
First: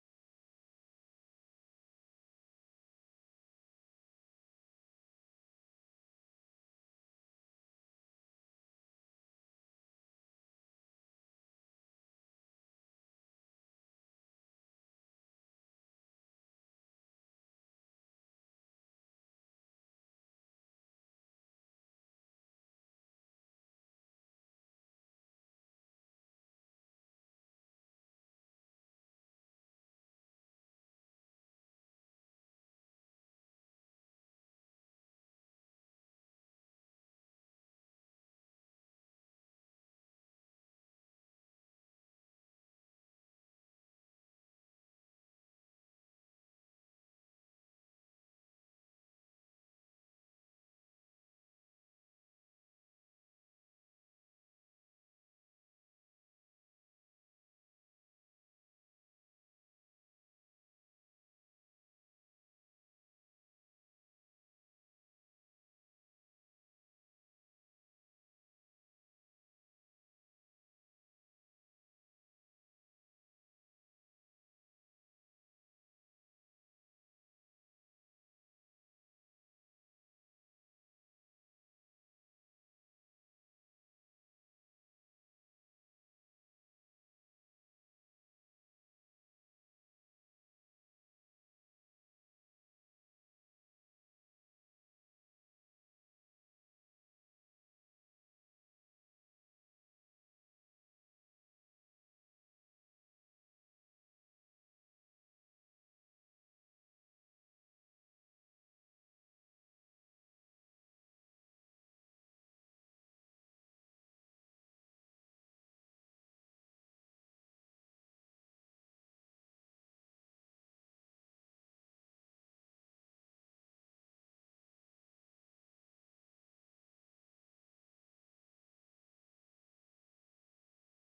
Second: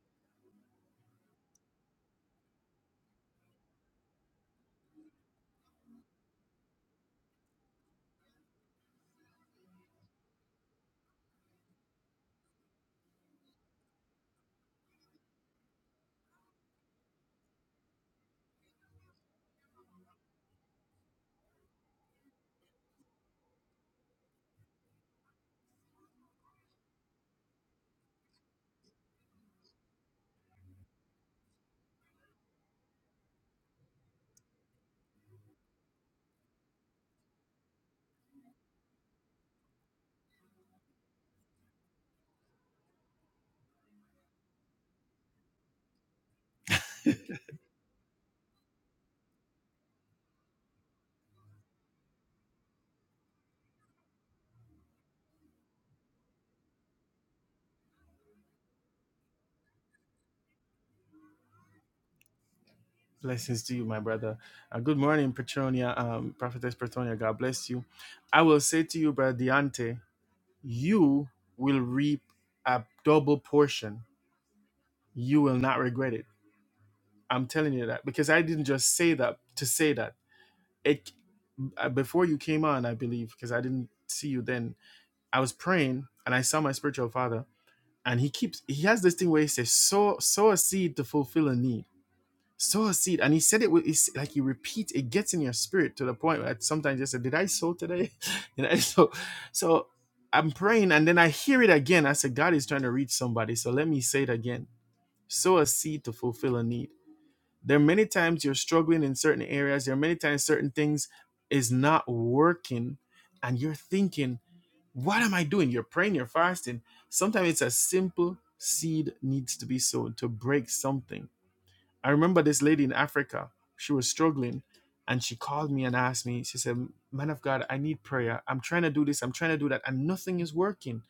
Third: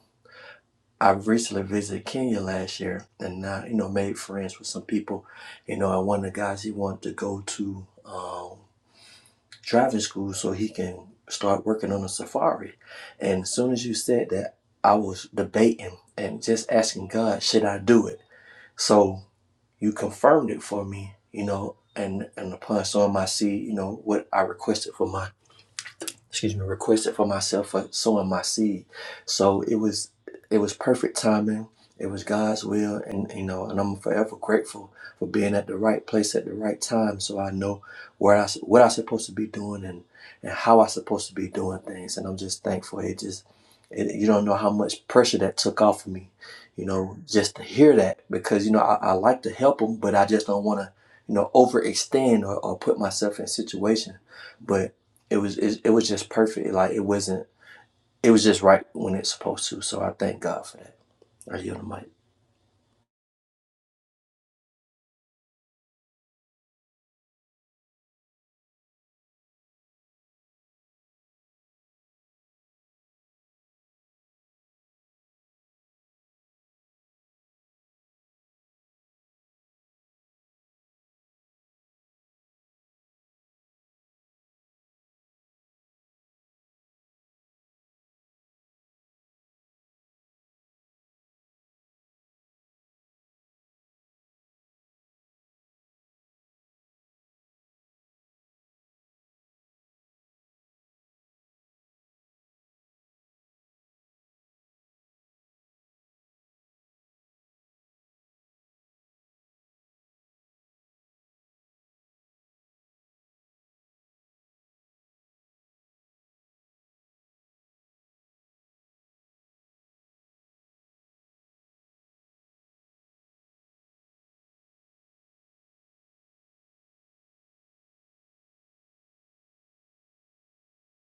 S3: I recently visited Kenya last year, and I, you know, made friends with some people. You know, and one of the guys he wanted to go to um, driving school so he can start working on a safari. And as soon as you said that, I was debating and just asking God, should I do it? So you confirmed it for me, you know, and and upon sowing my seed, you know, what I requested for my excuse me, requested for myself for sowing my seed. So it was it was perfect timing. It was God's will, and you know, and I'm forever grateful for being at the right place at the right time. So I know where I what I'm supposed to be doing and and how I'm supposed to be doing things. And I'm just thankful. It just it, you don't know how much pressure that took off of me, you know, just to hear that because you know I, I like to help them, but I just don't want to you know overextend or, or put myself in situations. It was it, it was just perfect. Like it wasn't. It was just right when it's supposed to. So I thank God for that. Are you on the mic?
S1: Blessings to you, my brother. Uh, good morning, Petronia, um, Prophetess Petronia. God bless you. I will say to you, Brother Deante. you will reap a double portion. You will not regret it. I'm telling you that because I didn't just say that to say that. It uh, before you came on, I believe, because I didn't see you then. I was praying and I saw my spiritual father, and he keeps he has this thing where he says, "Sow sow a seed to fulfill a need." sow a seed and he said it with it's like you repeat it gets in your spirit to the point where sometimes you say did i sow today you know so so i'm praying and then i hear it again i said god is trying to reach somebody so let me say it again sow a seed to fulfill a need there are many times you're struggling in certain areas there are many times certain things is not working and you're thinking what am i doing you're praying you're fasting sometimes it's a simple seed needs to be sown to break something I remember this lady in Africa. She was struggling and she called me and asked me, she said, Man of God, I need prayer. I'm trying to do this, I'm trying to do that, and nothing is working.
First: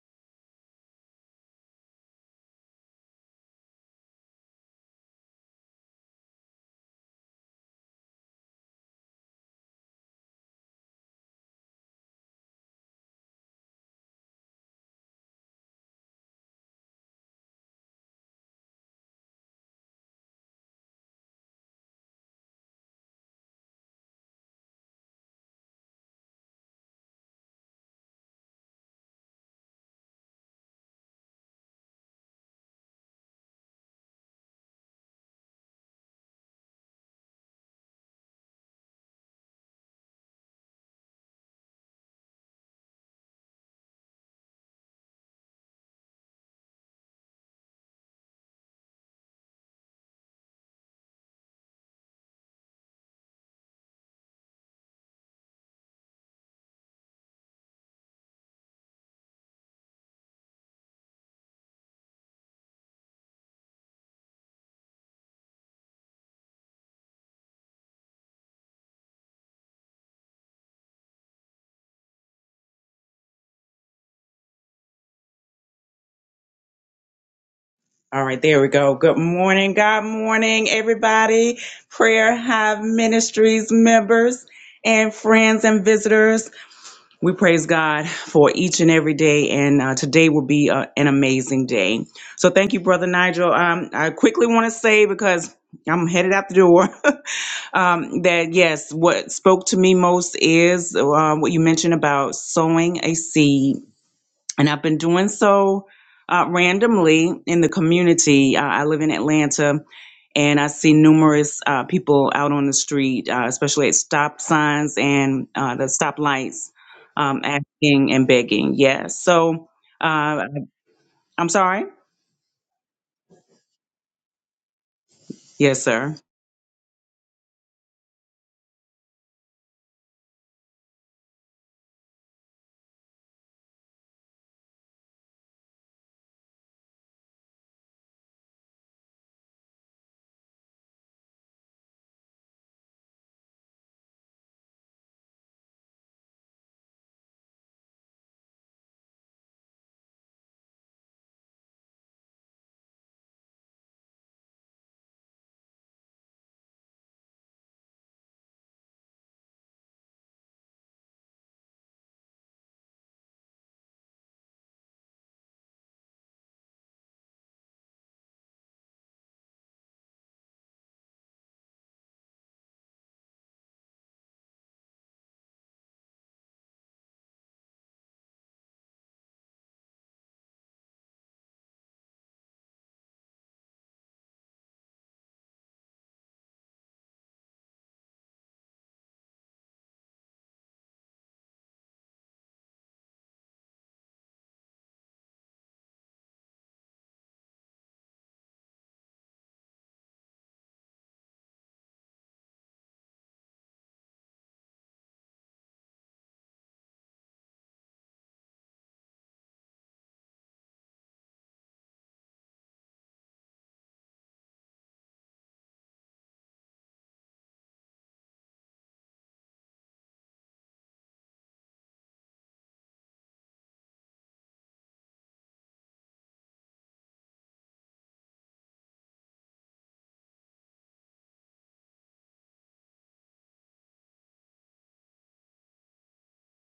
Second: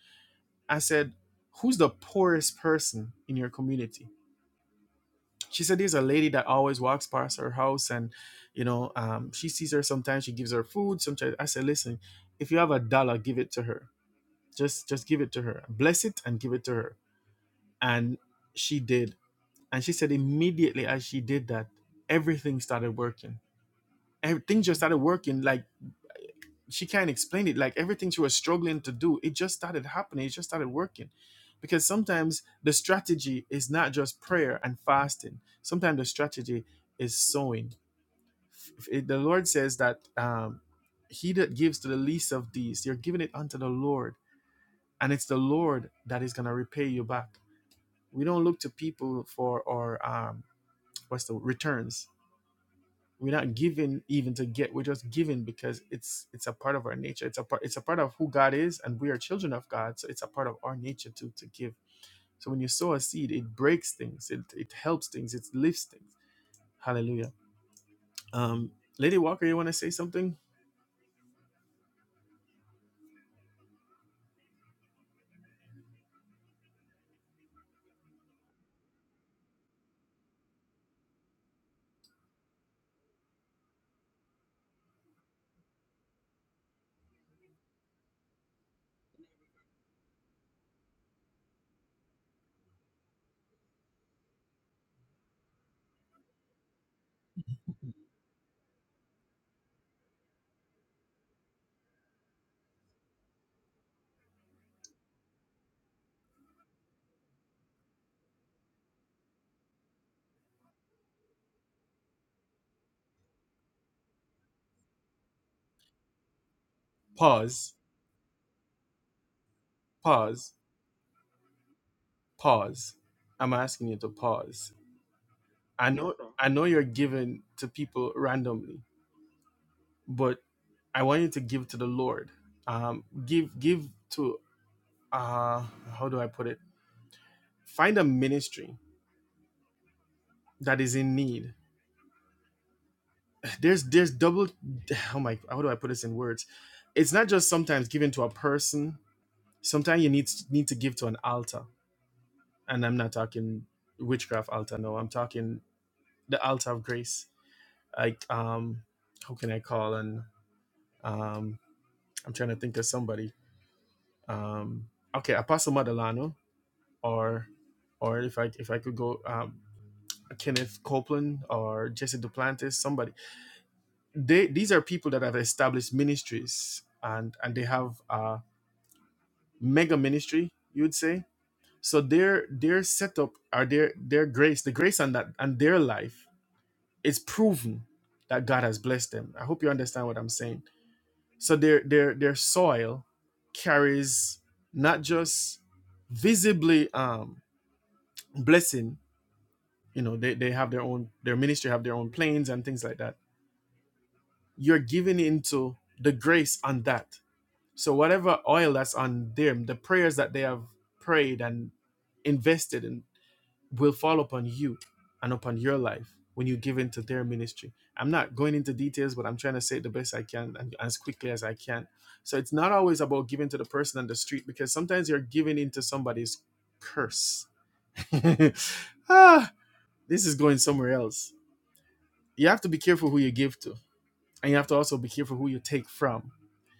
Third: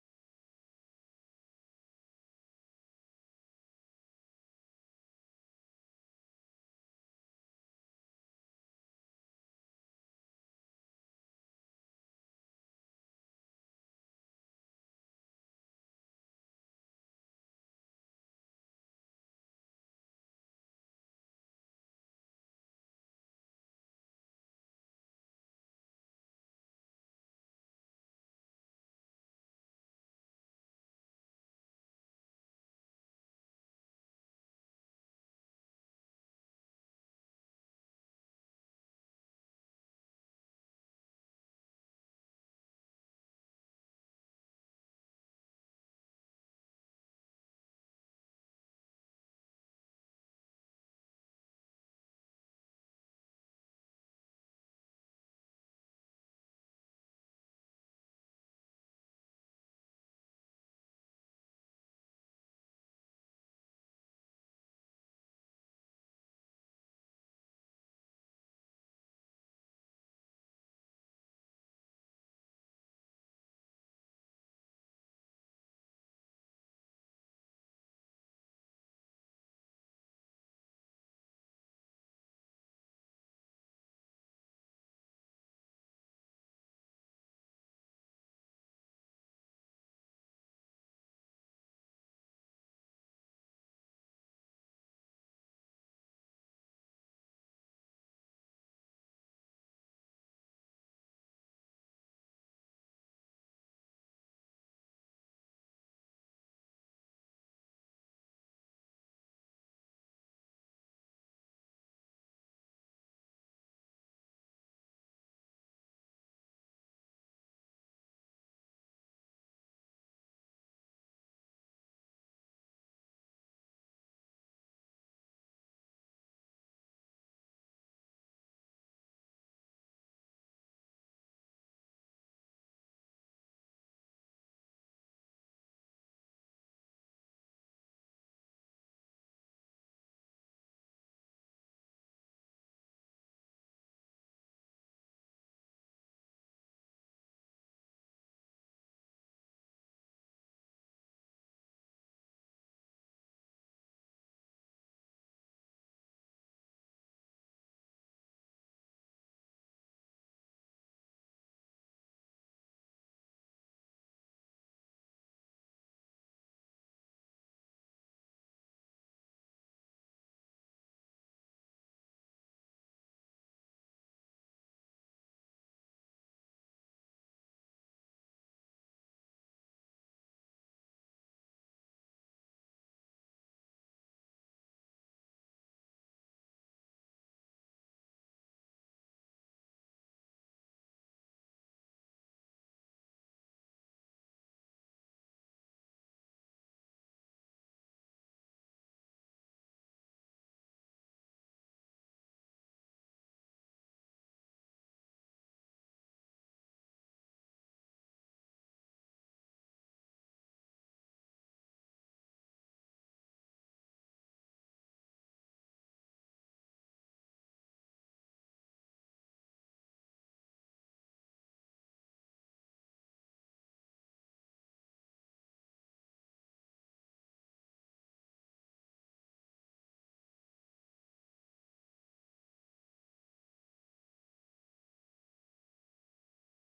S1: I said, Who's the poorest person in your community? She said, There's a lady that always walks past her house and, you know, um, she sees her sometimes, she gives her food. Sometimes I said, Listen, if you have a dollar, give it to her. Just just give it to her. Bless it and give it to her. And she did. And she said immediately as she did that, everything started working everything just started working like she can't explain it like everything she was struggling to do it just started happening it just started working because sometimes the strategy is not just prayer and fasting sometimes the strategy is sowing it- the lord says that um, he that gives to the least of these you're giving it unto the lord and it's the lord that is going to repay you back we don't look to people for our um, what's the returns We're not given even to get. We're just given because it's it's a part of our nature. It's a part it's a part of who God is, and we are children of God. So it's a part of our nature to to give. So when you sow a seed, it breaks things. It it helps things. It lifts things. Hallelujah. Um, Lady Walker, you want to say something?
S2: All right, there we go. Good morning. God morning, everybody. Prayer Hive Ministries members and friends and visitors. We praise God for each and every day, and uh, today will be uh, an amazing day. So, thank you, Brother Nigel. Um, I quickly want to say because I'm headed out the door um, that yes, what spoke to me most is uh, what you mentioned about sowing a seed and I've been doing so uh, randomly in the community. Uh, I live in Atlanta, and I see numerous uh, people out on the street, uh, especially at stop signs and uh, the stop lights, um,
S1: Pause.
S2: asking and begging. Yes. So uh,
S1: Pause.
S2: I'm sorry.
S1: pause. I'm asking you to pause.
S2: Yes,
S1: I know
S2: sir.
S1: I know you're giving to people randomly, but I want you to give to the Lord. Um, give give to uh how do I put it? Find a ministry that is in need. There's there's double oh my how do I put this in words? It's not just sometimes giving to a person. Sometimes you need need to give to an altar, and I'm not talking witchcraft altar. No, I'm talking the altar of grace. Like um, how can I call and Um, I'm trying to think of somebody. Um, okay, Apostle Madalano, or or if I if I could go um, Kenneth Copeland or Jesse Duplantis, somebody. They these are people that have established ministries and and they have a mega ministry, you would say. So their their setup or their their grace, the grace on that and their life, it's proven that God has blessed them. I hope you understand what I'm saying So their their their soil carries not just visibly um, blessing. You know, they, they have their own their ministry have their own planes and things like that. You're giving into the grace on that. So whatever oil that's on them, the prayers that they have prayed and invested in, will fall upon you and upon your life when you give into their ministry. I'm not going into details, but I'm trying to say it the best I can and as quickly as I can. So it's not always about giving to the person on the street because sometimes you're giving into somebody's curse. ah, this is going somewhere else. You have to be careful who you give to, and you have to also be careful who you take from.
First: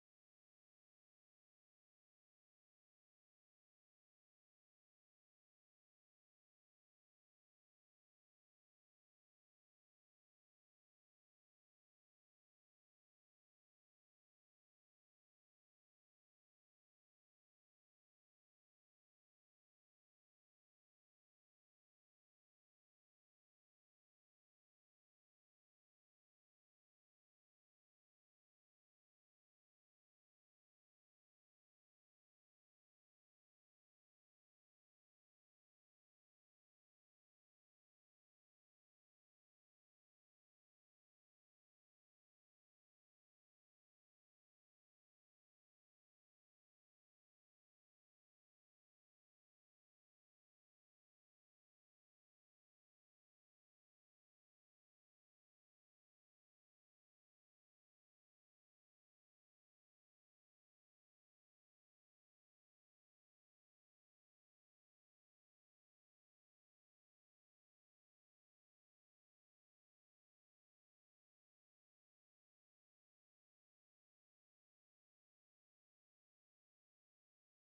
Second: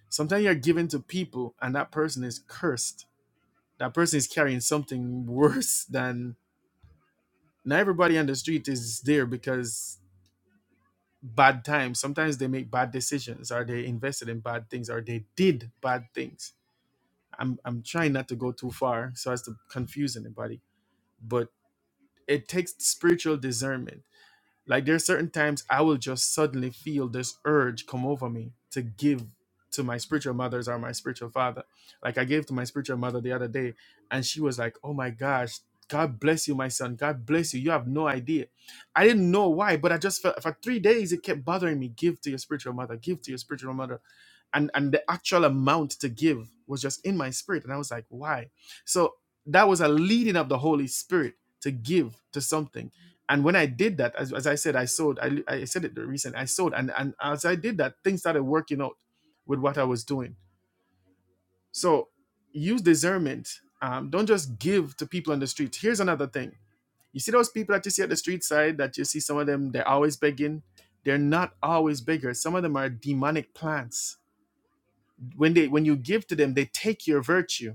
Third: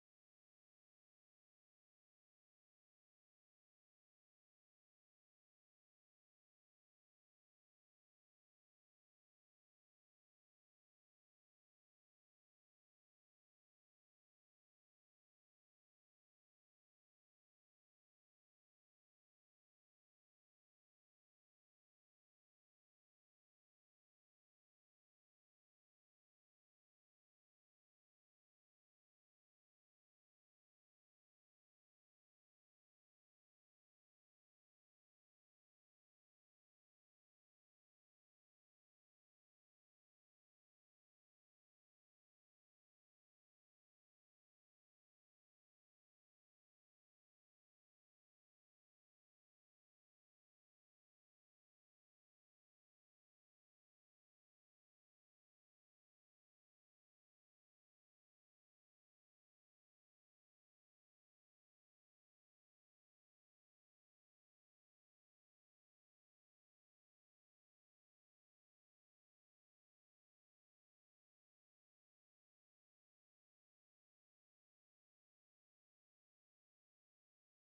S1: Sometimes you're giving to people, and that person is cursed. That person is carrying something worse than now everybody on the street is there because bad times. Sometimes they make bad decisions, or they invested in bad things, or they did bad things. I'm I'm trying not to go too far so as to confuse anybody, but it takes spiritual discernment like there's certain times I will just suddenly feel this urge come over me to give to my spiritual mothers or my spiritual father. Like I gave to my spiritual mother the other day, and she was like, "Oh my gosh, God bless you, my son. God bless you. You have no idea." I didn't know why, but I just felt for three days it kept bothering me. Give to your spiritual mother. Give to your spiritual mother, and and the actual amount to give was just in my spirit, and I was like, "Why?" So that was a leading of the Holy Spirit to give to something and when I did that, as, as I said, I sold, I, I said it recently, I sold. And, and as I did that, things started working out with what I was doing. So use discernment. Um, don't just give to people on the street. Here's another thing. You see those people that you see at the street side that you see some of them, they're always begging. They're not always beggars. Some of them are demonic plants. When they when you give to them, they take your virtue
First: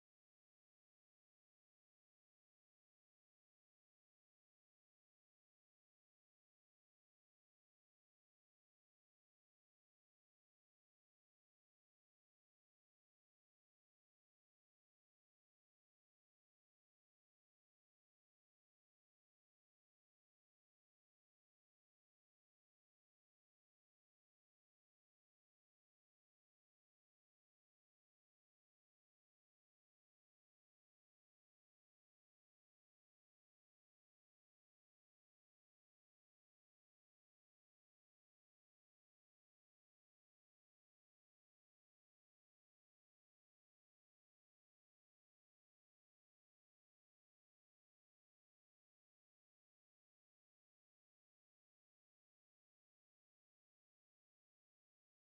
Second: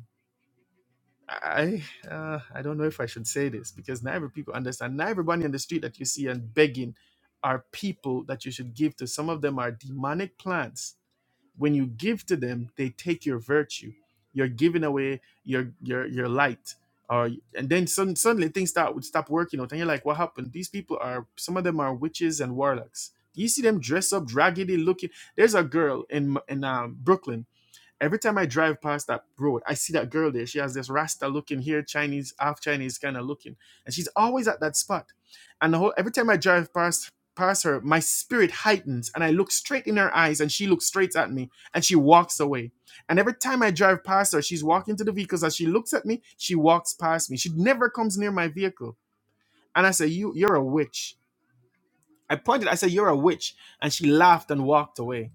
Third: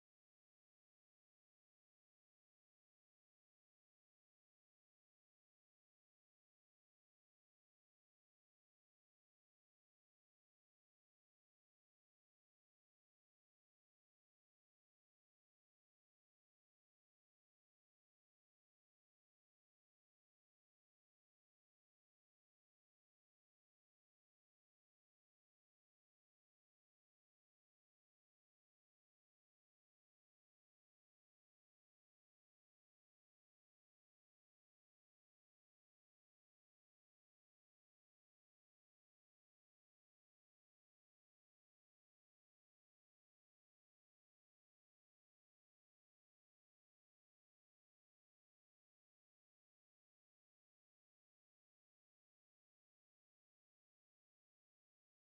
S1: I uh, I don't know if I should say this because not every people understand. Not everybody on the street that you see and begging are people that you should give to. Some of them are demonic plants. When you give to them, they take your virtue. You're giving away your your your light. Or and then sudden, suddenly things start would stop working out, and you're like, what happened? These people are some of them are witches and warlocks. You see them dress up, raggedy looking. There's a girl in in um, Brooklyn every time I drive past that road, I see that girl there. She has this Rasta looking here, Chinese, half Chinese kind of looking, and she's always at that spot. And the whole every time I drive past past her, my spirit heightens, and I look straight in her eyes, and she looks straight at me, and she walks away. And every time I drive past her, she's walking to the vehicles. As she looks at me, she walks past me. She never comes near my vehicle. And I say, "You, you're a witch." I pointed. I said, "You're a witch," and she laughed and walked away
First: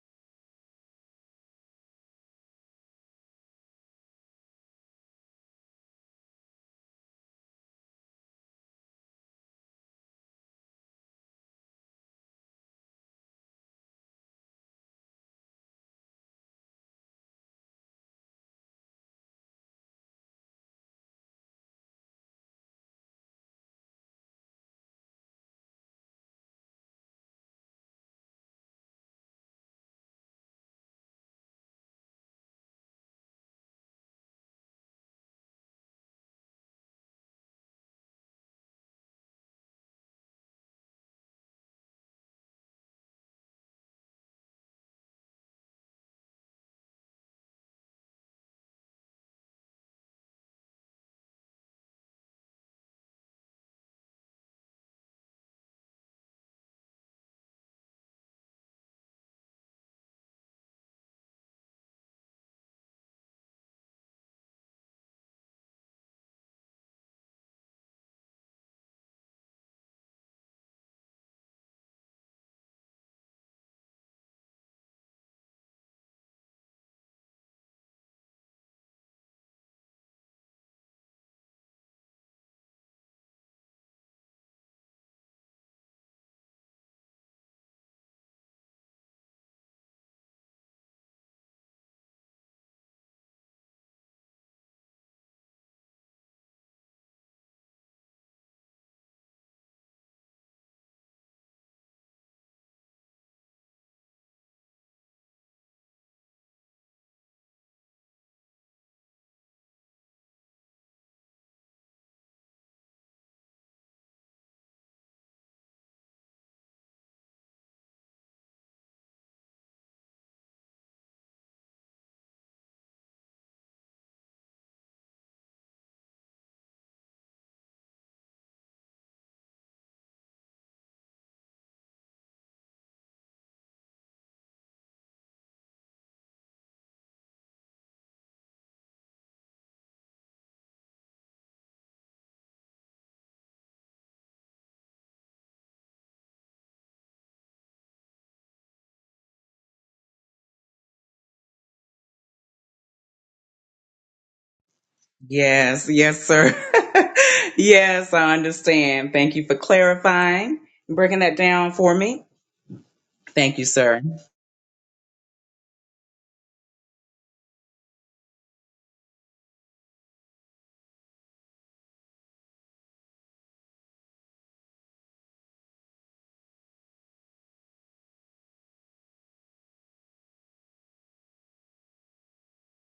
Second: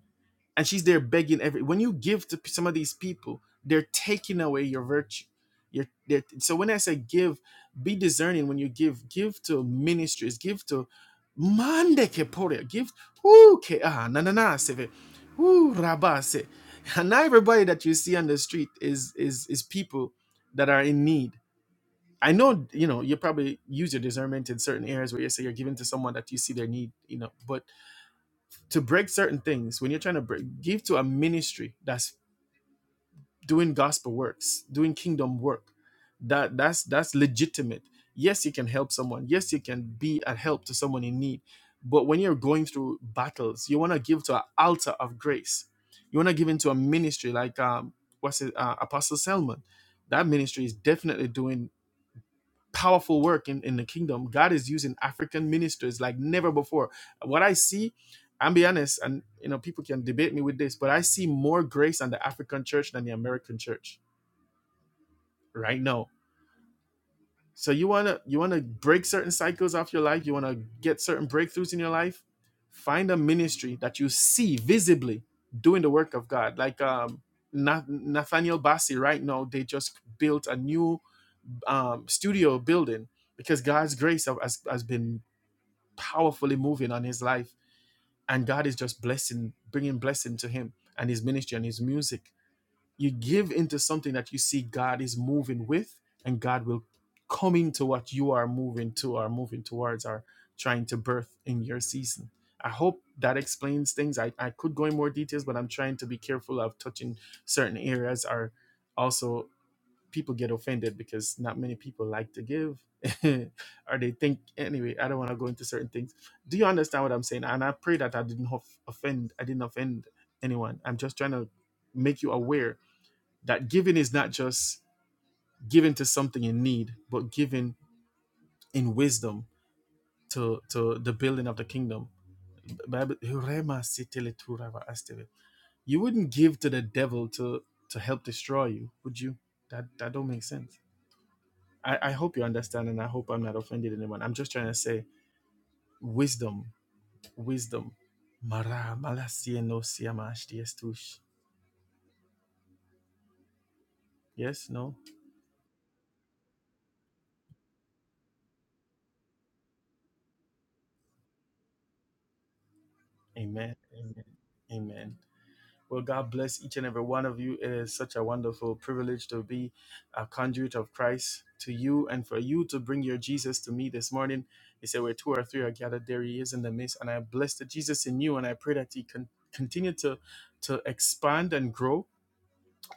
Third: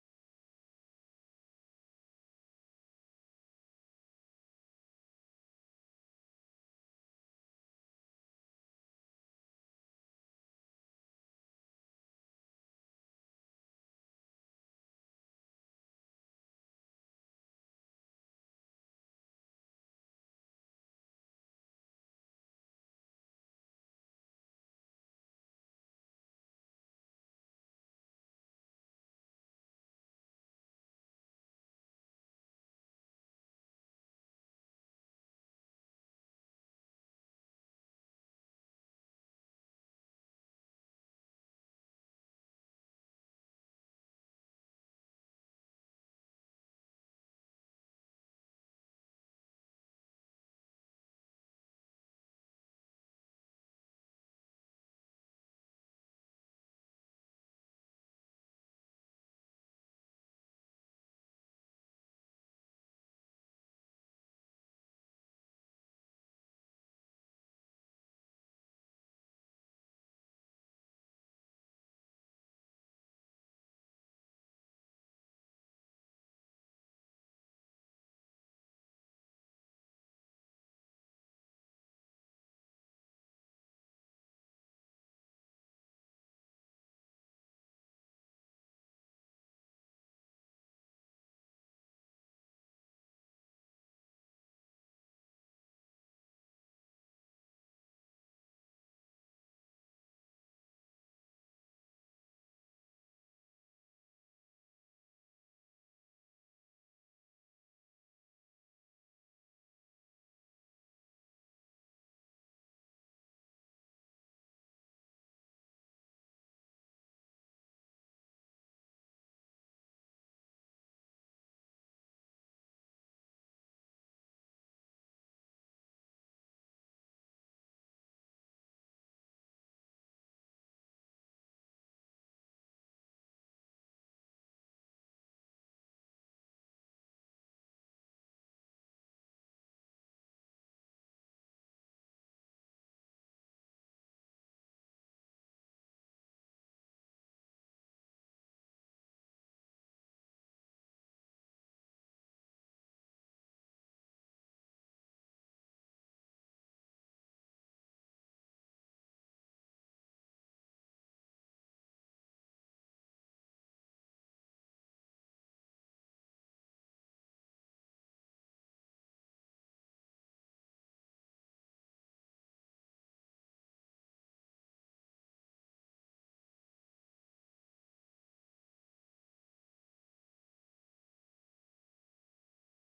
S1: and she's there begging every when you give to some of these people they're taking away your virtue you're they're, so when i say give be discerning when you give give to ministries give to mande que pore give who ke ah na na na seve ve, who rabase and not everybody that you see on the street is is is people that are in need i know you know you probably use your discernment in certain areas where you say you're giving to someone that you see their need you know but to break certain things when you're trying to break, give to a ministry that's doing gospel works doing kingdom work that that's that's legitimate yes you can help someone yes you can be a help to someone in need but when you're going through battles you want to give to an altar of grace you want to give into a ministry like um what's it uh, apostle selman that ministry is definitely doing powerful work in, in the kingdom. God is using African ministers like never before. What I see, I'm be honest, and you know, people can debate me with this, but I see more grace on the African church than the American church right now. So you wanna you wanna break certain cycles off your life, you wanna get certain breakthroughs in your life, find a ministry that you see visibly doing the work of God. Like um Na- Nathaniel Bassi right now, they just built a new um, studio building because God's grace have- has, has been powerfully moving on his life and god is just blessing bringing blessing to him and his ministry and his music you give into something that you see god is moving with and god will come into what you are moving to or moving towards or trying to birth in your season i hope that explains things i, I could go in more details but i'm trying to be careful of touching certain areas or also people get offended because not many people like to give or they think anyway i don't want to go into certain things do you understand what i'm saying and i pray that i didn't hof- offend i didn't offend anyone i'm just trying to make you aware that giving is not just giving to something in need but giving in wisdom to to the building of the kingdom Bible- Rema sitele turava asteve. you wouldn't give to the devil to to help destroy you would you that that don't make sense I, I hope you understand, and I hope I'm not offended anyone. I'm just trying to say wisdom, wisdom. Mara malasia no siamash diestush. Yes, no?
S2: Yes, yes, sir. yes, I understand. Thank you for clarifying, breaking that down for me. Thank you,
S1: Amen.
S2: sir.
S1: Amen. Amen. Well, God bless each and every one of you. It is such a wonderful privilege to be a conduit of Christ to you and for you to bring your Jesus to me this morning. He said, Where two or three are gathered, there he is in the midst. And I bless the Jesus in you, and I pray that he can continue to, to expand and grow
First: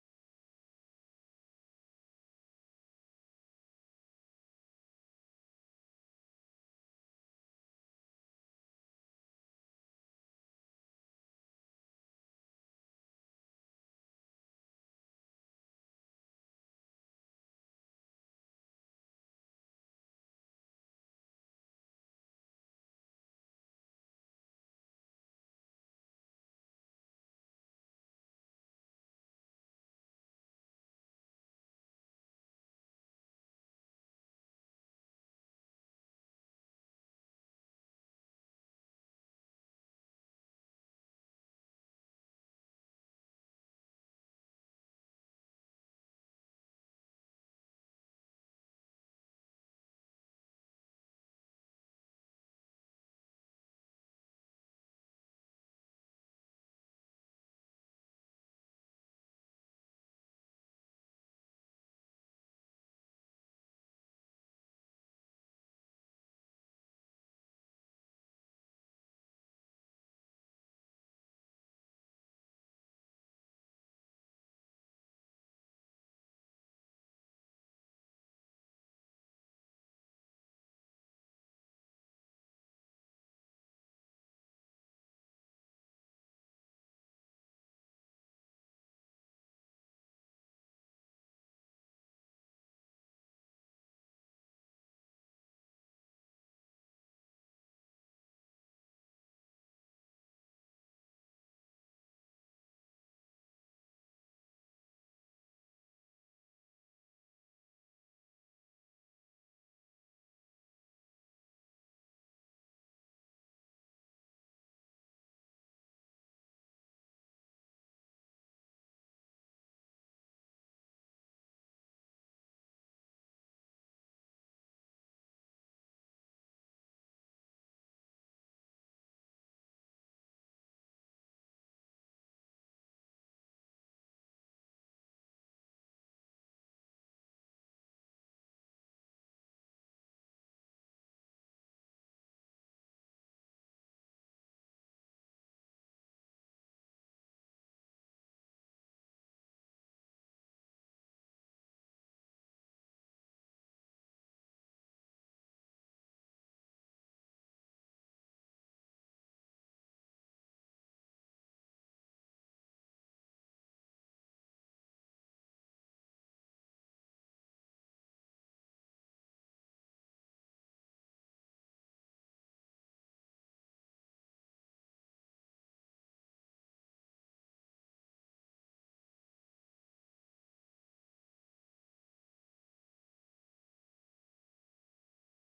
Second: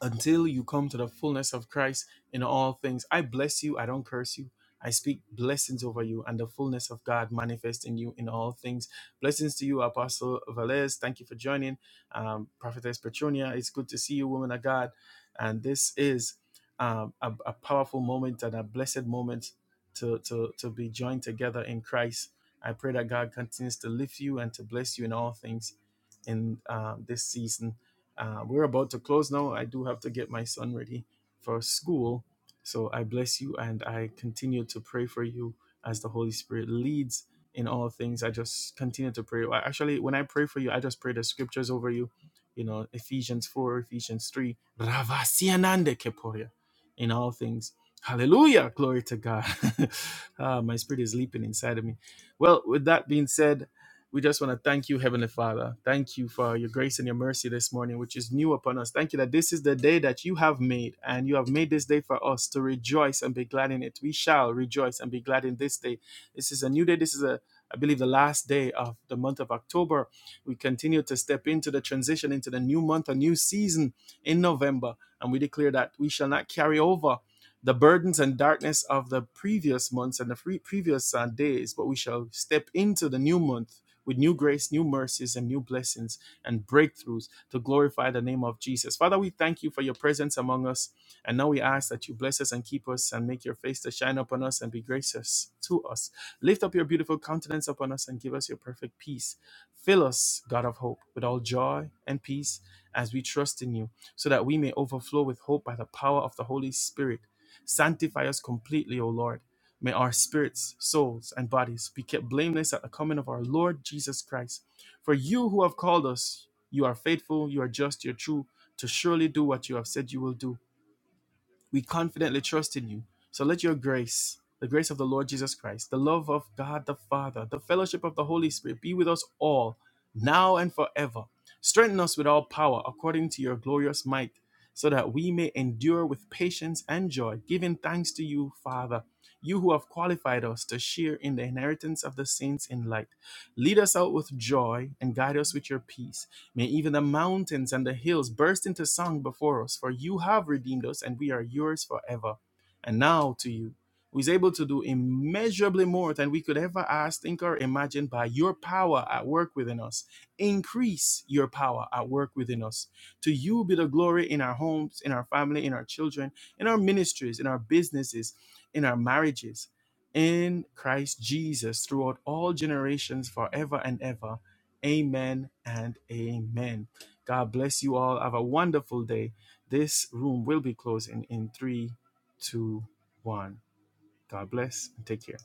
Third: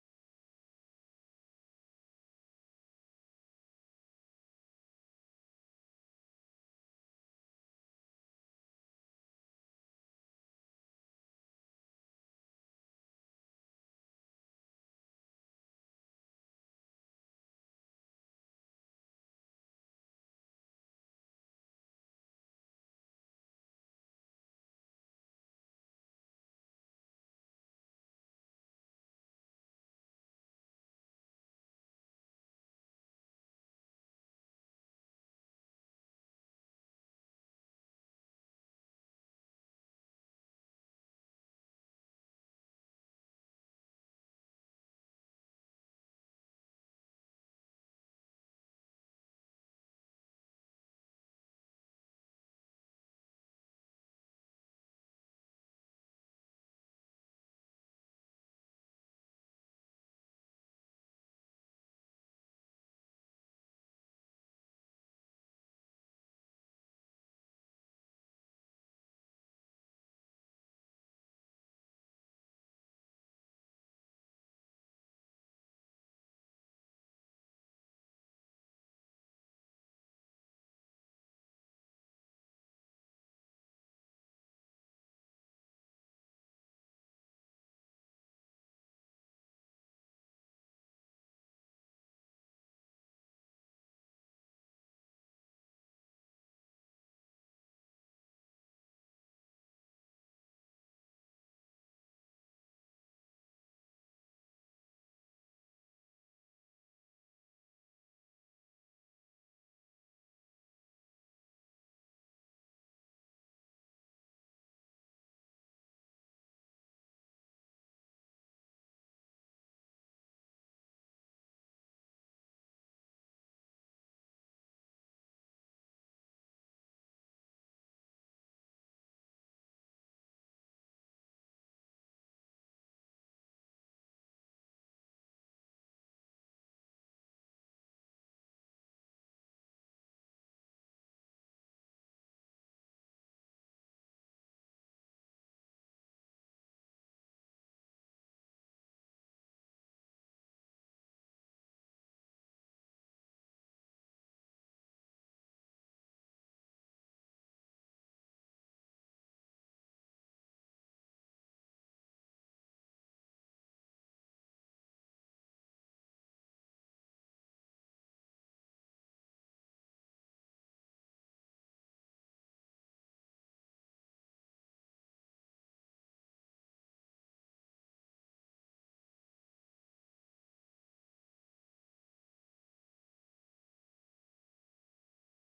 S1: until you come to the fullness of Christ in all things. I bless you. I don't curse you. I speak blessings over you and the fullness of God manifest in you in all things. Blessings to you, Apostle Velez. Thank you for joining. Um, Prophetess Petronia, it's good to see you, woman of God. And this is um, a, a powerful moment and a blessed moment to, to, to be joined together in Christ. I pray that God continues to lift you and to bless you in all things in um, this season uh, we're about to close now. I do have to get my son ready for school. So I bless you and I continue to pray for you as the Holy Spirit leads in all things. I just continue to pray. Well, Actually, when I pray for you, I just pray the scriptures over you. You know, Ephesians 4, Ephesians 3. Ravasianande keporia in all things. Hallelujah. Glory to God. Ah, my spirit is leaping inside of me. Well, with that being said, we just want to thank you, Heavenly Father. Thank you for your grace and your mercy this morning, which is new upon us. Thank you that this is the day that you have made, and you have made this day for us to rejoice and be glad in it. We shall rejoice and be glad in this day. This is a new day. This is a I believe the last day of the month of October. We continue to step into the transition into the new month, a new season in November. And we declare that we shall not carry over the burdens and darkness of the previous months and the free, previous uh, days, but we shall step into the new month with new grace, new mercies, and new blessings and breakthroughs to glorify the name of Jesus. Father, we thank you for your presence among us. And now we ask that you bless us and keep us and make your face to shine upon us and be gracious to us. Lift up your beautiful countenance upon us and give us your perfect peace. Fill us, God of hope, with all joy and peace as we trust in you, so that we may overflow with hope by the power of the Holy Spirit. Sanctify us completely, O Lord May our spirits, souls, and bodies be kept blameless at the coming of our Lord Jesus Christ. For you who have called us, you are faithful, you are just, you're true, to surely do what you have said you will do. We confidently trust in you. So let your grace, the grace of the Lord Jesus Christ, the love of God the Father, the fellowship of the Holy Spirit be with us all, now and forever. Strengthen us with all power according to your glorious might, so that we may endure with patience and joy, giving thanks to you, Father, you who have qualified us to share in the inheritance of the saints in light. Lead us out with joy and guide us with your peace May even the mountains and the hills burst into song before us, for you have redeemed us, and we are yours forever. And now to you, who is able to do immeasurably more than we could ever ask, think, or imagine by your power at work within us. Increase your power at work within us. To you be the glory in our homes, in our family, in our children, in our ministries, in our businesses, in our marriages. In Christ Jesus, throughout all generations, forever and ever. Amen and amen. God bless you all. Have a wonderful day. This room will be closing in three, two, one. God bless and take care.